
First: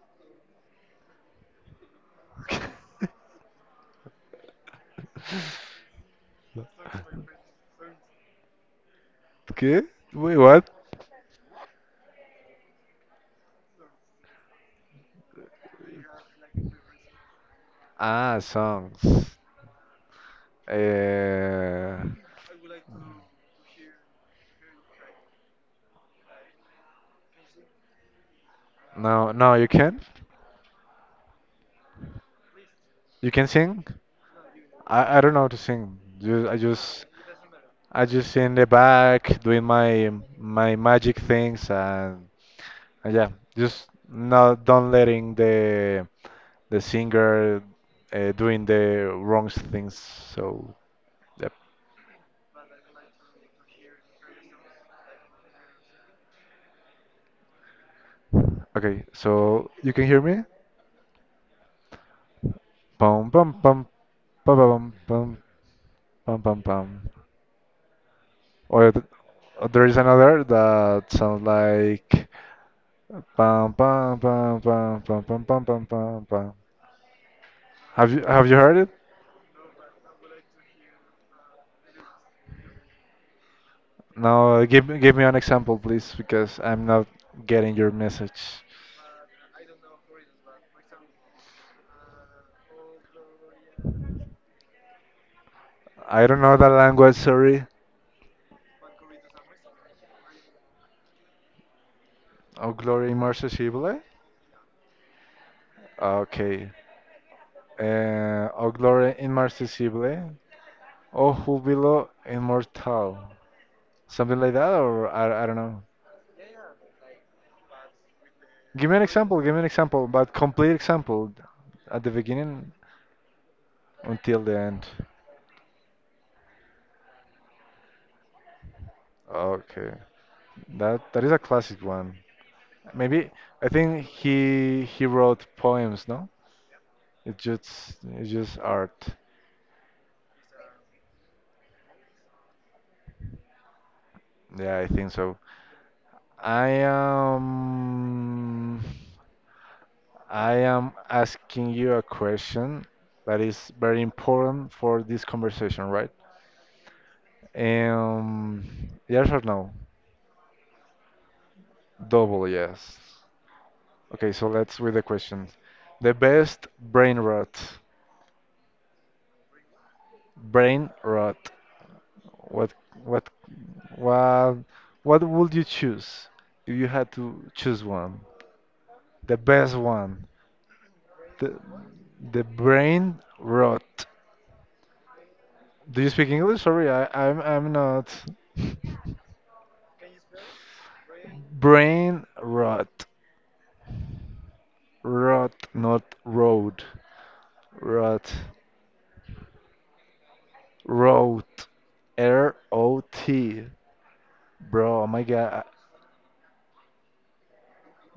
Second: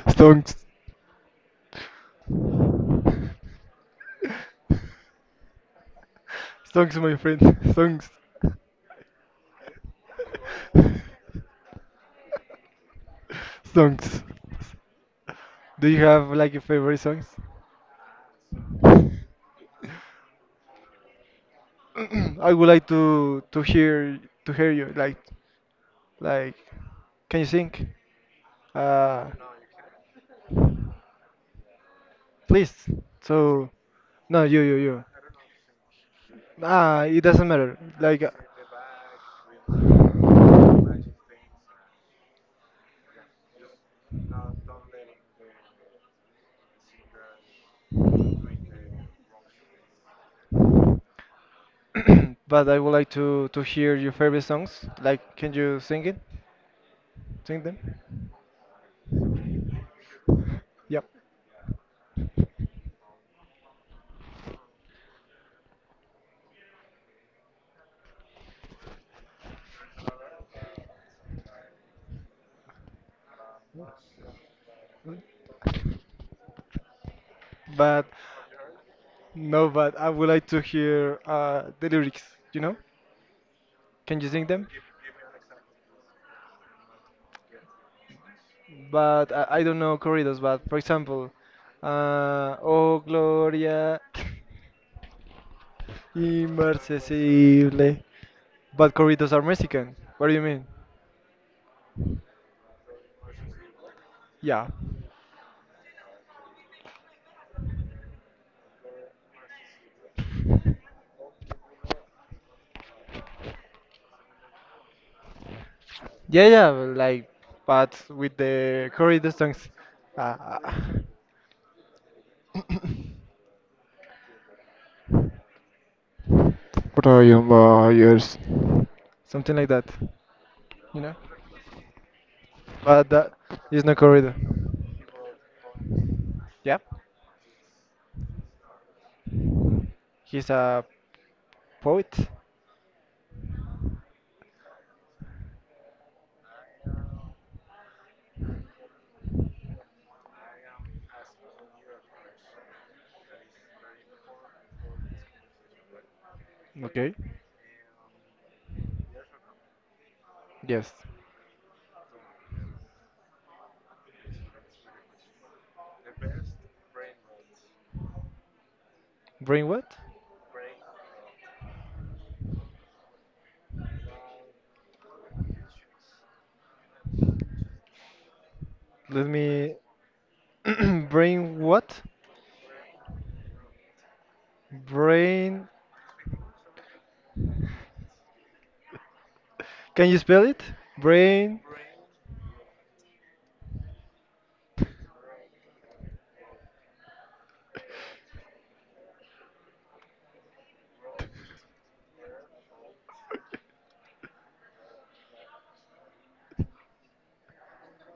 A: Songs, songs, my friend, songs,
B: Okay. Wait, what?
A: songs. Do you have like your favorite songs?
B: Ah, songs. Uh,
A: I would like to hear you like like. Can you sing? Uh,
B: no, no, you can.
A: Please.
B: You can
A: So,
B: sing.
A: no, you.
B: I don't know how to sing. I
A: Ah,
B: just
A: it doesn't matter. Like,
B: in the back doing my magic things, and yeah, just not don't letting the singer doing the wrong things. So yep.
A: but I would like to hear your favorite songs. Like, can you sing it? Sing them?
B: Okay, so you can hear me?
A: Yep.
B: Pum pum pum pum pum pum pum pum pum. Or th- or there is another that sounds like pum pum pum pum pum pum pum pum pum, pum.
A: But
B: Have you heard it?
A: no, but I would like to hear the lyrics. You know? Can you sing
B: No,
A: them?
B: give me an example, please, because I'm not getting your message.
A: But I don't know corridos. But for example, Oh Gloria,
B: I don't know the language. Sorry.
A: inmarcesible. But corridos are Mexican. What do you mean?
B: O glory immersible.
A: Yeah.
B: Okay. O glory immersible. O júbilo inmortal. Something like that, or I don't know.
A: Yeah, yeah, like, but with
B: Give
A: the
B: me an
A: corrido
B: example. Give me an
A: songs,
B: example, but
A: uh,
B: complete example, at the beginning until the end.
A: Brian Myers. Something like that,
B: Okay,
A: you know?
B: that is a classic one.
A: But
B: Maybe
A: that
B: I
A: is not
B: think
A: corrido.
B: he wrote poems, no?
A: Yeah,
B: It's just art.
A: he's a poet.
B: Yeah, I think so. I am I am asking you a question that is very important for this conversation, right?
A: Okay.
B: Um, yes or no?
A: Yes.
B: Double yes. Okay, so let's read the question. The best brain rot.
A: Brain what?
B: Brain rot. What what what what would you choose if you had to choose one?
A: Let
B: The best
A: me.
B: one. The,
A: Brain what?
B: the brain rot.
A: Brain.
B: Do you speak English? Sorry, I'm not.
A: Can you spell it? Brain.
B: Brain rot. Rot, not road. Rot. Rot. R O T. Bro, oh my god.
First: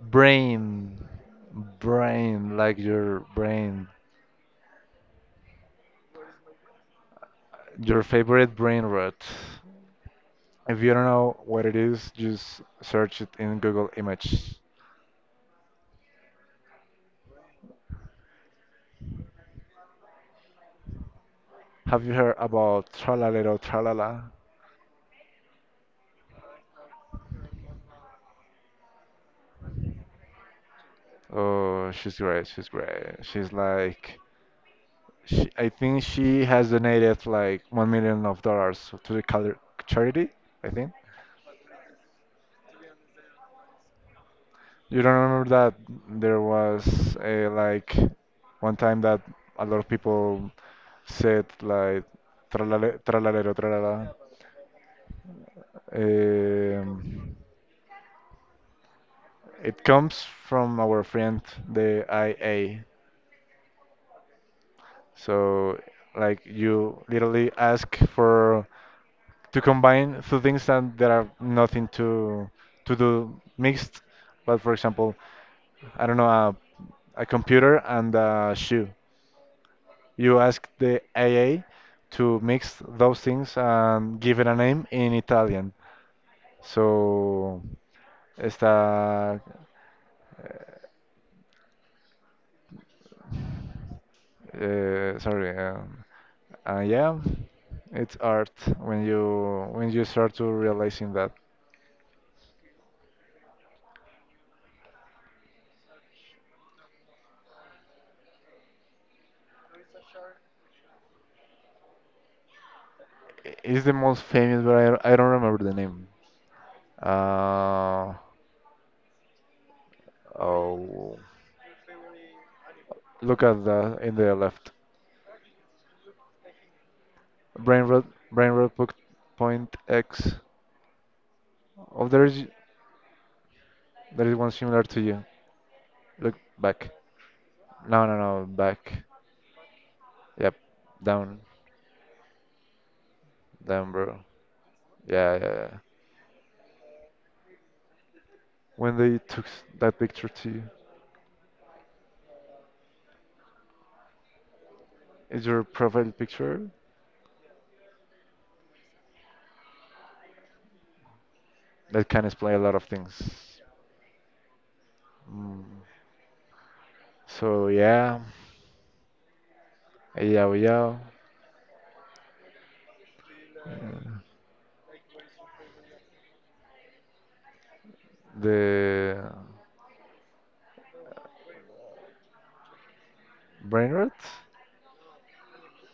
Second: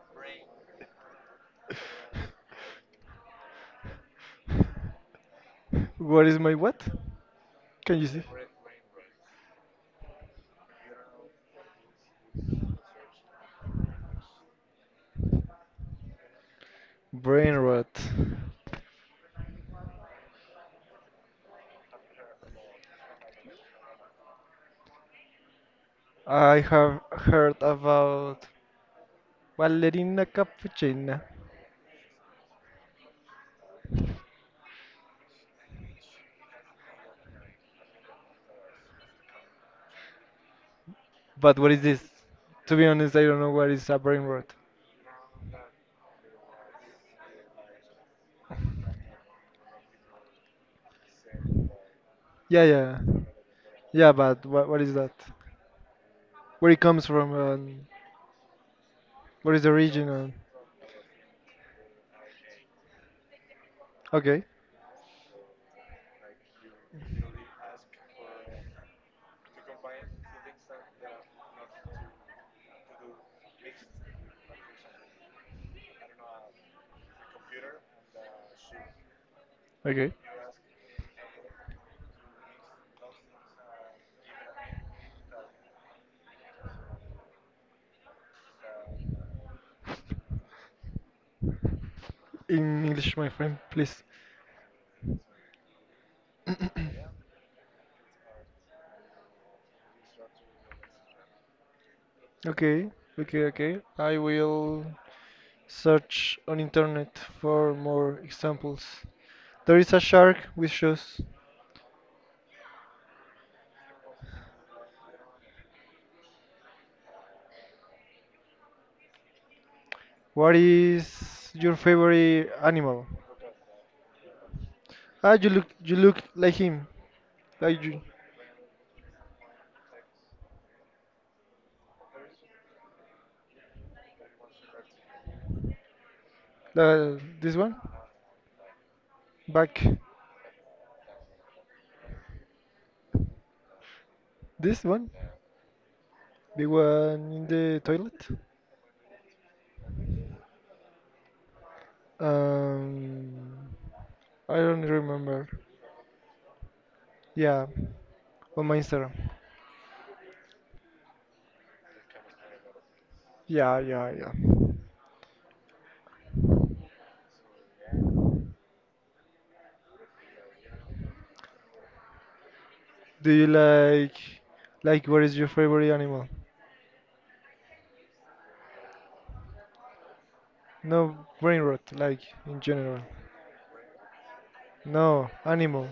B: Brain. Brain, like your brain.
A: What is my what? Can
B: Your
A: you see?
B: favorite brain rot. If you don't know what it is, just search it in Google Image.
A: Brain rot.
B: Have you heard about Tralalero Tralala?
A: I have heard about ballerina cappuccina.
B: Oh, she's great. She's great. She's like, she, I think she has donated like 1 million of dollars to the color charity. I think.
A: But what is this? To be honest, I don't know what is a brain rot.
B: You don't remember that there was a, like one time that a lot of people said like
A: Yeah, yeah.
B: tralalero
A: Yeah,
B: tralala.
A: but what is that? Where it comes from
B: Um,
A: and what is the
B: it
A: origin
B: comes
A: and...
B: from our friend the IA.
A: Okay,
B: So like you literally ask for to combine two things that there are nothing to to do mixed. But for example, I don't know, a computer and a shoe.
A: okay.
B: You ask the AA to mix those things and give it a name in Italian. So está
A: In English, my friend, please.
B: Sorry. Yeah, it's art when you start to realizing that
A: Okay, okay, okay. I will search on internet for more examples. There is a shark with shoes.
B: it's the most famous, but I don't remember the name. Uh,
A: What
B: oh,
A: is your favorite animal?
B: look at the in the left.
A: Ah, you look like him,
B: Brain
A: like you,
B: rot, Brain rot point X. Oh, there is one similar to you. Look back.
A: this one,
B: No, no, no, back.
A: back,
B: Yep, down, down, bro.
A: this one,
B: Yeah, yeah, yeah.
A: the one in the toilet.
B: When they took that picture to you.
A: Um, I don't
B: It's
A: remember.
B: your profile picture
A: Yeah, on my Instagram.
B: that can explain a lot of things.
A: Yeah, yeah, yeah.
B: Mm. So yeah, yeah, yeah.
A: Do you like what is your favorite animal?
B: The
A: No brain rot, like in general.
B: brain rot.
A: No animal.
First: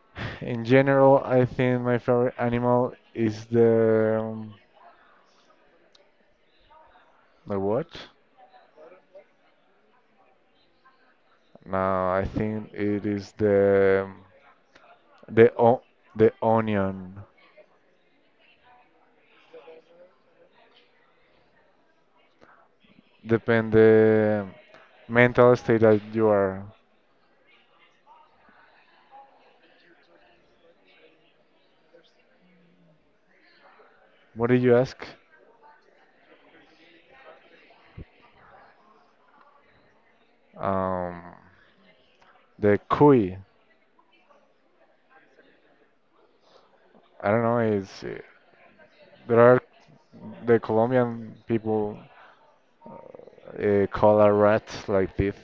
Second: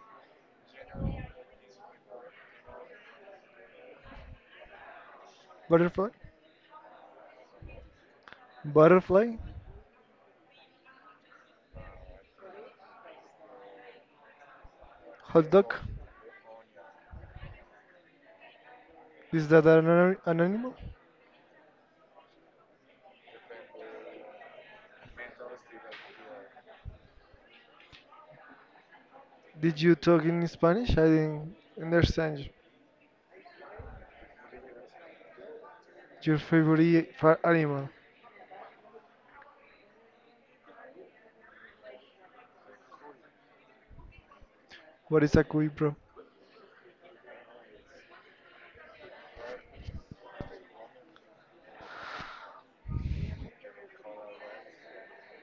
B: In general, I think my favorite animal is the um,
A: Butterfly.
B: the what?
A: Butterfly.
B: No, I think it is the
A: Hot dog.
B: o the onion.
A: Is that an animal?
B: Depend the mental state that you are.
A: Did you talk in Spanish? I didn't understand you.
B: What did you ask?
A: Your favorite animal?
B: Um, the cuy.
A: What is a cuy,
B: I don't know. Is There are the Colombian people call a rat like this.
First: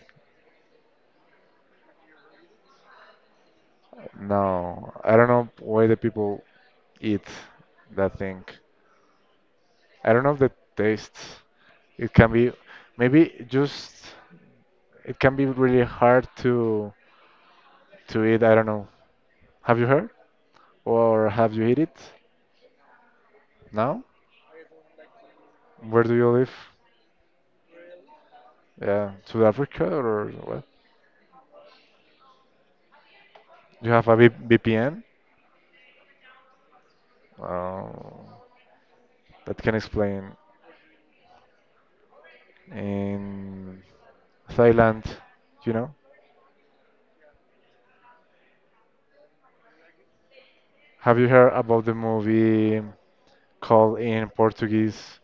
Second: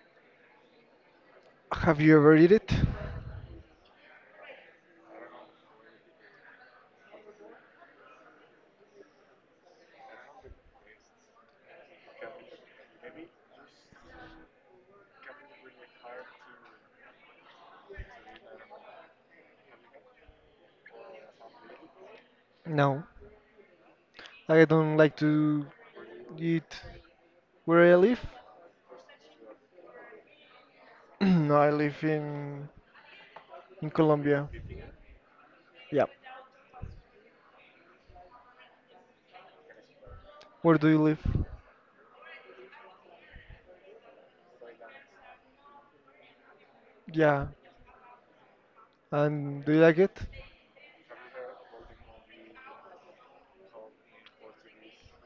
A: Have you ever eat it?
B: No, I don't know why the people eat that thing. I don't know if the tastes. It can be maybe just it can be really hard to eat. I don't know. Have you heard or have you eat it
A: No,
B: now?
A: I don't like to
B: Where do you live?
A: eat. Where I live?
B: Yeah, South Africa or what?
A: No, I live in
B: You have a
A: Colombia.
B: VPN?
A: Yeah.
B: Uh, that can explain.
A: Where do you live?
B: And Thailand, you know?
A: Yeah, and do you like it?
B: Have you heard about the movie called in Portuguese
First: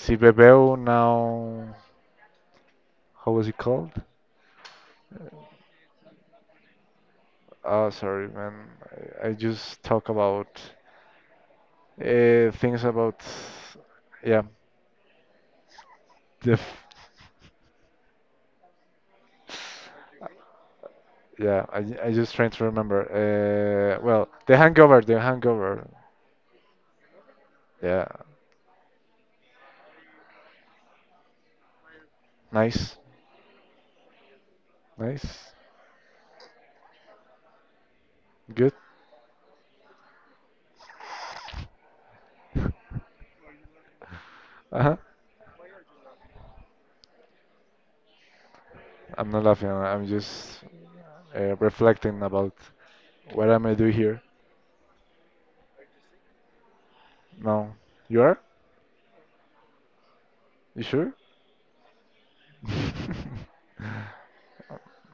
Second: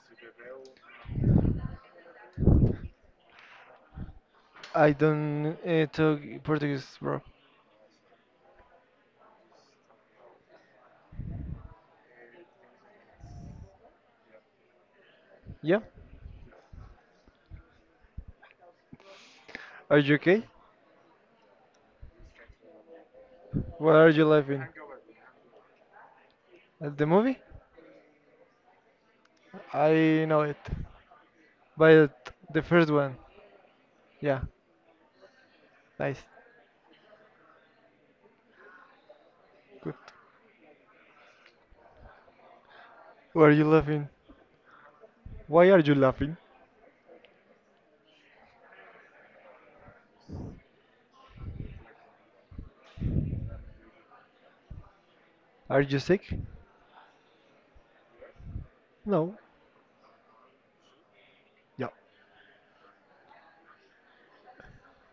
B: Se Bebeu Now? How was it called?
A: I don't talk Portuguese, bro.
B: Oh, sorry, man. I just talk about things about, yeah,
A: Yeah.
B: the, f-
A: Are you okay?
B: yeah. I just trying to remember.
A: What are you
B: Well, The
A: laughing?
B: Hangover, The Hangover.
A: At the movie?
B: Yeah,
A: I know it. But the first
B: nice,
A: one, yeah,
B: nice,
A: nice,
B: good.
A: good. Why are you laughing?
B: Uh-huh.
A: Why are you laughing?
B: I'm not laughing. I'm just reflecting about what am I do here.
A: Are you sick?
B: No. You are?
A: No.
B: You sure?
A: Yeah.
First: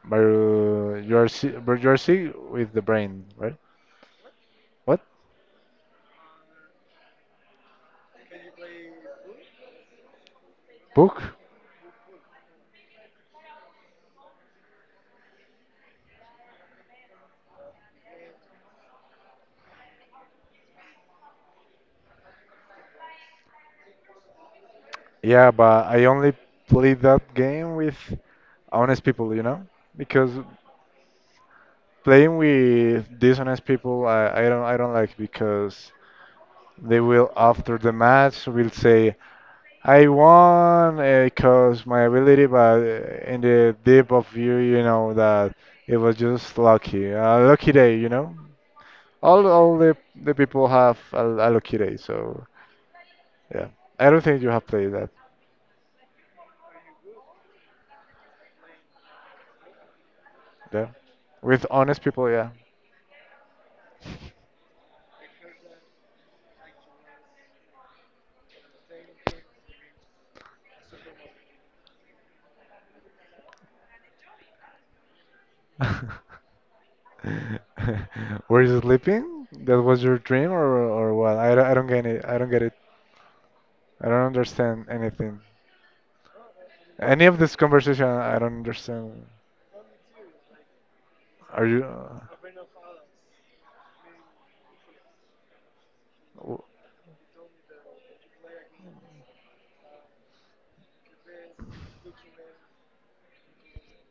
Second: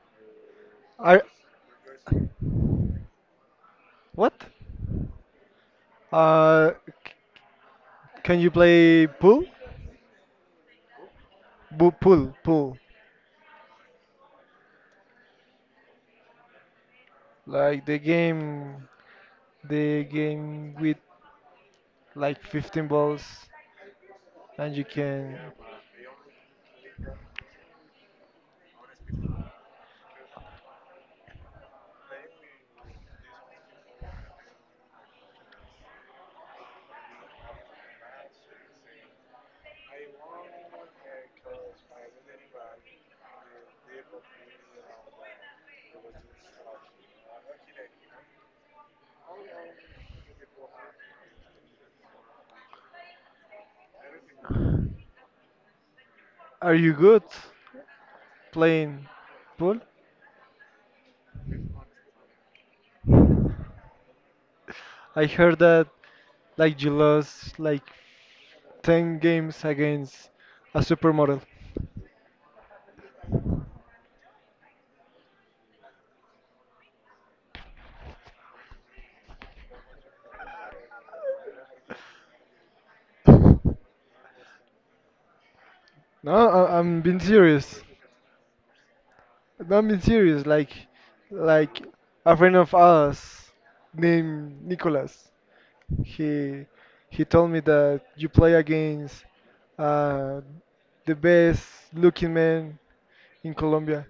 B: But
A: Are
B: you are sick with the brain, right?
A: what?
B: What?
A: Uh, c- can you play pool?
B: Book?
A: Bu Pool, pool. Like the game, with like 15 balls, and you can.
B: Yeah, but I only play that game with honest people, you know? Because playing with dishonest people, I don't like because they will after the match will say I won because my ability, but in the deep of you, you know that it was just lucky, a lucky day, you know? All the people have Al Alokire, so yeah. I don't think you have played that.
A: Are you good playing pool?
B: Yeah. With honest people, yeah.
A: I heard that like you lost like 10 games against a supermodel.
B: Were you sleeping? That was your dream or what? I don't get it. I don't get it. I don't understand anything.
A: No, I'm being
B: Any of this
A: serious.
B: conversation, I don't understand.
A: No, I'm being serious. Like,
B: Are
A: like
B: you
A: a friend of ours named Nicholas.
B: w-
A: He he told me that you play against uh, the best looking man in Colombia.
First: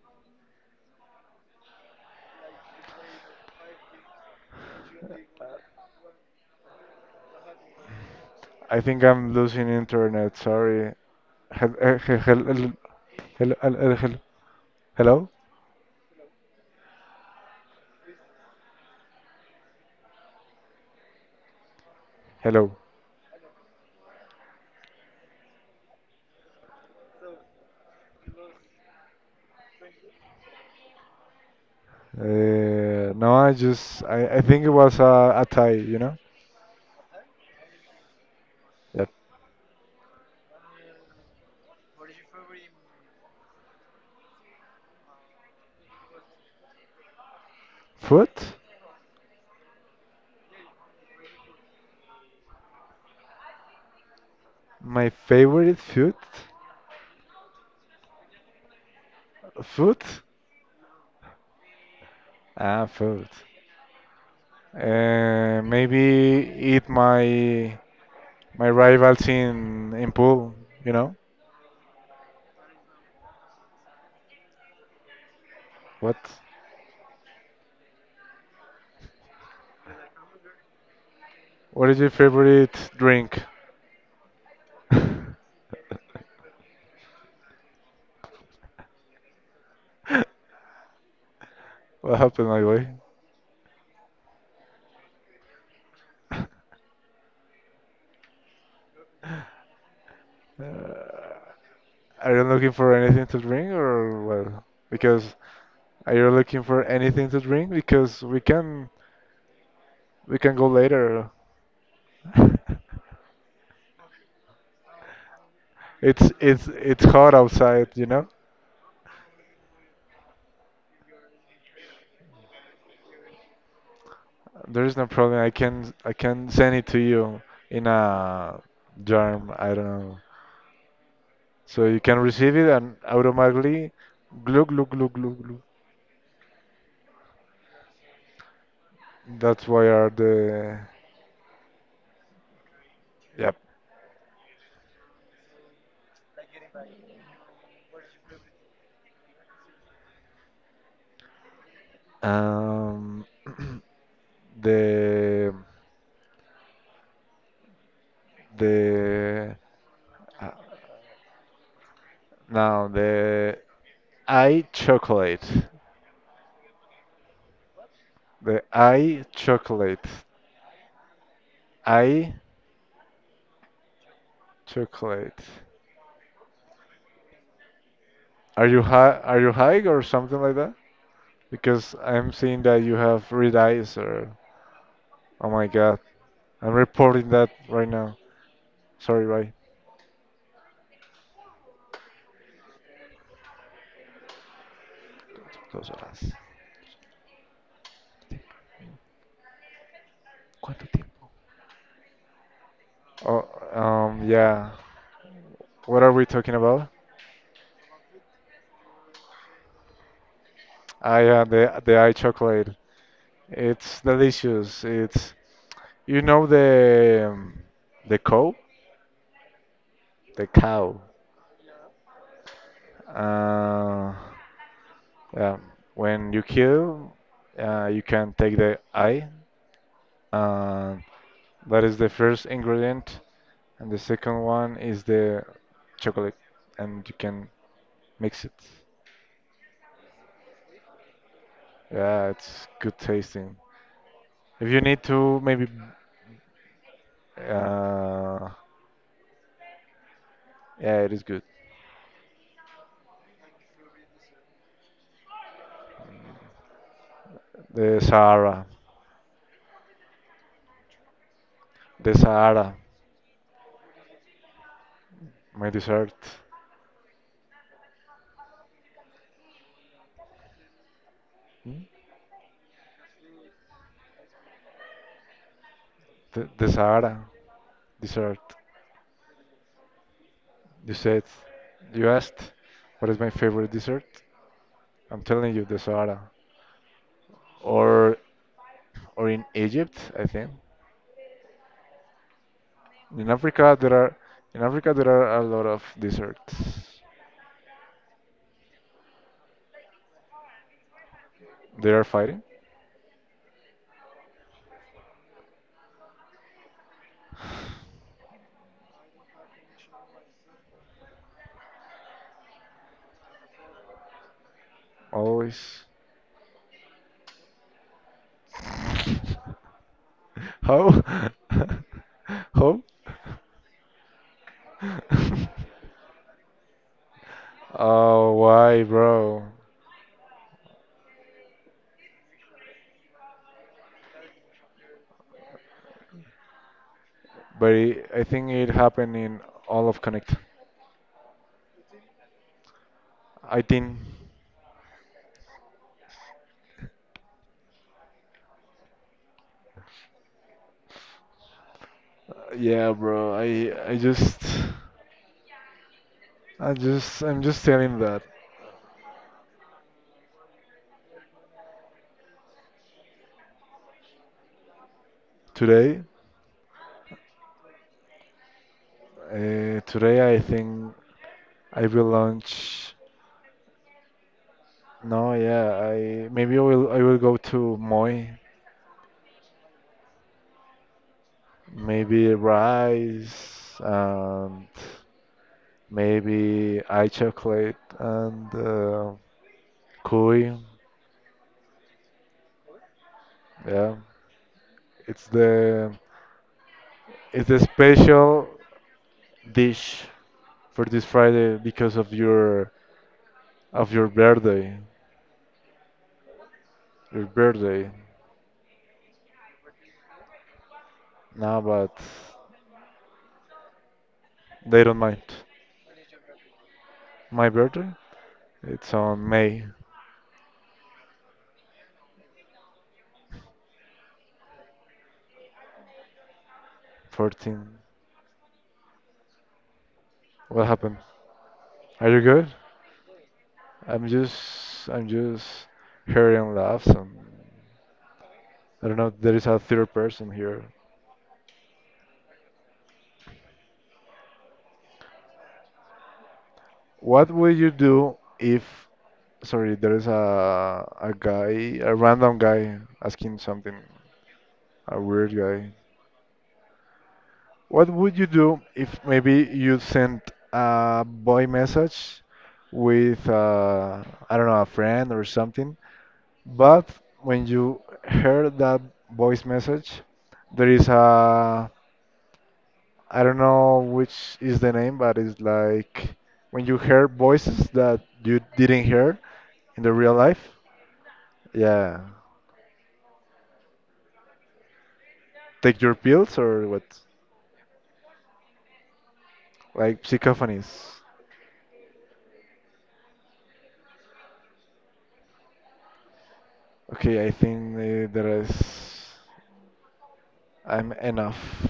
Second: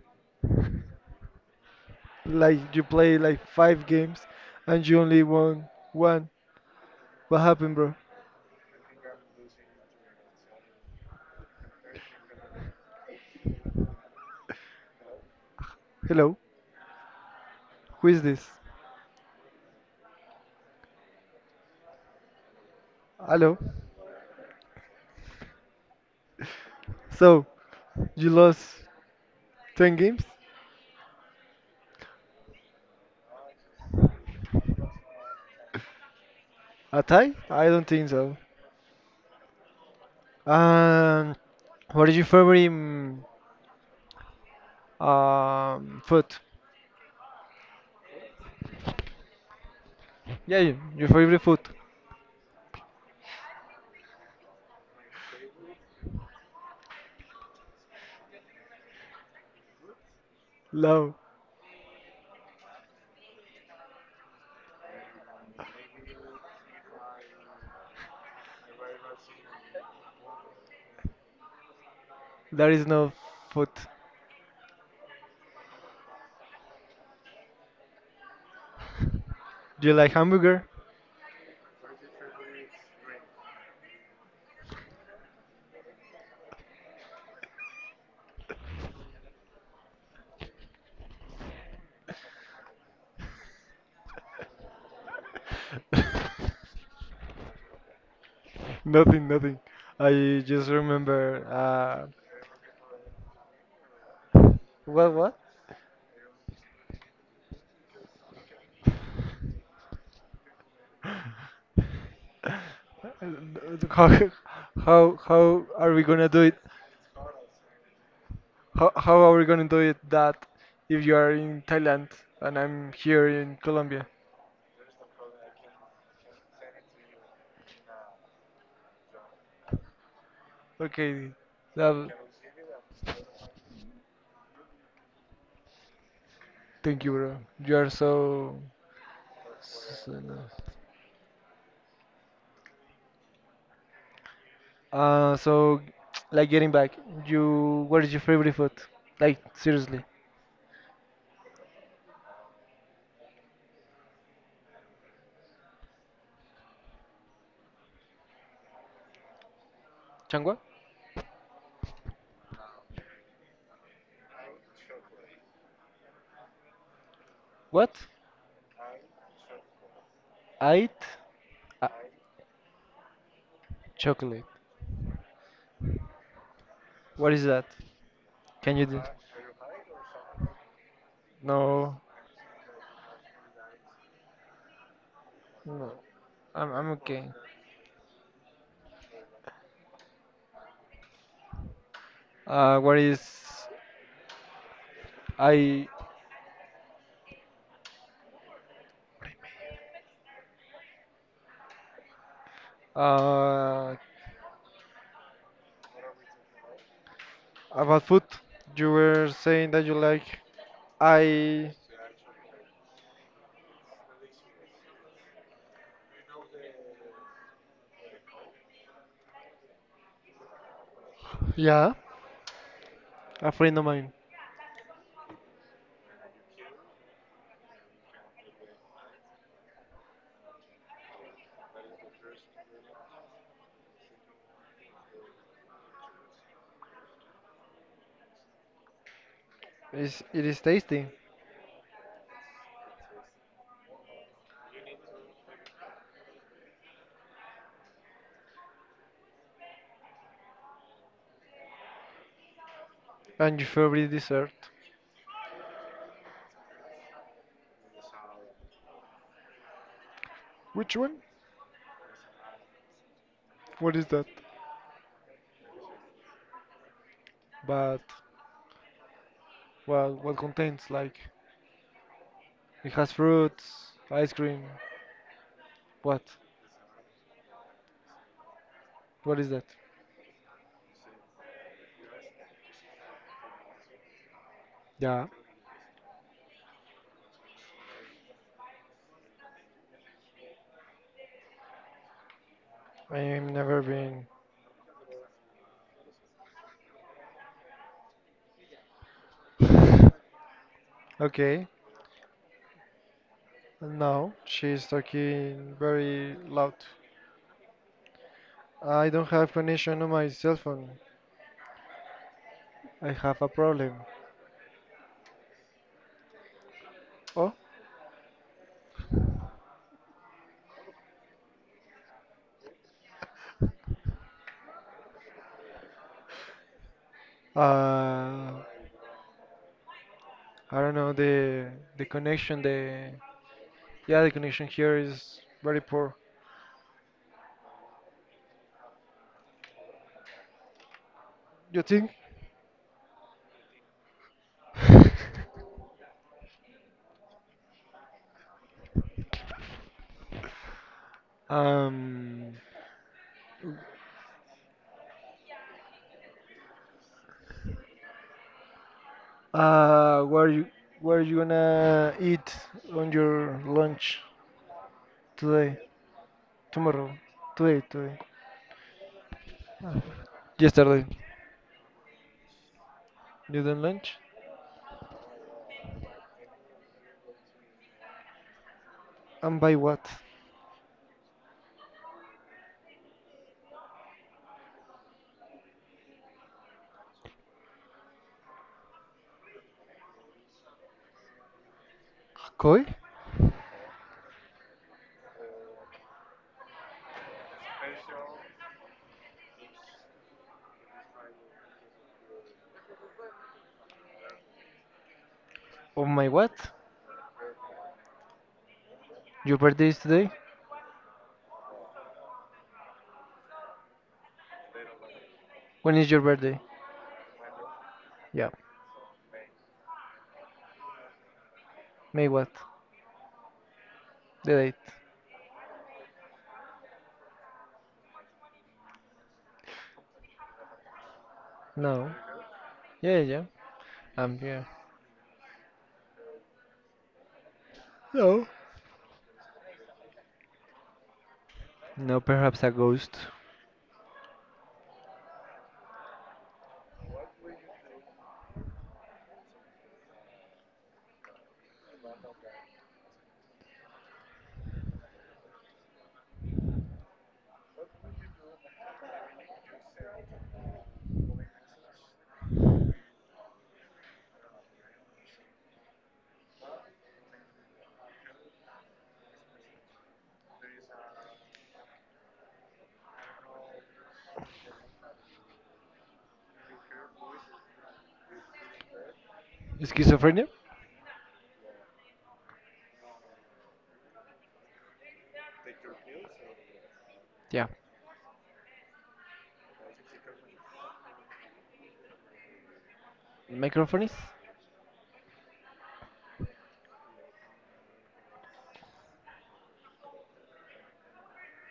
A: Like you play like five games and you only won one. What happened, bro?
B: I think I'm losing internet. Sorry. Hel- eh, he- hel- el- hel- el- el- hel- Hello?
A: Hello, who is this?
B: Hello.
A: Hello. So you lost 10 games?
B: No, I think it was a Thai.
A: A tie? I don't think so.
B: Yep.
A: And what is your favorite food?
B: Food?
A: Yeah, your favorite food.
B: My favorite food? Food?
A: No,
B: Ah, food. Maybe eat my rivals in pool, you know.
A: there is no food.
B: What?
A: Do you like hamburger?
B: What is your favorite drink? What happened, my boy?
A: Nothing, nothing. I
B: Uh,
A: just remember.
B: are you looking for anything to drink, or well?
A: What,
B: Because
A: what?
B: are you looking for anything to drink? Because we can. We can go later.
A: How, how are we gonna
B: It's
A: do it?
B: it's it's hot outside, you know?
A: How are we gonna do it that if you are in Thailand and I'm here in Colombia?
B: There is no problem. I can send it to you in a germ, I don't know.
A: Okay,
B: So you
A: that,
B: can receive it and automatically glug glug glug glug glug.
A: thank you, bro. You are so.
B: That's why are
A: No.
B: the, yep.
A: So, like getting back, you what is your favorite food? Like seriously,
B: Um the the uh,
A: Changwa?
B: the I chocolate.
A: What?
B: The I chocolate.
A: Ait? Uh,
B: I
A: Chocolate.
B: chocolate.
A: What is that?
B: Are
A: Can
B: you
A: you do?
B: high? Are you high or something like that? Because
A: No.
B: I'm seeing that you have red eyes. Or oh my
A: No,
B: God,
A: I'm
B: I'm
A: I'm okay.
B: reporting that right now. Sorry, bye.
A: What is I?
B: Dos horas. ¿Cuánto tiempo? Oh,
A: Uh,
B: yeah. What are we talking about?
A: about food, you were saying that you like.
B: Ah, yeah,
A: I.
B: the eye chocolate. It's delicious. It's the the cow, the cow.
A: Yeah, a friend of mine.
B: Uh, yeah. When you kill, you can take the eye, and that is the first ingredient. And the second one is the chocolate, and you can mix it.
A: Is it is tasty.
B: Yeah, it's good tasting. If you need to, maybe, uh, yeah, it is good.
A: And your favorite dessert?
B: The Sahara,
A: Which one?
B: the Sahara,
A: What is that?
B: my dessert.
A: But well, what contains like
B: Hmm?
A: it has fruits, ice cream. What?
B: The Sahara dessert.
A: What is that?
B: You said, you asked, what is my favorite dessert? I'm
A: Yeah,
B: telling you, the Sahara. Or in Egypt, I think. In
A: I've
B: Africa
A: never
B: there are
A: been.
B: in Africa there are a lot of deserts.
A: Okay,
B: They are fighting
A: and now she's talking very loud. I don't have connection on my cell phone. I have a problem.
B: always.
A: Oh,
B: How? How? Oh,
A: Uh,
B: why, bro?
A: I don't know the connection. The Yeah, the connection here is very poor.
B: But I think it happened in all of Connect.
A: You think?
B: I think,
A: Um,
B: yeah, bro. I'm just telling that
A: Uh, what are you what are you gonna eat on your lunch today?
B: today.
A: Tomorrow? Today, today.
B: Today I think
A: Yesterday.
B: I will launch.
A: You done lunch?
B: No, yeah, I will go to Moi,
A: And by what?
B: maybe rice and maybe eye chocolate and cuy.
A: Koi?
B: Yeah, it's the it's the special dish for this Friday because of your birthday,
A: On my what?
B: your birthday.
A: Your birthday is today?
B: No, but they don't mind.
A: When is your birthday?
B: My birthday?
A: Yeah.
B: It's on May
A: May what? The date?
B: 14. What happened? Are
A: No.
B: you good?
A: Yeah, yeah.
B: I'm
A: I'm here.
B: just I'm just hearing laughs, and
A: No.
B: I don't know, there is a third person here.
A: No, perhaps a ghost.
B: What would you do if, sorry, there is a guy, a random guy asking something, a weird guy. What would you do if maybe you sent a boy message with I don't know, a friend or something, but when you heard that voice message, there is a, I don't know which is the name, but it's like when you hear voices that you didn't hear in the real
A: Schizophrenia?
B: life. Yeah. Take your pills or what?
A: Yeah.
B: Like psychophonies.
A: Microphonies?
B: Okay, I think there is. I'm enough.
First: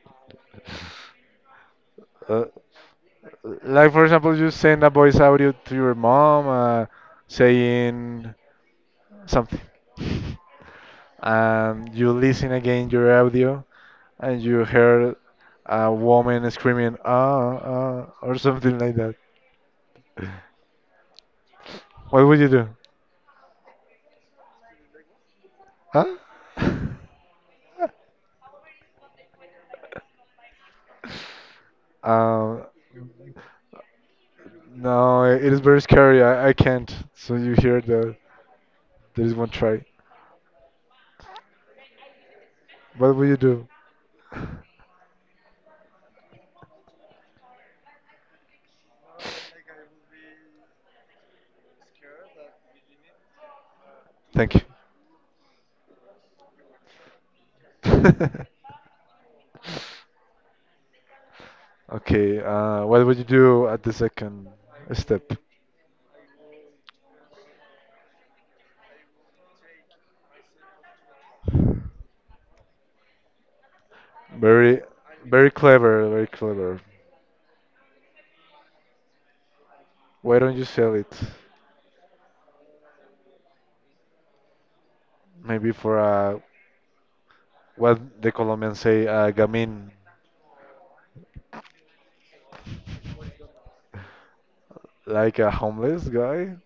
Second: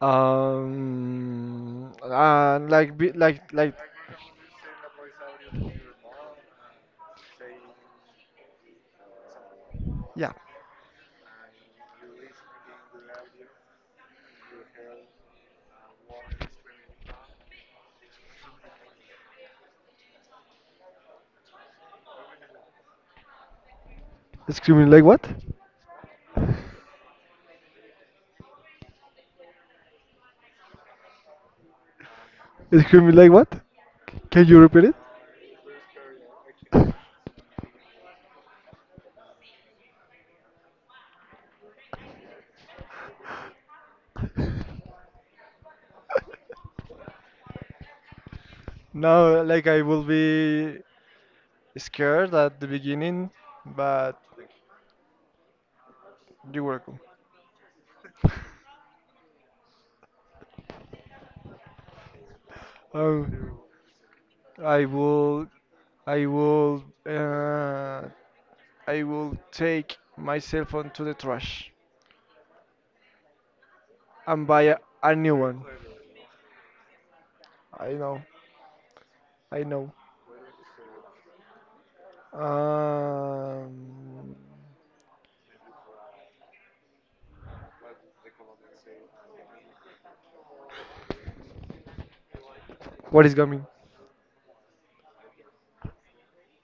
B: Uh,
A: Like,
B: like for example, you send a voice audio to your mom, saying something,
A: Yeah.
B: and you listen again your audio, and you heard a woman screaming ah ah or something like that, what would you do?
A: Screaming like what?
B: Huh? Um,
A: Screaming like what? Can you repeat it?
B: no, it is very scary. I can't. So you hear there is one try. What will you do?
A: No, like I will be scared at the beginning, but
B: Thank you.
A: You welcome.
B: Okay, what would you
A: Um,
B: do at the second
A: I
B: step?
A: will, I will, uh, I will take my cell phone to the trash and buy
B: Very,
A: a new
B: very
A: one.
B: clever, very clever.
A: I know, I know.
B: Why don't you sell it?
A: Um,
B: Maybe for a what the Colombians say, gamin,
A: what is coming?
B: like a homeless guy.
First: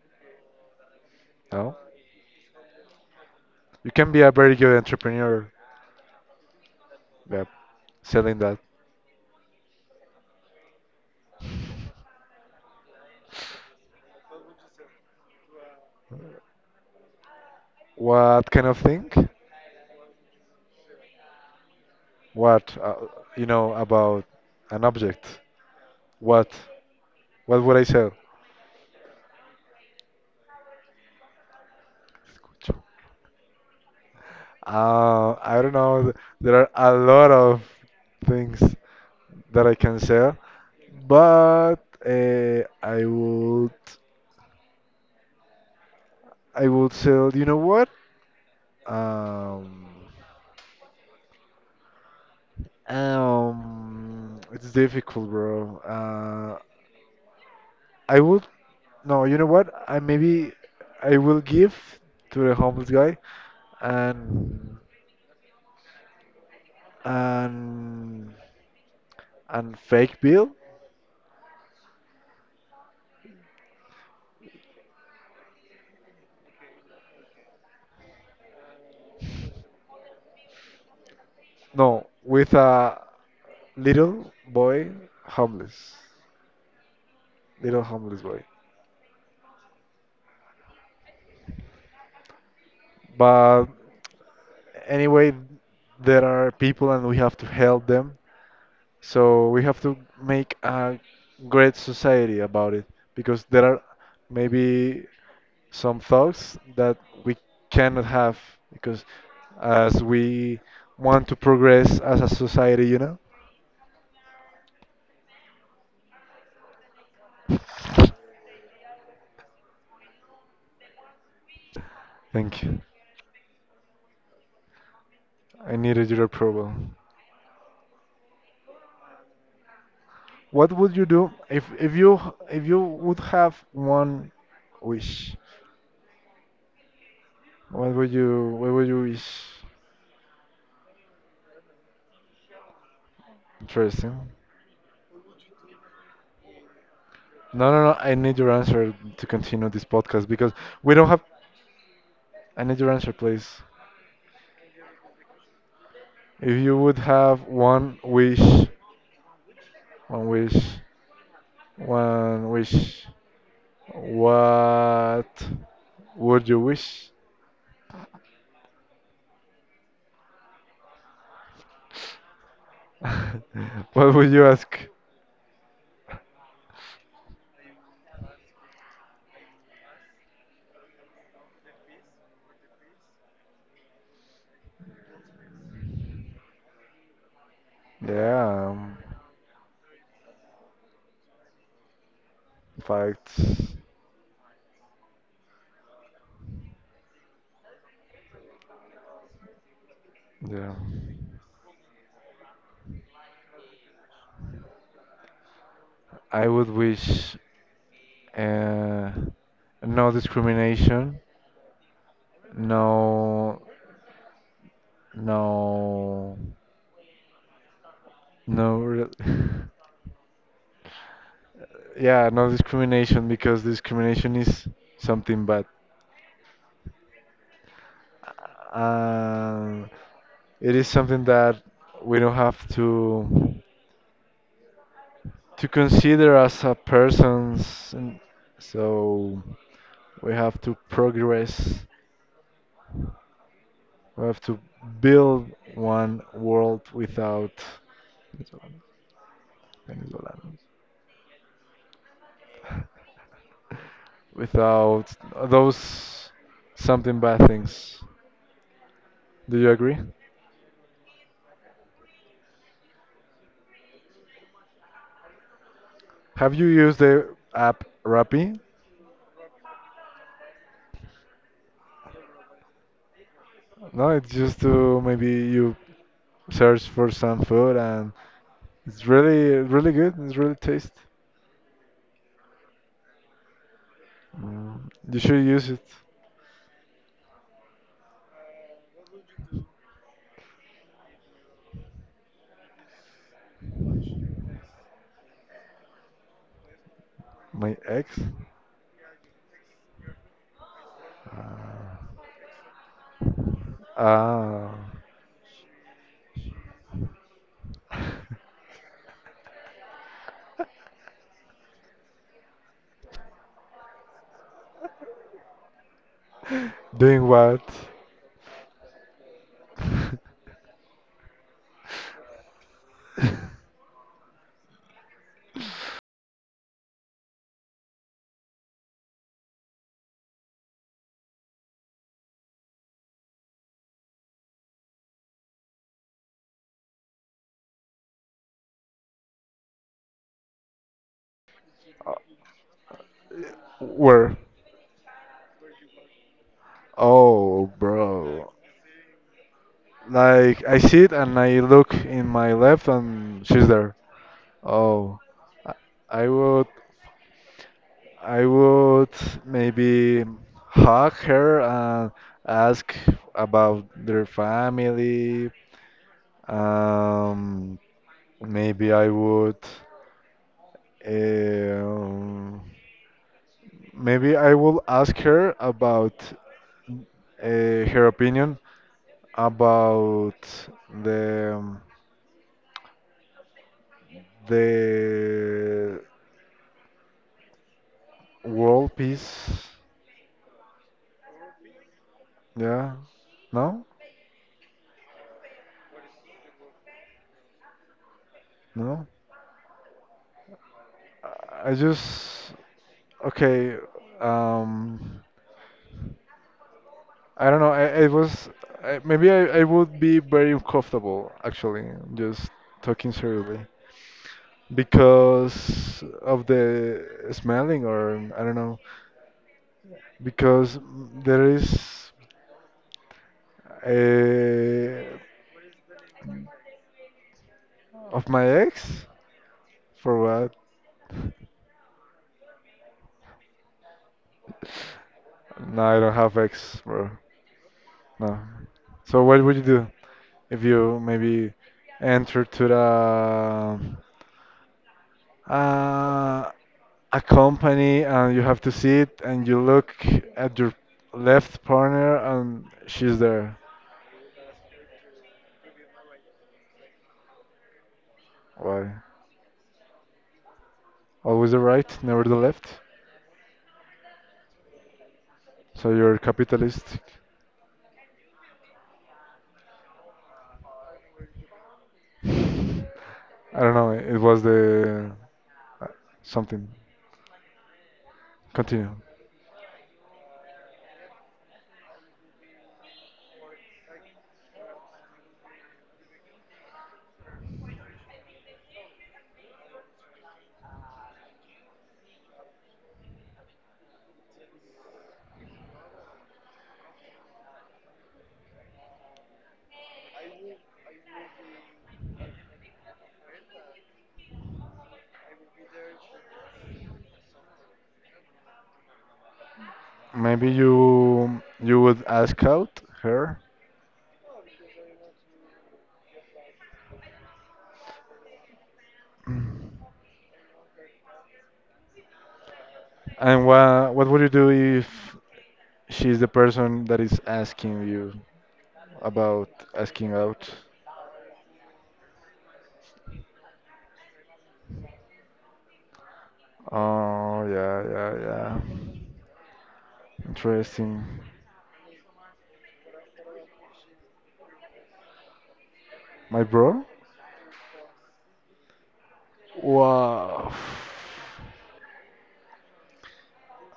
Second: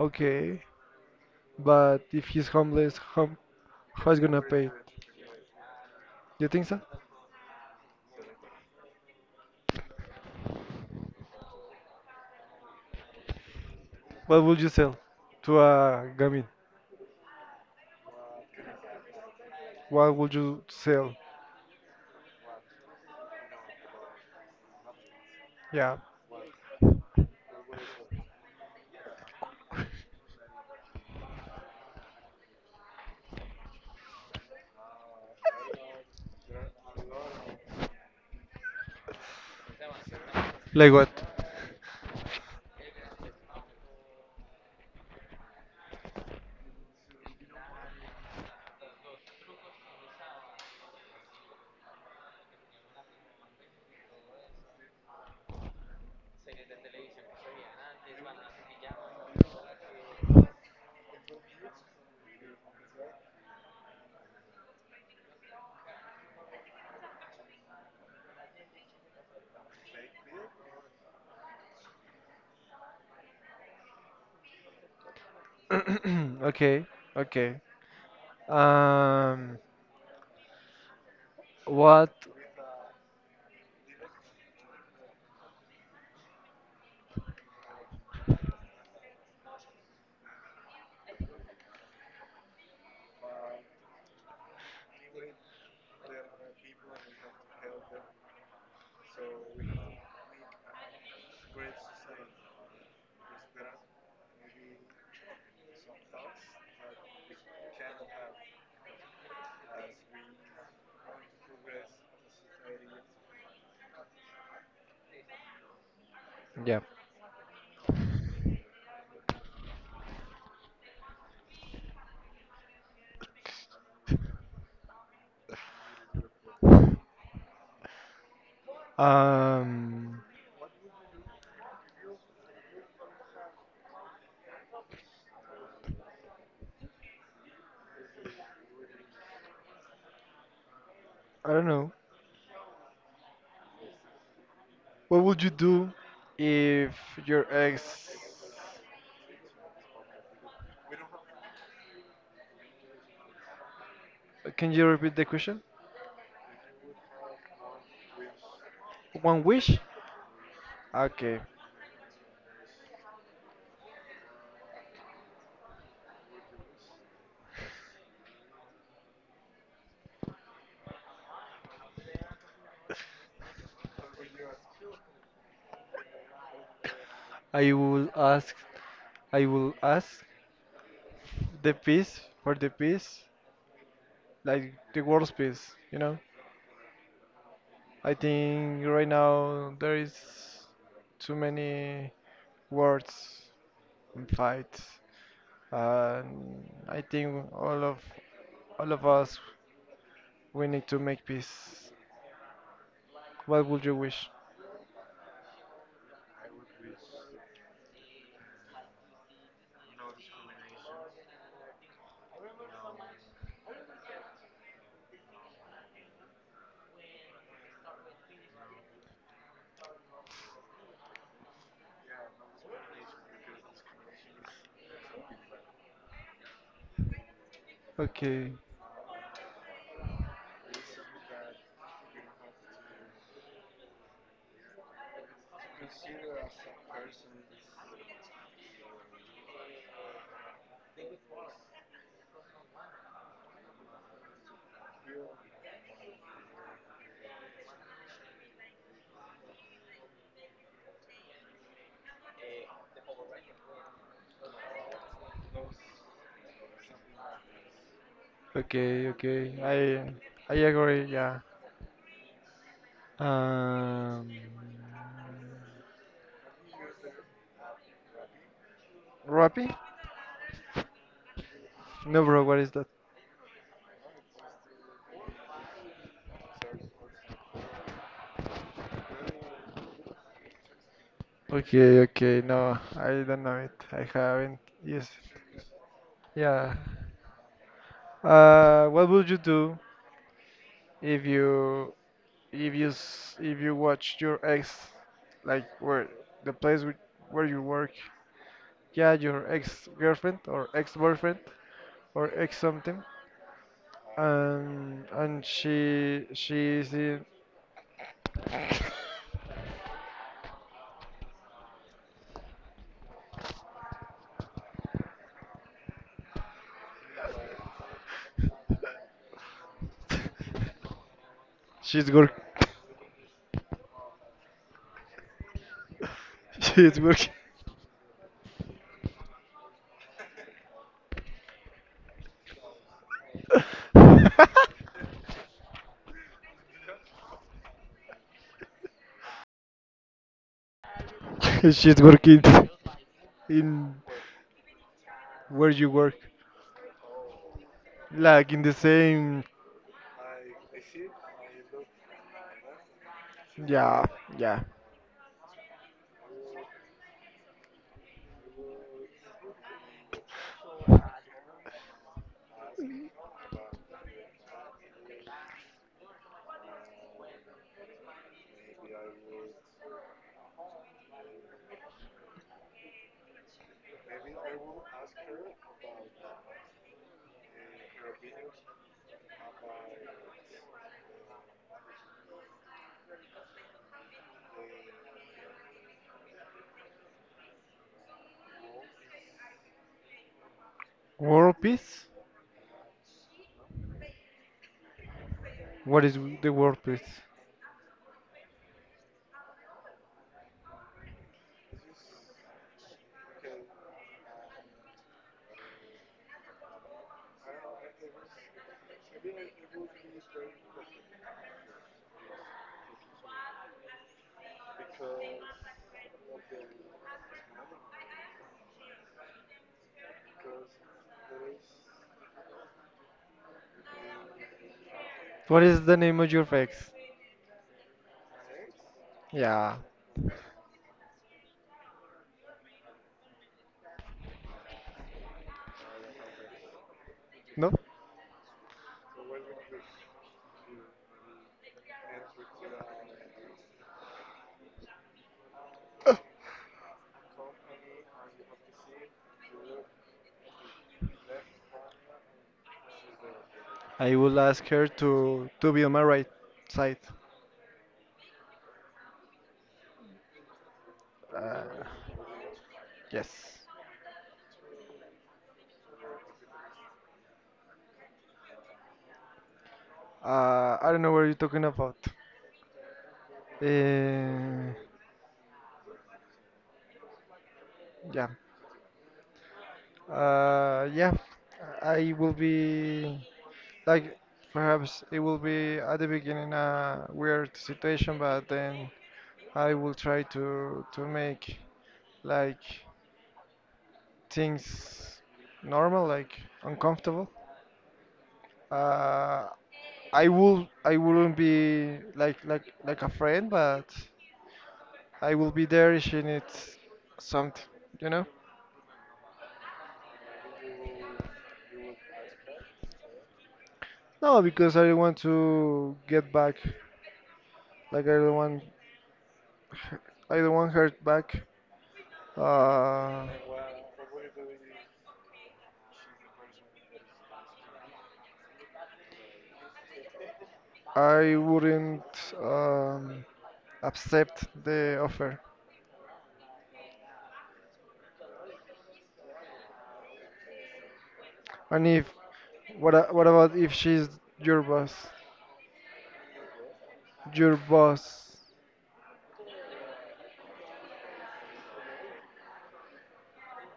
A: Okay,
B: No,
A: but if he's homeless,
B: you can
A: Who's
B: be a
A: gonna
B: very
A: pay?
B: good entrepreneur.
A: You think so?
B: Yep, selling that.
A: What would you sell to a gamine?
B: What kind of thing?
A: What would you sell?
B: What you know about an object?
A: Yeah.
B: What? What would I sell? I don't know. There are a lot of things that I can sell,
A: Like what?
B: but uh, I would I would sell. You know what? Um, it's difficult, bro. I would No. You know what? I will give to the homeless guy and and fake bill.
A: Okay. Okay. Um.
B: No,
A: What?
B: with a little boy homeless, little homeless boy. But anyway, there are people, and we have to help them. So we have to make a great society about it, because there are maybe some thoughts that we cannot have, because as we want to progress as a society, you know?
A: Yeah.
B: Thank you. I needed your approval.
A: Um.
B: What would you do if you would have one wish? What would you wish?
A: I don't know.
B: Interesting.
A: What would you do if your
B: No, no, no.
A: ex?
B: I need your answer to continue this podcast because we don't have. I need your answer, please.
A: Can you repeat the question?
B: If you would have one wish,
A: One wish?
B: one wish,
A: Okay.
B: one wish, what would you wish? What would you ask?
A: I will ask. I will ask the peace for the peace, like the world's peace. You know. I
B: Yeah,
A: think right now there is too many
B: facts.
A: wars and fights, and I think all of us we
B: Yeah.
A: need to make peace. What would you wish?
B: I would wish uh, no discrimination, no No, no, re- yeah, no discrimination because discrimination is something bad.
A: Okay,
B: Uh, it is something that we don't have to consider as a person's, and so we have to progress. We have to build one world without venezolanos, without those something bad things.
A: okay, okay.
B: Do you
A: I
B: agree?
A: I agree. Yeah. Um,
B: Have you used the app Rappi?
A: Rappi? No, bro. What is that?
B: No, it's just to maybe you search for some food, and it's really really good. It's really taste.
A: Okay, okay. No, I don't know it. I haven't
B: Mm,
A: used
B: you should use it.
A: it. Yeah. What would you do if you if you watch your ex, like where the place where you
B: My
A: work,
B: ex?
A: yeah, your ex girlfriend or ex boyfriend
B: Uh,
A: or ex something,
B: ah,
A: and
B: doing what?
A: she's work she's working she's
B: Uh,
A: working in
B: Where?
A: where you work,
B: Oh, bro.
A: like in the same,
B: Like I sit and I look in my left and she's there.
A: yeah, yeah,
B: Oh, I I would, I would maybe hug her and ask about their family. Um, Maybe I would, um, maybe I will ask her about her opinion about the the world peace.
A: world peace,
B: Yeah. No?
A: what is the world peace,
B: No? I just okay. Um, I don't know. I was I, maybe I would be very uncomfortable actually, just talking seriously because of the smelling or I don't know, because there is a
A: what is the name of your ex,
B: of my ex
A: yeah.
B: for what? No, I don't have ex, bro.
A: No,
B: No. So what would you do if you maybe enter to the uh, a company and you have to see it, and you look at your left partner and she's there.
A: I will ask her to be on my right side.
B: Why? Always the
A: Uh,
B: right, never the left.
A: yes.
B: So you're capitalistic.
A: I don't know what you're talking about.
B: I don't know, it was
A: Uh,
B: the uh, something.
A: yeah.
B: Continue.
A: Yeah. I will be like perhaps it will be at the beginning a weird situation, but then I will try to make like things normal, like uncomfortable. Uh, I wouldn't be like a friend, but I will be there if she needs something, you know?
B: Maybe you would ask out her.
A: No, because I don't want to get back. Like I don't want I don't want her back. Uh,
B: And what would you do if she's the person that is asking you about asking out?
A: I wouldn't um, accept the offer.
B: Oh yeah, yeah, yeah. Interesting.
A: And if what a- what about if she's your boss?
B: My bro?
A: Your boss,
B: Wow.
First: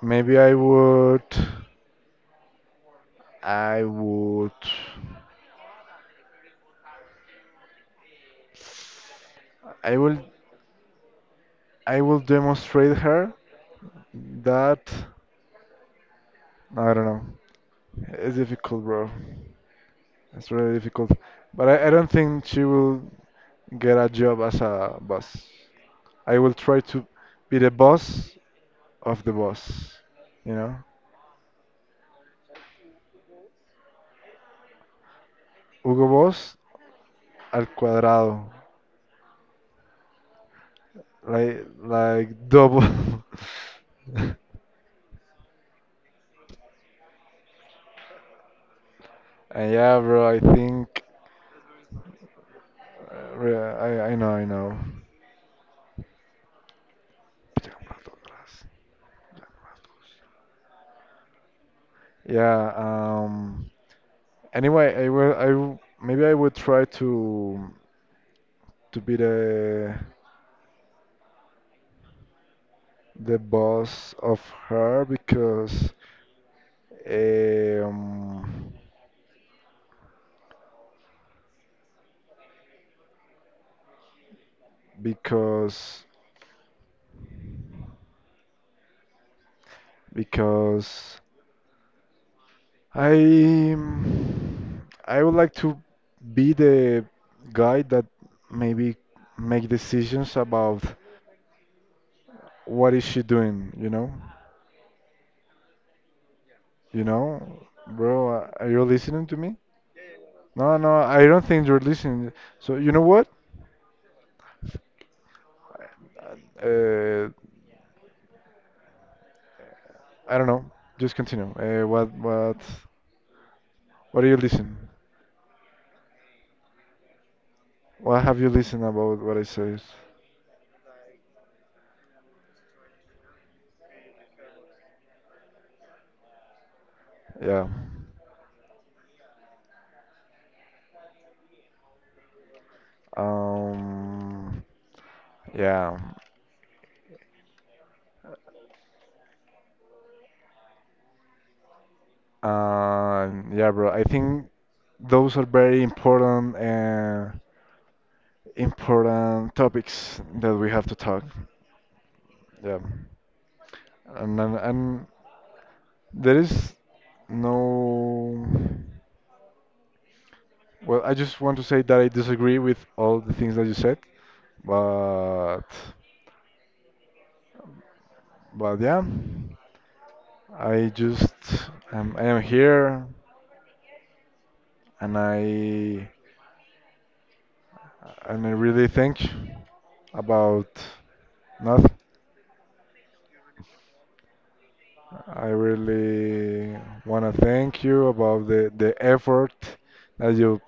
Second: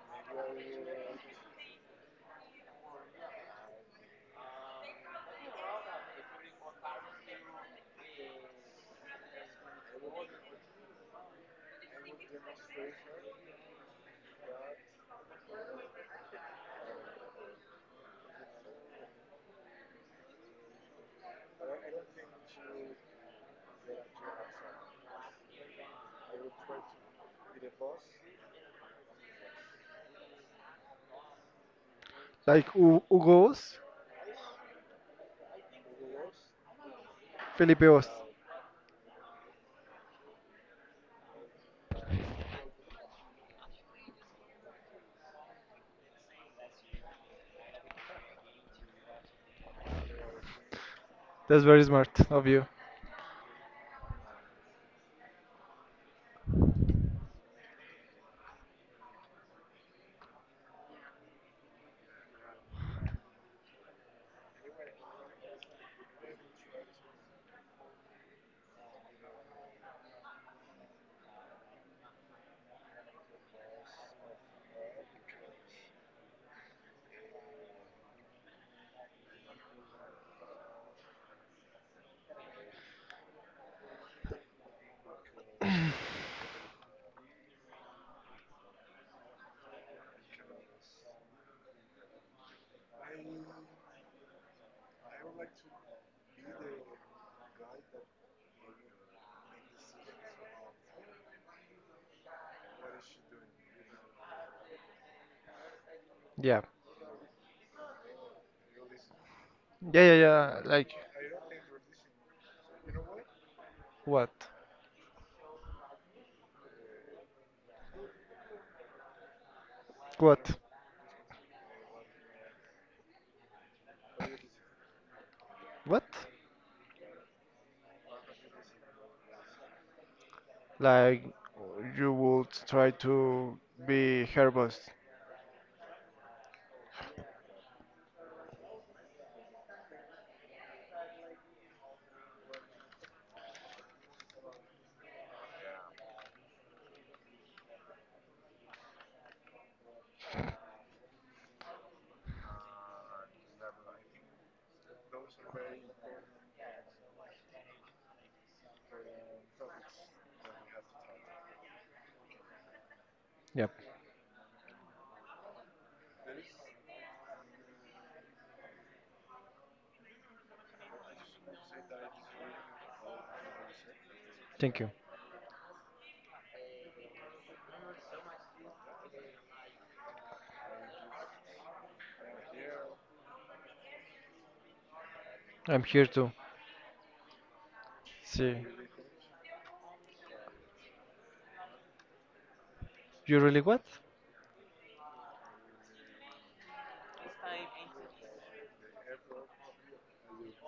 B: Maybe I would. I would. I will. I will demonstrate her that. I don't know. It's difficult, bro. It's really difficult. But I don't think she will get a job as a boss. I will try to be the boss of the boss. You know?
A: like Hugo's,
B: Hugo Boss al
A: Felipe Boss.
B: cuadrado. Like double. And yeah, bro, I think
A: That's very smart of you.
B: I know, I know. Yeah, anyway, I will I w- maybe I would try to be the boss of her because um, because because I I would like to be the guy that maybe make decisions about what is she doing, you know?
A: Yeah.
B: You know, bro, are you listening to me?
A: Yeah, yeah, yeah.
B: No,
A: Like,
B: no, I don't think you're listening. So you know what?
A: what?
B: Uh, I don't
A: What?
B: know. Just continue. What do you listen?
A: What?
B: What have you listened about what I said?
A: Like, you would try to be her boss.
B: Yeah. Um. Yeah. Yeah, bro. I think those are very important important topics that we have to talk. Yeah.
A: Yep.
B: And there is no. Well, I just want to say that I disagree with all the things that you said,
A: Thank you.
B: but yeah, I just I am here, and
A: I'm here
B: I
A: to
B: and I
A: see.
B: really think about nothing.
A: You really what?
B: I really want to thank you about the effort that you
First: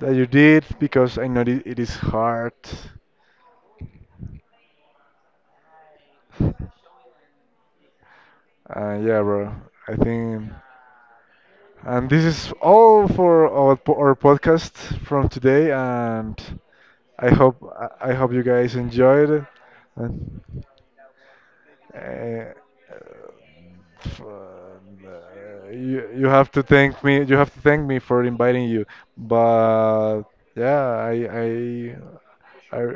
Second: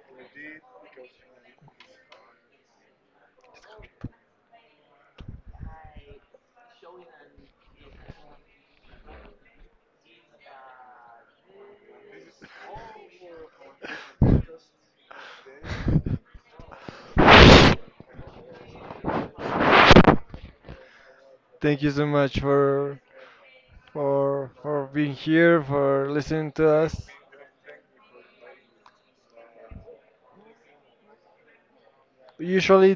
B: that you did because I know it is hard. Yeah, bro. I think. And this is all for our podcast from today. And I hope you guys enjoyed it. And,
A: Thank you so much
B: uh,
A: for for for being here,
B: you
A: for
B: you have
A: listening
B: to
A: to
B: thank
A: us.
B: me. You have to thank me for inviting you. But yeah, I I,
A: Usually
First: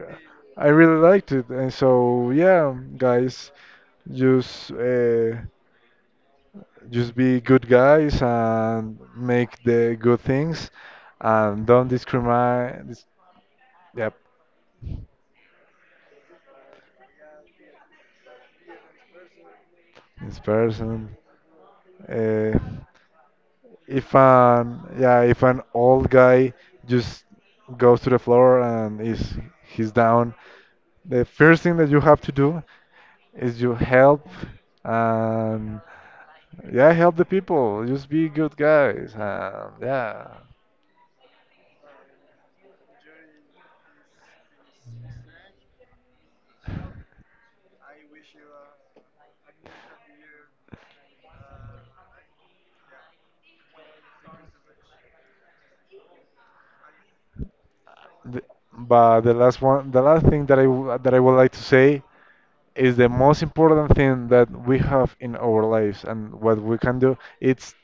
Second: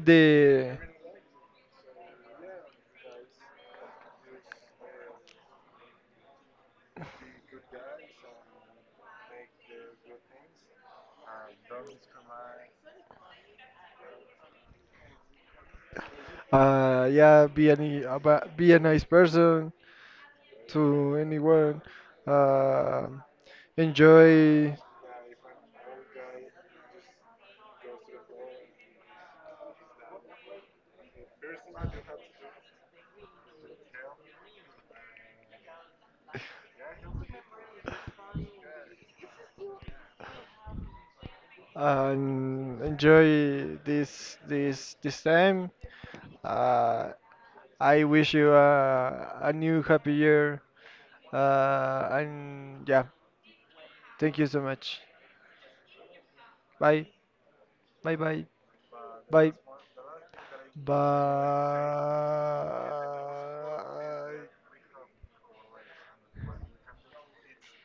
B: I
A: the
B: really liked it. And so yeah, guys, just. Uh, just be good guys and make the good things and don't discriminate. This, yep,
A: yeah, be any about be a nice person
B: this person.
A: to anyone.
B: Uh,
A: Uh, Enjoy
B: if an old guy just goes to the floor and is he's down, the first thing that you have to do is you help, and yeah, help the people. Just be good guys. And yeah.
A: and enjoy this time. Uh, I wish you a new happy year. And yeah, thank you so much. Bye. Bye
B: Th-
A: bye.
B: But the
A: Bye.
B: last one, the last thing that
A: Bye.
B: I would like to say is the most important thing that we have in our lives and what we can do. It's